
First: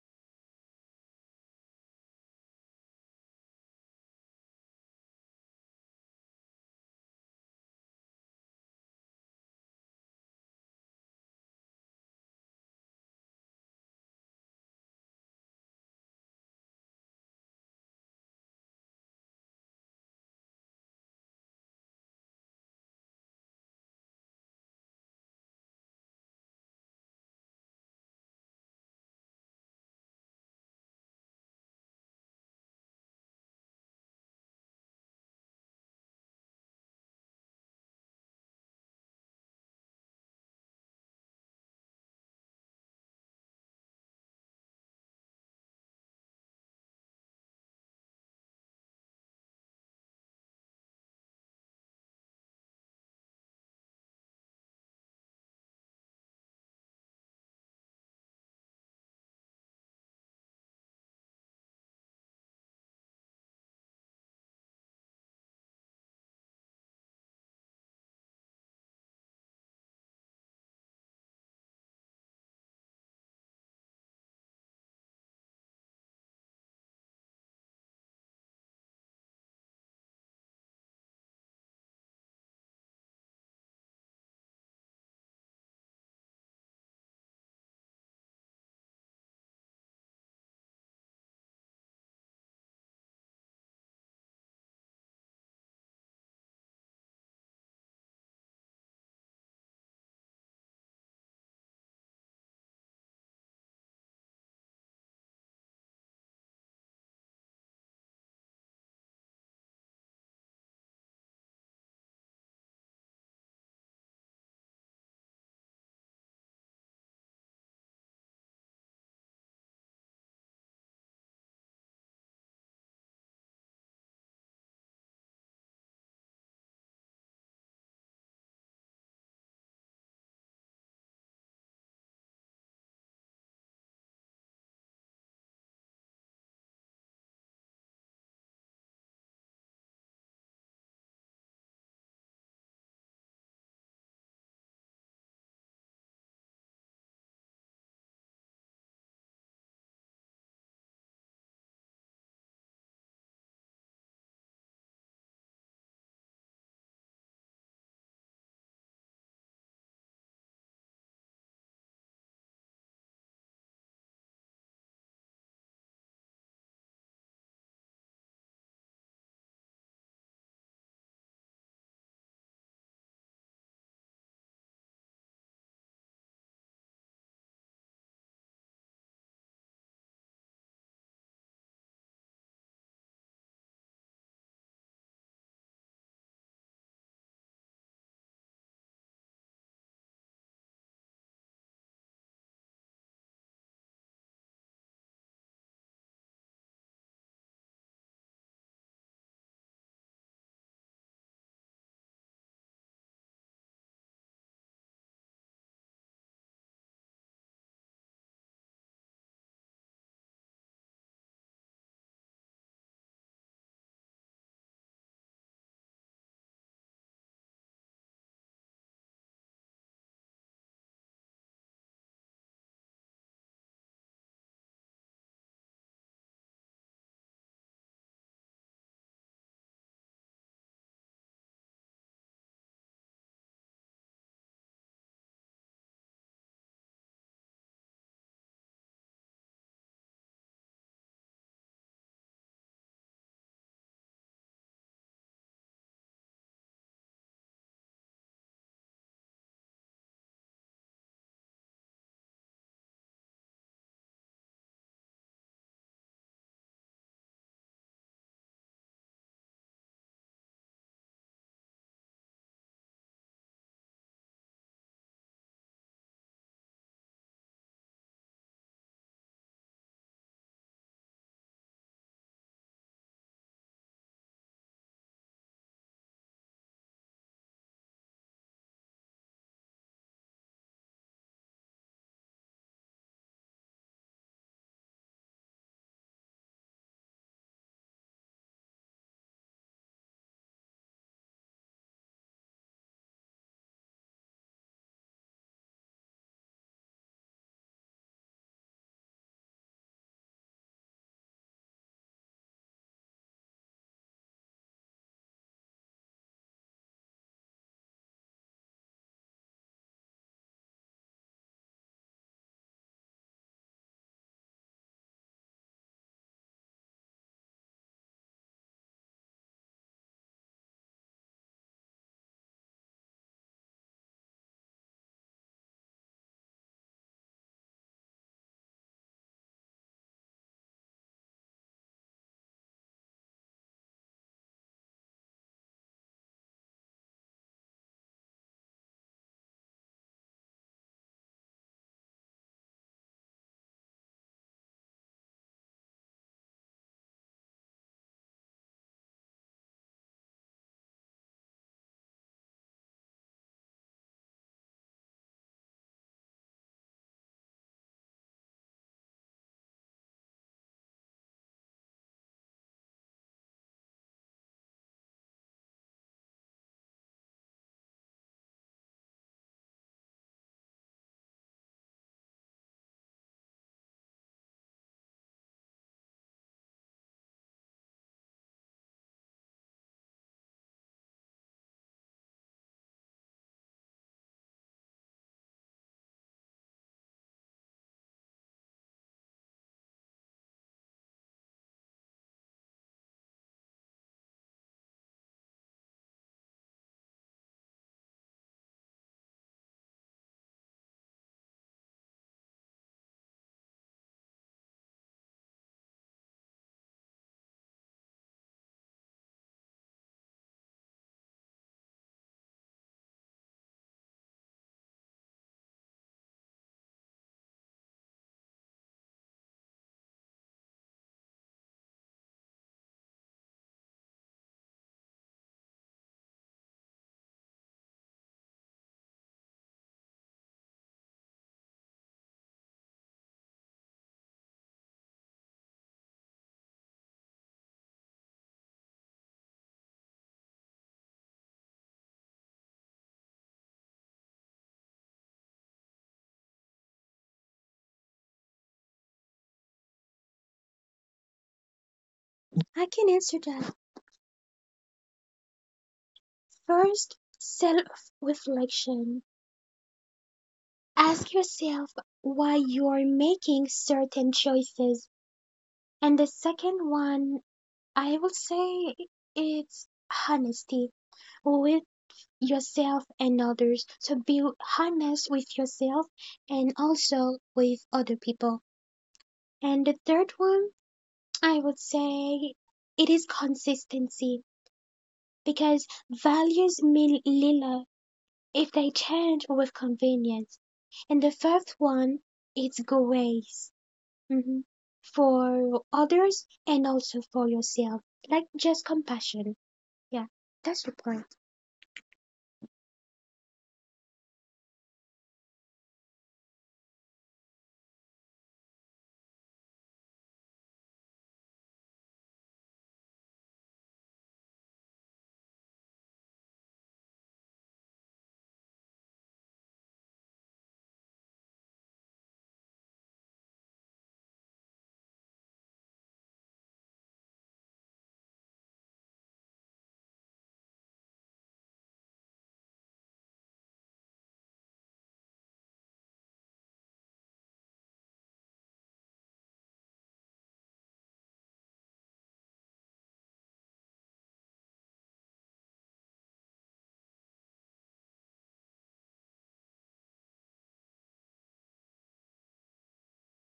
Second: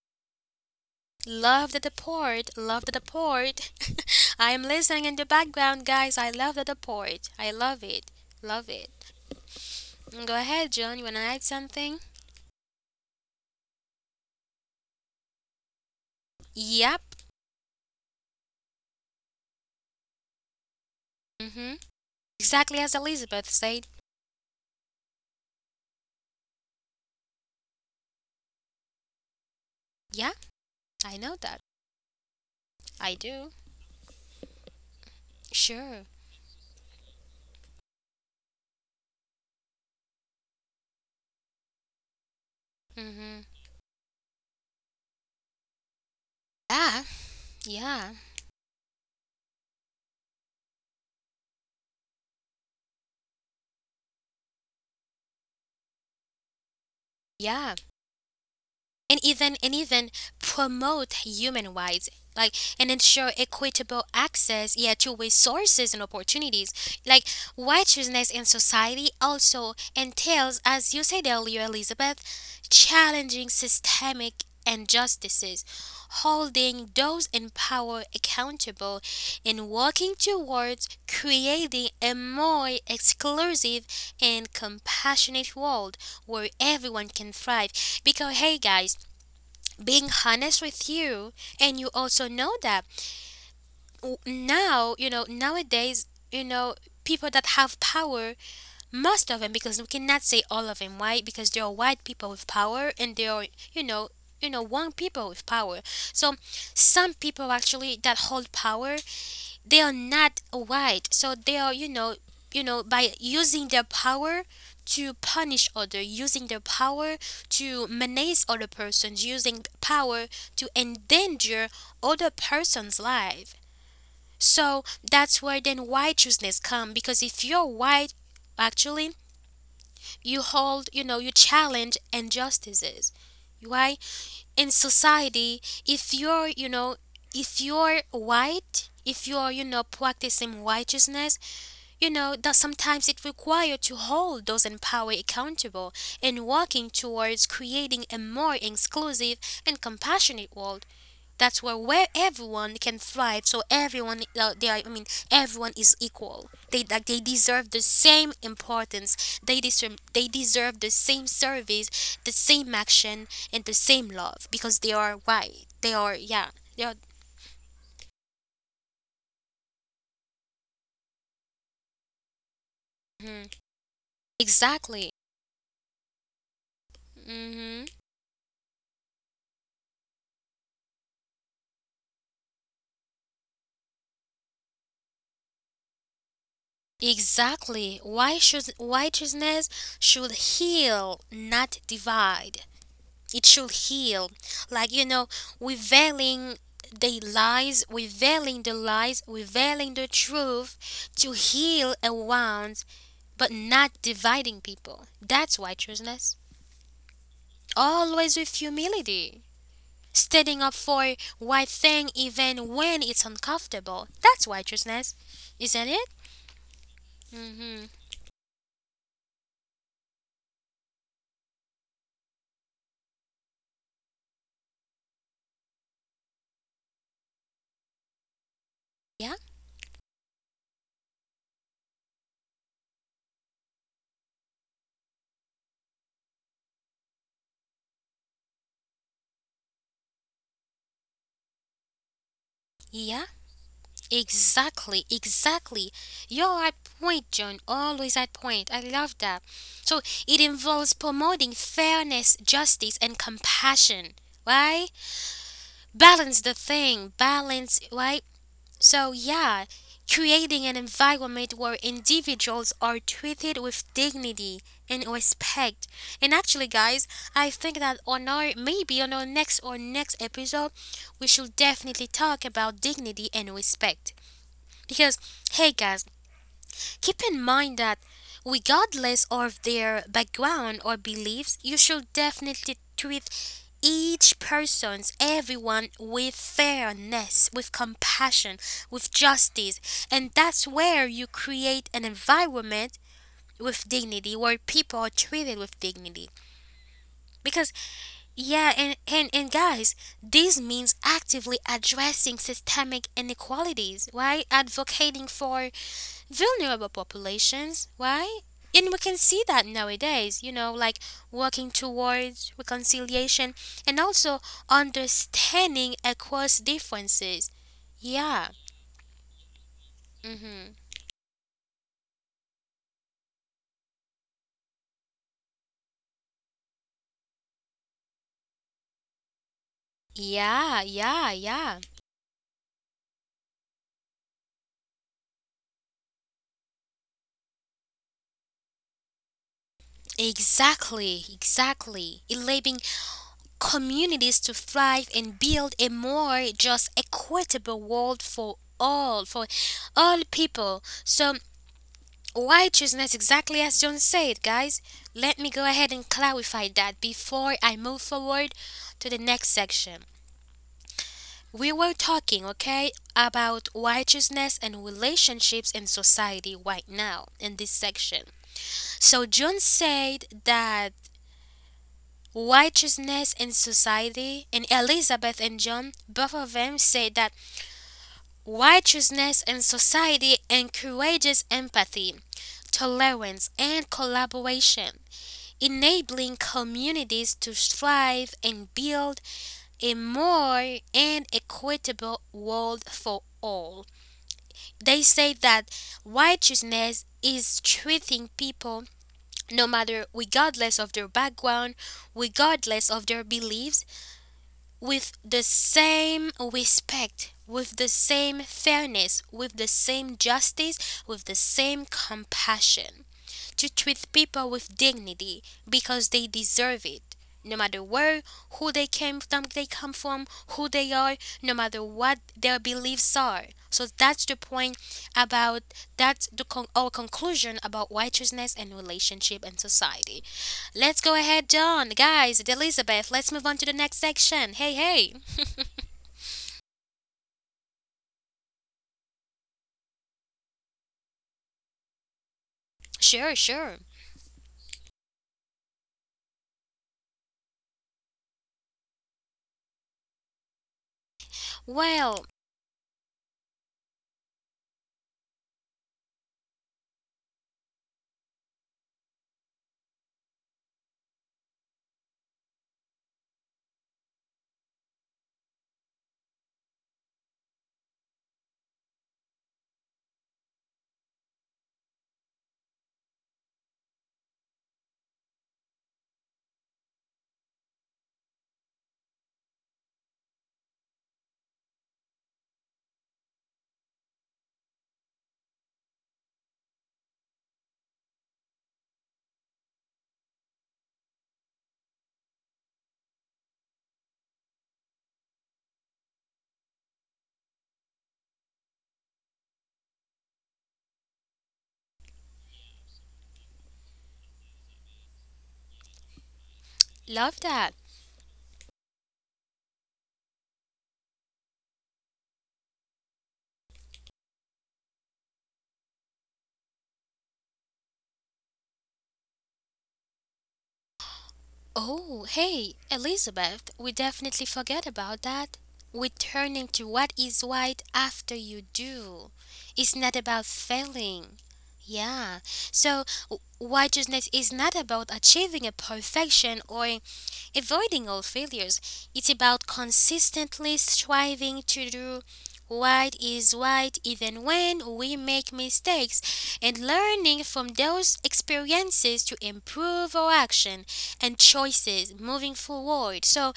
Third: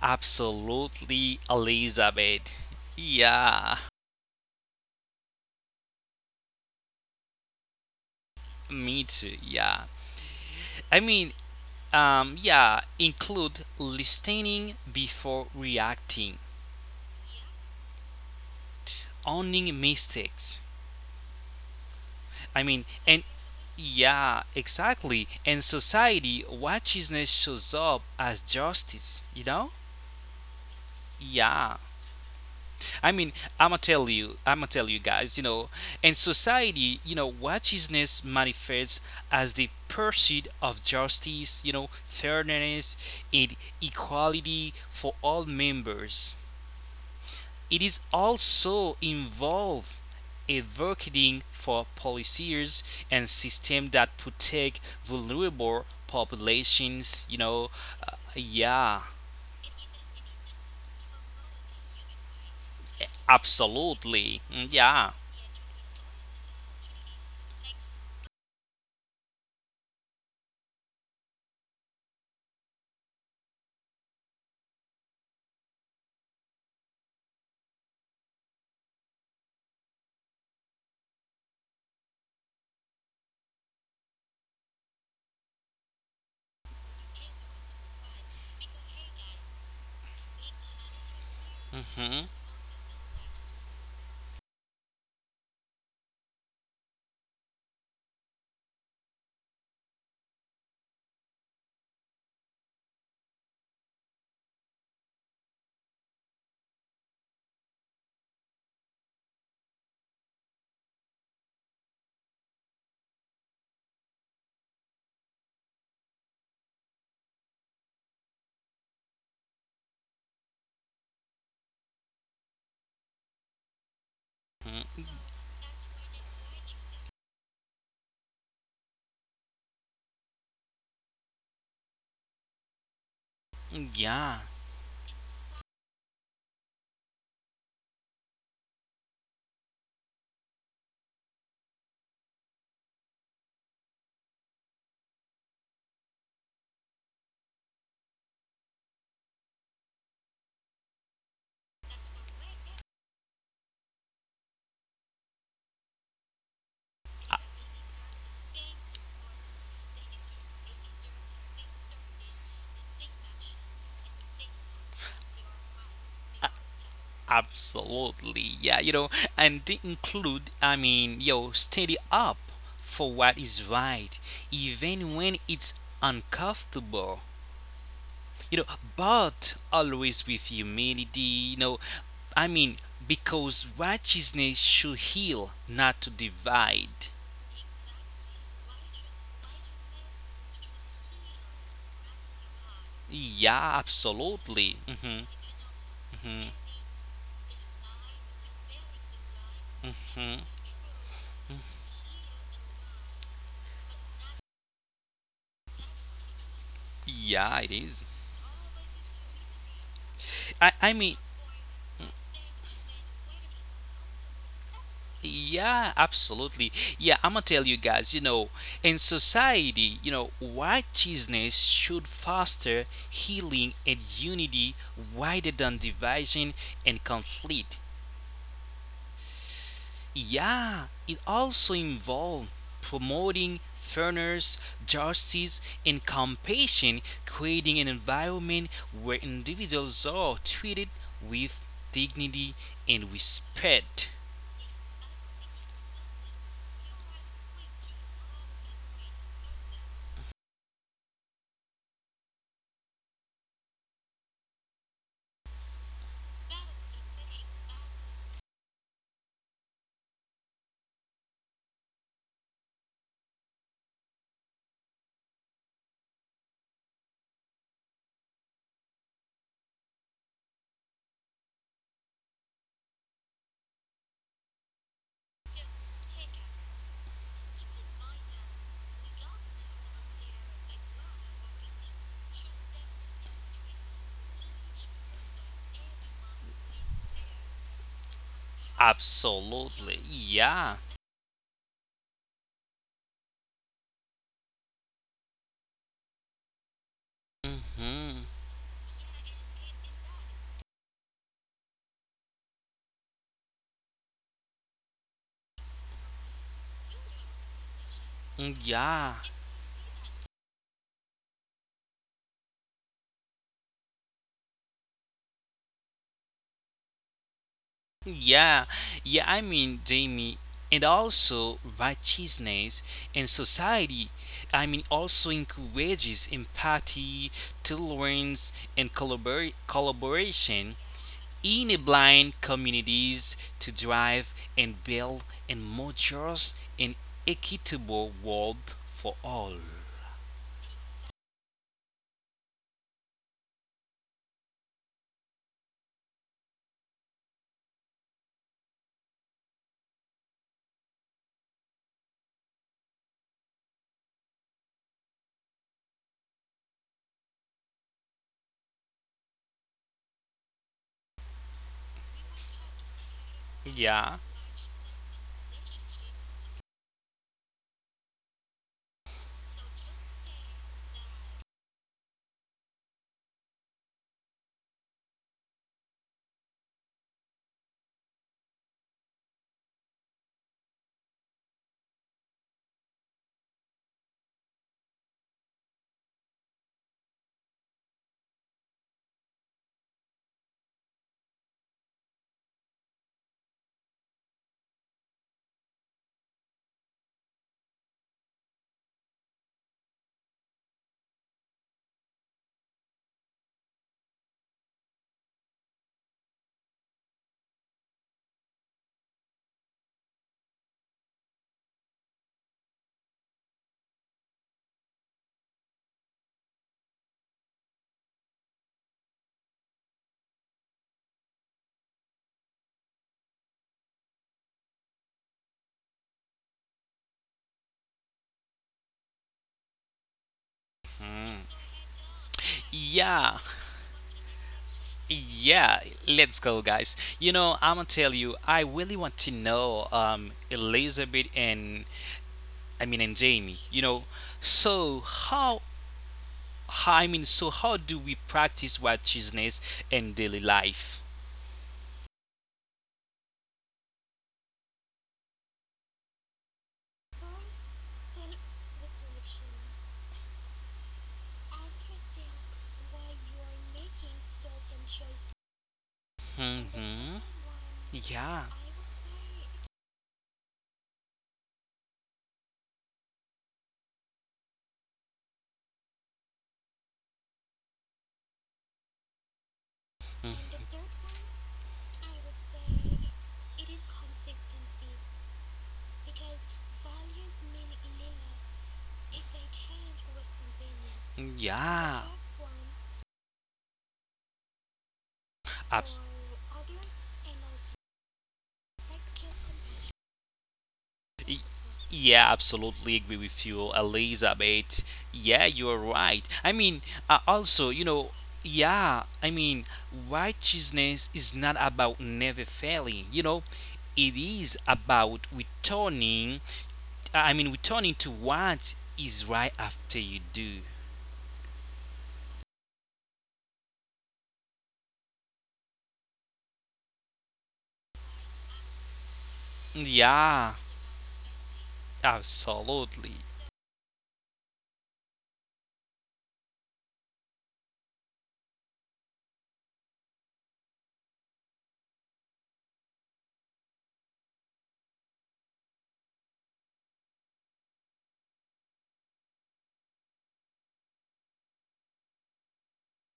[SPEAKER 2] absolutely,
[SPEAKER 1] Love the deport,
[SPEAKER 2] Elizabeth.
[SPEAKER 1] love the deport.
[SPEAKER 2] Yeah,
[SPEAKER 1] I am listening in the background, guys. I love the deport. I love it, love it.
[SPEAKER 2] me too. Yeah,
[SPEAKER 1] Go ahead, John.
[SPEAKER 2] I
[SPEAKER 1] You want to
[SPEAKER 2] mean,
[SPEAKER 1] add something?
[SPEAKER 2] yeah, include listening before reacting,
[SPEAKER 1] Yep.
[SPEAKER 2] owning mistakes.
[SPEAKER 1] Mm-hmm.
[SPEAKER 2] I
[SPEAKER 1] Exactly
[SPEAKER 2] mean,
[SPEAKER 1] as Elizabeth said.
[SPEAKER 2] yeah, exactly. And society righteousness shows up as justice, you know?
[SPEAKER 1] Yeah, I know that.
[SPEAKER 2] Yeah. I
[SPEAKER 1] I
[SPEAKER 2] mean,
[SPEAKER 1] do.
[SPEAKER 2] I'ma tell you guys, you know,
[SPEAKER 1] Sure.
[SPEAKER 2] in society, you know, righteousness manifests as the pursuit of justice, you know, fairness
[SPEAKER 1] Mm-hmm.
[SPEAKER 2] and equality for all members.
[SPEAKER 1] Yeah,
[SPEAKER 2] It is
[SPEAKER 1] yeah,
[SPEAKER 2] also involved advocating for policies and systems that protect vulnerable populations.
[SPEAKER 1] yeah.
[SPEAKER 2] Yeah,
[SPEAKER 1] And even promote human rights, like and ensure equitable
[SPEAKER 2] absolutely, mm,
[SPEAKER 1] access, yeah,
[SPEAKER 2] yeah,
[SPEAKER 1] to resources and opportunities. Like, righteousness in society also entails, as you said earlier, Elizabeth, challenging systemic injustices, holding those in power accountable, and working towards creating a more exclusive and compassionate world where everyone can thrive. Because, hey, guys, being honest with you, and you also
[SPEAKER 2] hmm,
[SPEAKER 1] know that, nowadays, people that have power, most of them, because we cannot say all of them. Why? Because there are white people with power, and there are, you know one people with power. So some people actually that hold power, they are not white. So they are, by using their power to punish other, using their power to menace other persons, using power to endanger other person's life. So that's where, then, righteousness come, because if you're white, actually, you hold you know you challenge injustices. Why?
[SPEAKER 2] yeah.
[SPEAKER 1] In society, if you're you know if you're white, if you're, practicing righteousness, that sometimes it requires to hold those in power accountable and working towards creating a more inclusive and compassionate world. That's where everyone can thrive, so everyone, I mean, everyone is equal. They, like, they deserve the same importance. They deserve the same service, the same action, and the same love, because they are white. They are, yeah. They are,
[SPEAKER 2] Absolutely, yeah, you know, and they include, I mean, yo, steady up for what
[SPEAKER 1] mhm.
[SPEAKER 2] is right,
[SPEAKER 1] Exactly.
[SPEAKER 2] even when it's uncomfortable,
[SPEAKER 1] Mhm.
[SPEAKER 2] you know, but always with humility, you know, I mean, because righteousness should heal, not to divide.
[SPEAKER 1] Exactly. Why should righteousness should heal, not divide. It
[SPEAKER 2] Yeah,
[SPEAKER 1] should heal.
[SPEAKER 2] absolutely.
[SPEAKER 1] Like,
[SPEAKER 2] Hmm. Hmm.
[SPEAKER 1] revealing the lies, revealing the lies, revealing the
[SPEAKER 2] Hmm.
[SPEAKER 1] truth to heal around, but not dividing people. That's righteousness.
[SPEAKER 2] Yeah, it is.
[SPEAKER 1] Always with humility. Standing
[SPEAKER 2] I,
[SPEAKER 1] up
[SPEAKER 2] I mean,
[SPEAKER 1] for right thing, even when it's uncomfortable. That's righteousness. Isn't
[SPEAKER 2] yeah,
[SPEAKER 1] it?
[SPEAKER 2] absolutely. Yeah, I'm gonna tell you
[SPEAKER 1] Mm-hmm.
[SPEAKER 2] guys, you know, in society, you know, righteousness should foster healing and unity rather than division and conflict.
[SPEAKER 1] Yeah.
[SPEAKER 2] Yeah, it also involved promoting fairness, justice, and compassion, creating an environment where individuals are treated with dignity and
[SPEAKER 1] Yeah.
[SPEAKER 2] respect.
[SPEAKER 1] Exactly, exactly. You're at point, John. Always at point. I love that. So it involves promoting fairness, justice, and compassion. Right? Balance the thing. Balance, right? So, yeah, creating an environment where individuals are treated with dignity and respect. And actually, guys, I think that on our maybe on our next or next episode, we should definitely talk about dignity and respect. Because, hey guys, keep in mind that regardless of their background or beliefs, you should definitely treat each person's everyone with fairness, with compassion, with
[SPEAKER 2] Absolutely,
[SPEAKER 1] justice. And that's
[SPEAKER 2] yeah.
[SPEAKER 1] where you create an environment with dignity where people are treated with dignity. Because
[SPEAKER 2] Mhm.
[SPEAKER 1] yeah, and guys, this means actively addressing systemic inequalities, right? Advocating for vulnerable populations. Why?
[SPEAKER 2] Mm,
[SPEAKER 1] And we
[SPEAKER 2] yeah.
[SPEAKER 1] can see that nowadays, you know, like working towards reconciliation and also understanding across differences. Yeah.
[SPEAKER 2] Yeah. Yeah, I mean, Jamie,
[SPEAKER 1] Mm-hmm.
[SPEAKER 2] and also righteousness and society. I mean, also encourages empathy, tolerance, and collaboration
[SPEAKER 1] Yeah, yeah,
[SPEAKER 2] in a
[SPEAKER 1] yeah.
[SPEAKER 2] blind communities to drive and build a more just and equitable world for all.
[SPEAKER 1] Exactly, exactly. Enabling communities to thrive and build a more just equitable world for all people. So why chosen is exactly as John said, guys. Let me go ahead and clarify that before I move forward to the next section. We were talking, okay, about
[SPEAKER 2] Yeah.
[SPEAKER 1] righteousness and relationships in society right now in this section. So John said that righteousness in society, and Elizabeth and John, both of them said that righteousness in society encourages empathy, tolerance, and collaboration, enabling communities to thrive and build a more and equitable world for all. They say that righteousness is treating people no matter regardless of their background, regardless of their beliefs, with the same respect, with the same fairness, with the same justice, with the same compassion to treat people with dignity because they deserve it. No matter where, who they came from, they come from, who they are, no matter what their beliefs are. So that's the point about our conclusion about righteousness and relationship and society. Let's go ahead, John, guys, and Elizabeth.
[SPEAKER 2] Yeah.
[SPEAKER 1] Let's move on to the next section. Hey, hey.
[SPEAKER 2] Yeah, let's go, guys. I'm gonna tell you, I really want to know Elizabeth and I mean and
[SPEAKER 1] Sure,
[SPEAKER 2] Jamie. You
[SPEAKER 1] sure.
[SPEAKER 2] know, so how so how do we practice righteousness in daily life?
[SPEAKER 1] Well,
[SPEAKER 3] I can answer that. First, self reflection. Ask yourself why you're making certain choices. And the second
[SPEAKER 2] Mm-hmm.
[SPEAKER 3] one, I would
[SPEAKER 2] Yeah.
[SPEAKER 3] say it's honesty with yourself and others. So be honest with yourself and also with other people. And the
[SPEAKER 2] Mhm.
[SPEAKER 3] third one, I would say it is consistency, because values mean little if they change with convenience. And the fourth
[SPEAKER 2] Yeah.
[SPEAKER 3] one, it's grace, mhm, for
[SPEAKER 2] Abs-
[SPEAKER 3] others and also for yourself, like just compassion. Yeah, that's the point.
[SPEAKER 2] Yeah, absolutely agree with you, Elizabeth. Yeah, you're right. I mean,
[SPEAKER 1] love that.
[SPEAKER 2] also, you know, yeah, I mean, righteousness is not about never failing, you know, it is about returning, I mean, returning to what is right after you do.
[SPEAKER 1] Oh, hey, Elizabeth, we definitely forget about that. We're turning to what is right after you do. It's not about
[SPEAKER 2] Yeah,
[SPEAKER 1] failing. Yeah. So,
[SPEAKER 2] absolutely.
[SPEAKER 1] righteousness is not about achieving a perfection or avoiding all failures, it's about consistently striving to do what is right even when we make mistakes and learning from those experiences to improve our action and choices moving forward. So,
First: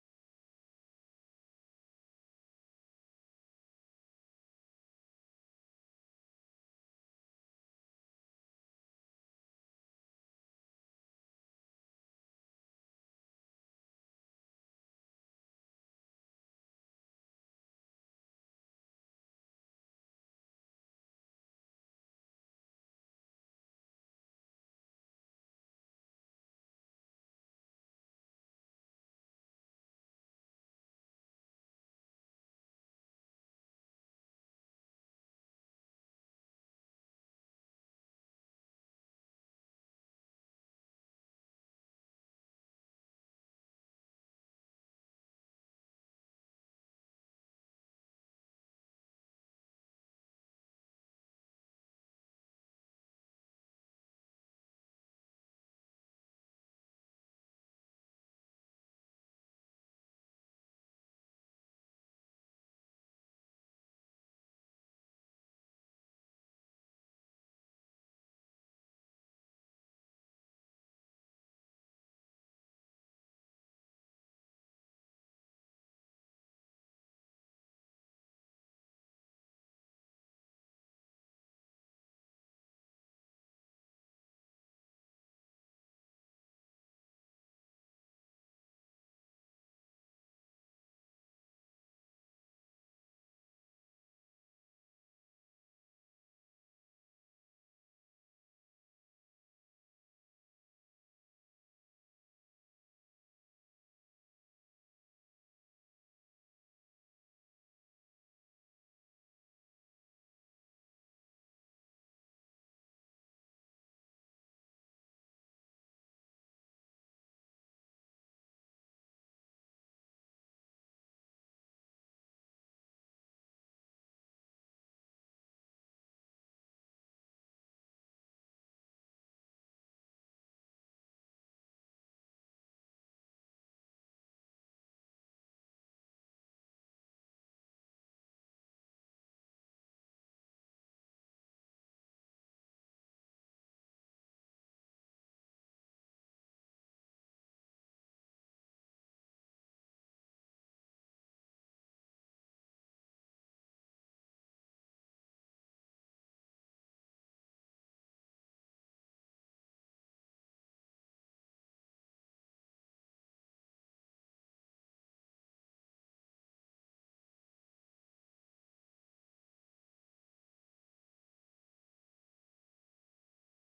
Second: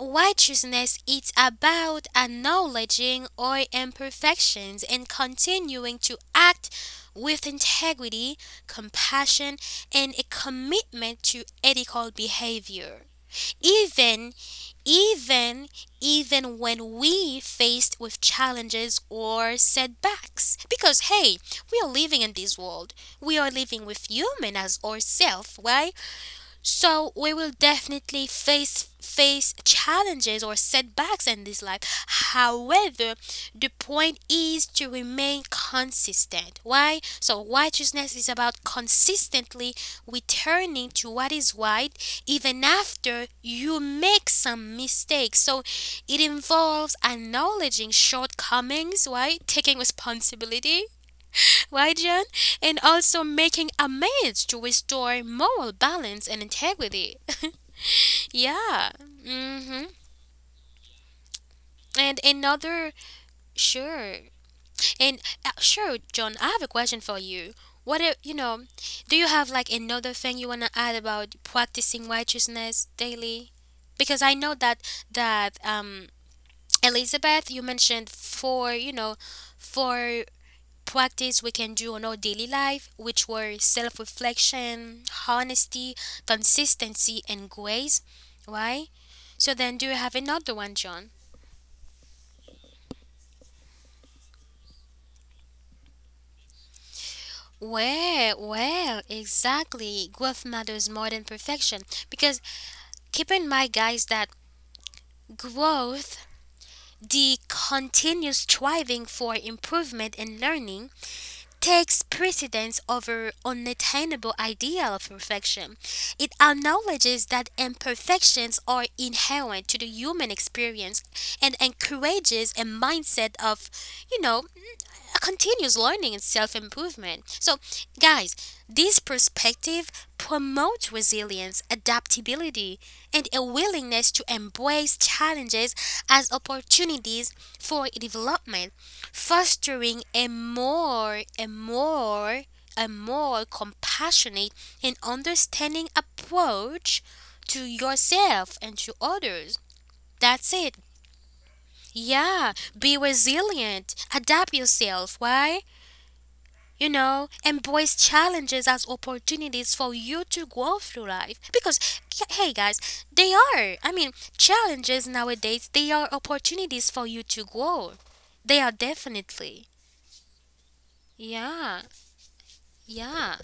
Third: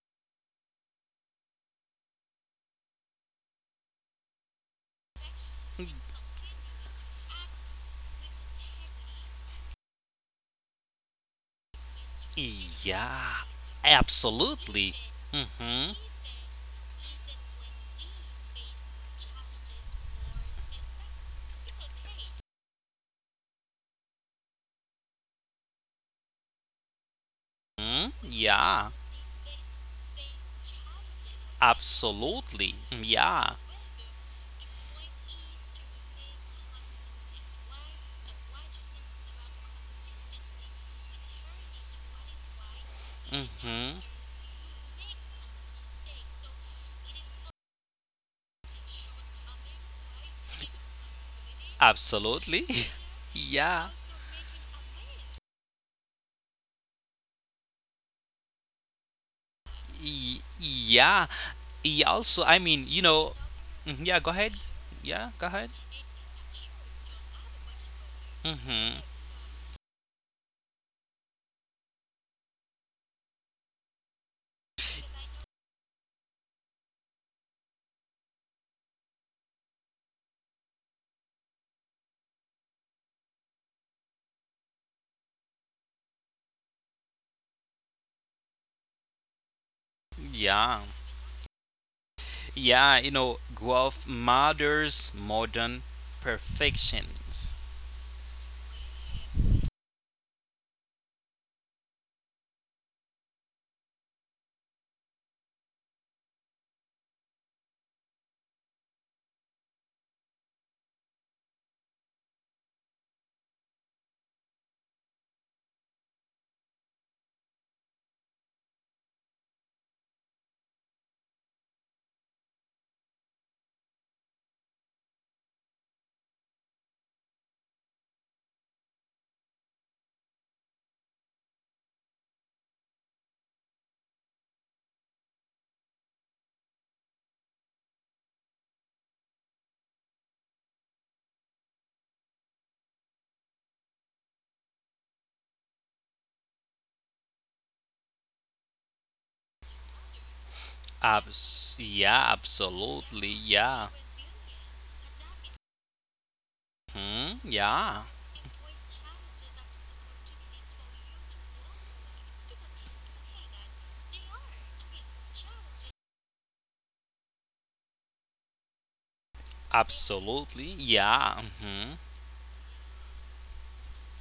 [SPEAKER 1] righteousness is about acknowledging our imperfections and continuing to act with integrity, compassion, and a commitment to ethical behavior
[SPEAKER 2] Yeah,
[SPEAKER 1] even
[SPEAKER 2] absolutely.
[SPEAKER 1] even
[SPEAKER 2] Hmm.
[SPEAKER 1] even when we faced with challenges or setbacks, because hey, we are living in this world, we are living with human as ourselves, right? So we will
[SPEAKER 2] Hmm.
[SPEAKER 1] definitely
[SPEAKER 2] Yeah,
[SPEAKER 1] face challenges or setbacks in this life.
[SPEAKER 2] absolutely.
[SPEAKER 1] However,
[SPEAKER 2] Yeah.
[SPEAKER 1] the point is to remain consistent. Why? So righteousness is about consistently returning to what is right even after
[SPEAKER 2] Hmm.
[SPEAKER 1] you make some mistakes. So it involves acknowledging shortcomings, right? Taking responsibility why, John?
[SPEAKER 2] Absolutely.
[SPEAKER 1] And also
[SPEAKER 2] Yeah.
[SPEAKER 1] making amends to restore moral balance and integrity. Yeah. Hmm.
[SPEAKER 2] Yeah. Yeah, also,
[SPEAKER 1] And
[SPEAKER 2] I mean, you
[SPEAKER 1] another,
[SPEAKER 2] know, mhm, yeah, go
[SPEAKER 1] sure.
[SPEAKER 2] ahead. Yeah, go
[SPEAKER 1] And
[SPEAKER 2] ahead.
[SPEAKER 1] sure, John, I have a question for you. What if, you know,
[SPEAKER 2] Hmm.
[SPEAKER 1] do you have like another thing you want to add about practicing righteousness daily? Because I know that, that, um, Elizabeth, you mentioned four, you know, four practice we can do on our daily life, which were self reflection, honesty, consistency, and grace, right? So then, do you have
[SPEAKER 2] Yeah.
[SPEAKER 1] another one, John?
[SPEAKER 2] Yeah, you know, growth matters more than perfections.
[SPEAKER 1] Well, well, exactly. Growth matters more than perfection because keep in mind, guys, that growth, the continuous striving for improvement and learning, takes precedence over unattainable ideal of perfection. It acknowledges that imperfections are inherent to the human experience and encourages a mindset of, you know, a continuous learning and self improvement. So, guys, this perspective promotes resilience, adaptability, and a willingness to embrace challenges as opportunities for development, fostering a more compassionate and understanding approach to yourself and to others. That's it.
[SPEAKER 2] Yeah,
[SPEAKER 1] Yeah,
[SPEAKER 2] absolutely.
[SPEAKER 1] be
[SPEAKER 2] Yeah.
[SPEAKER 1] resilient, adapt yourself. Why?
[SPEAKER 2] Hmm.
[SPEAKER 1] You know,
[SPEAKER 2] Yeah.
[SPEAKER 1] embrace challenges as opportunities for you to grow through life. Because, hey guys, they are. I mean, challenges nowadays, they are opportunities for you to grow. They are definitely.
[SPEAKER 2] Absolutely. Yeah. Mm-hmm.
[SPEAKER 1] Yeah, yeah.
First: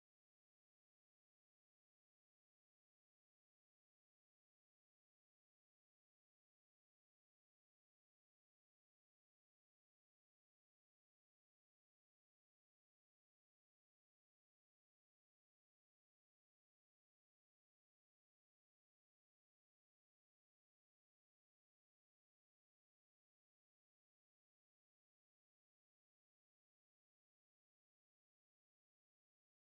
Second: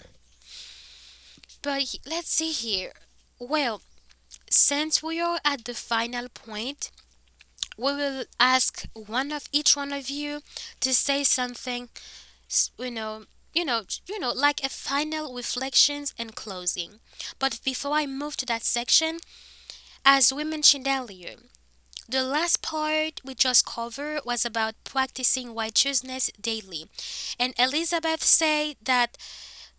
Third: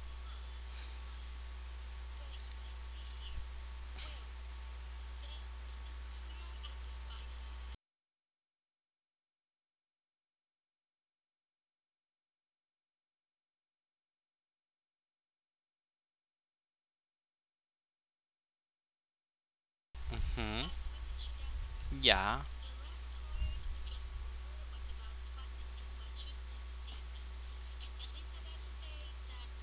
[SPEAKER 1] But let's see here. Well, since we are at the final point, we will ask one of each one of you to say something, s- you know like a final reflections and closing. But before I move to that section, as we
[SPEAKER 2] Hmm.
[SPEAKER 1] mentioned earlier, the
[SPEAKER 2] Yeah,
[SPEAKER 1] last part we just covered was about practicing righteousness daily, and Elizabeth said that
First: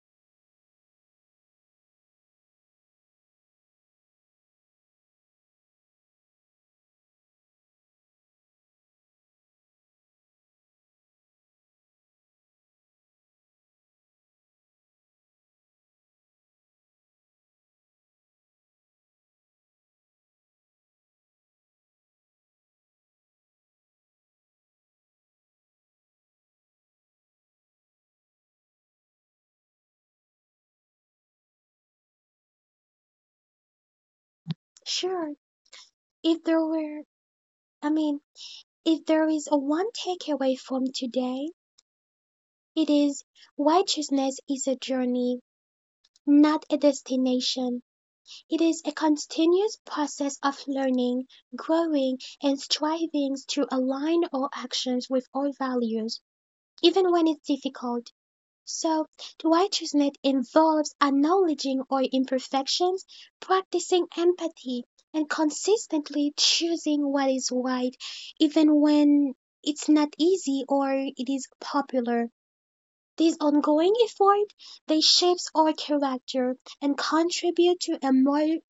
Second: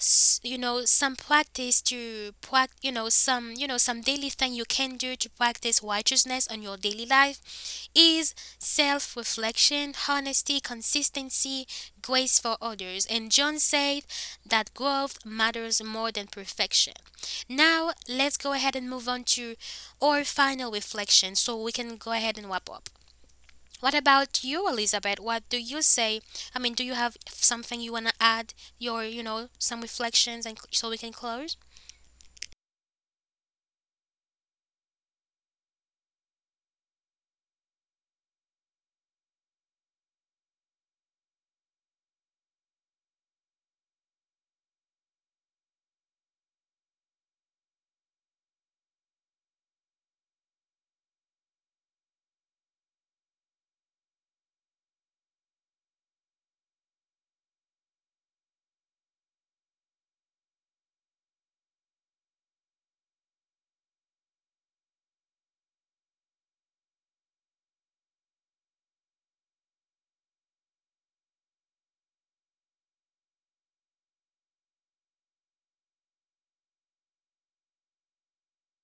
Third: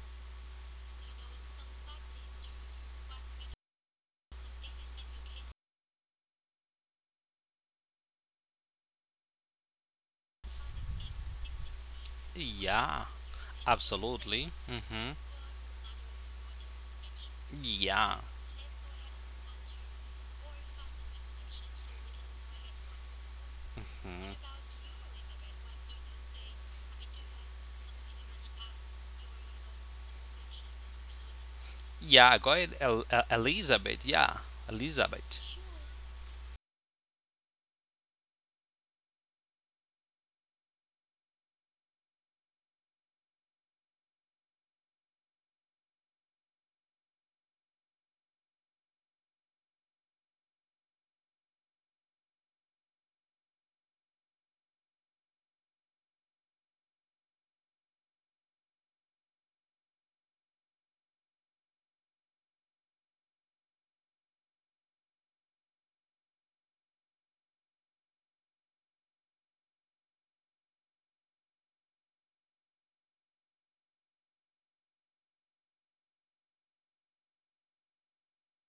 [SPEAKER 1] you know, some you know, some daily thing you can do to practice righteousness on your daily life is self reflection, honesty, consistency, grace for others.
[SPEAKER 2] yeah,
[SPEAKER 1] And John said
[SPEAKER 2] absolutely.
[SPEAKER 1] that growth
[SPEAKER 2] Hmm.
[SPEAKER 1] matters more than perfection. Now,
[SPEAKER 2] Yeah,
[SPEAKER 1] let's go ahead and move on to our final reflection so we can go ahead and wrap up. What about
[SPEAKER 2] mhm.
[SPEAKER 1] you, Elizabeth? What do you say? I mean, do you have something you want to add? Your, you know, some reflections and so we can close?
[SPEAKER 2] Yeah. Go ahead, Elizabeth. Yeah,
[SPEAKER 3] Sure,
[SPEAKER 2] Elizabeth.
[SPEAKER 3] if there were, I mean, if there is a one takeaway from today, it is righteousness is a journey, not a destination. It is a continuous process of learning, growing, and striving to align our actions with our values, even when it's difficult. So, the righteousness involves acknowledging our imperfections, practicing empathy, and consistently choosing what is right, even when it's not easy or it is popular. This ongoing effort, they shapes our character and contribute to a more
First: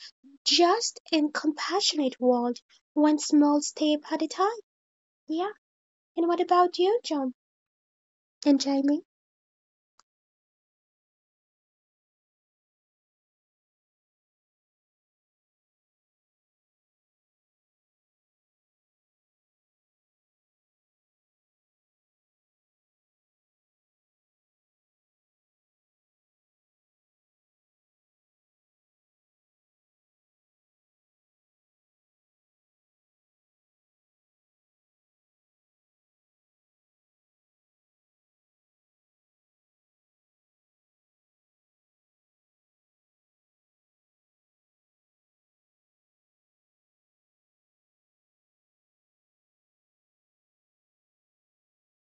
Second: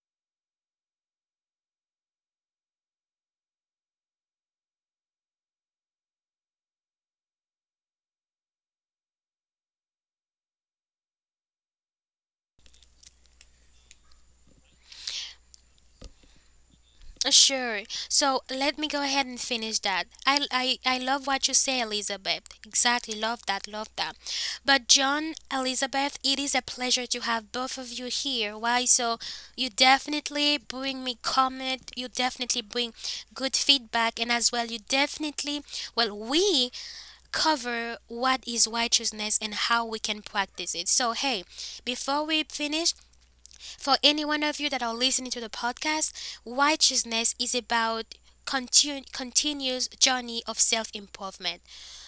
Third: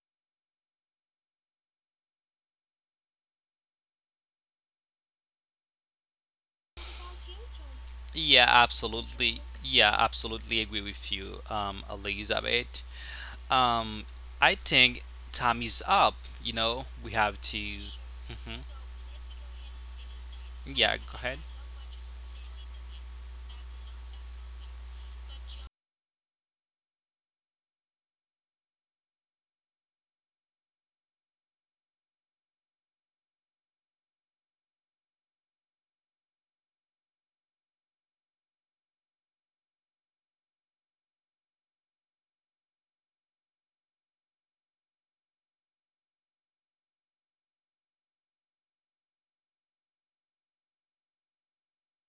[SPEAKER 3] just and compassionate world, one small step at a time. Yeah. And what about you, John
[SPEAKER 2] Yeah,
[SPEAKER 3] and Jamie?
[SPEAKER 2] absolutely. Yeah, absolutely agree with you, Elizabeth. Um, I think time is up. You know, we have to.
[SPEAKER 1] Sure. So
[SPEAKER 2] Hmm.
[SPEAKER 1] let me go ahead and finish that. I
[SPEAKER 2] Yeah, go
[SPEAKER 1] love
[SPEAKER 2] ahead.
[SPEAKER 1] what you say, Elizabeth. Exactly. Love that. Love that. But, John, Elizabeth, it is a pleasure to have both of you here. Why? So, you definitely bring me comment. You definitely bring good feedback. And as well, you definitely, well, we cover what is righteousness and how we can practice it. So, hey, before we finish, for any one of you that are listening to the podcast, righteousness is about continuous journey of self-improvement.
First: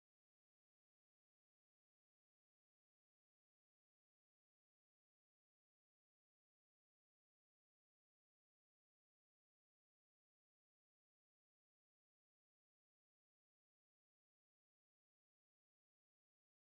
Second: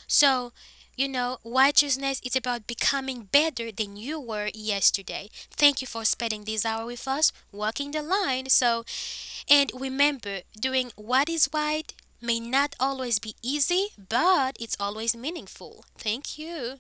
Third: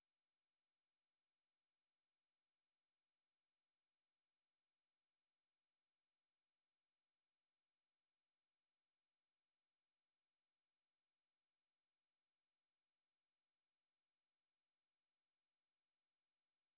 [SPEAKER 1] So, you know, righteousness is about becoming better than you were yesterday. Thank you for spending this hour with us, walking the line. So, and remember, doing what is right may not always be easy, but it's always meaningful. Thank you.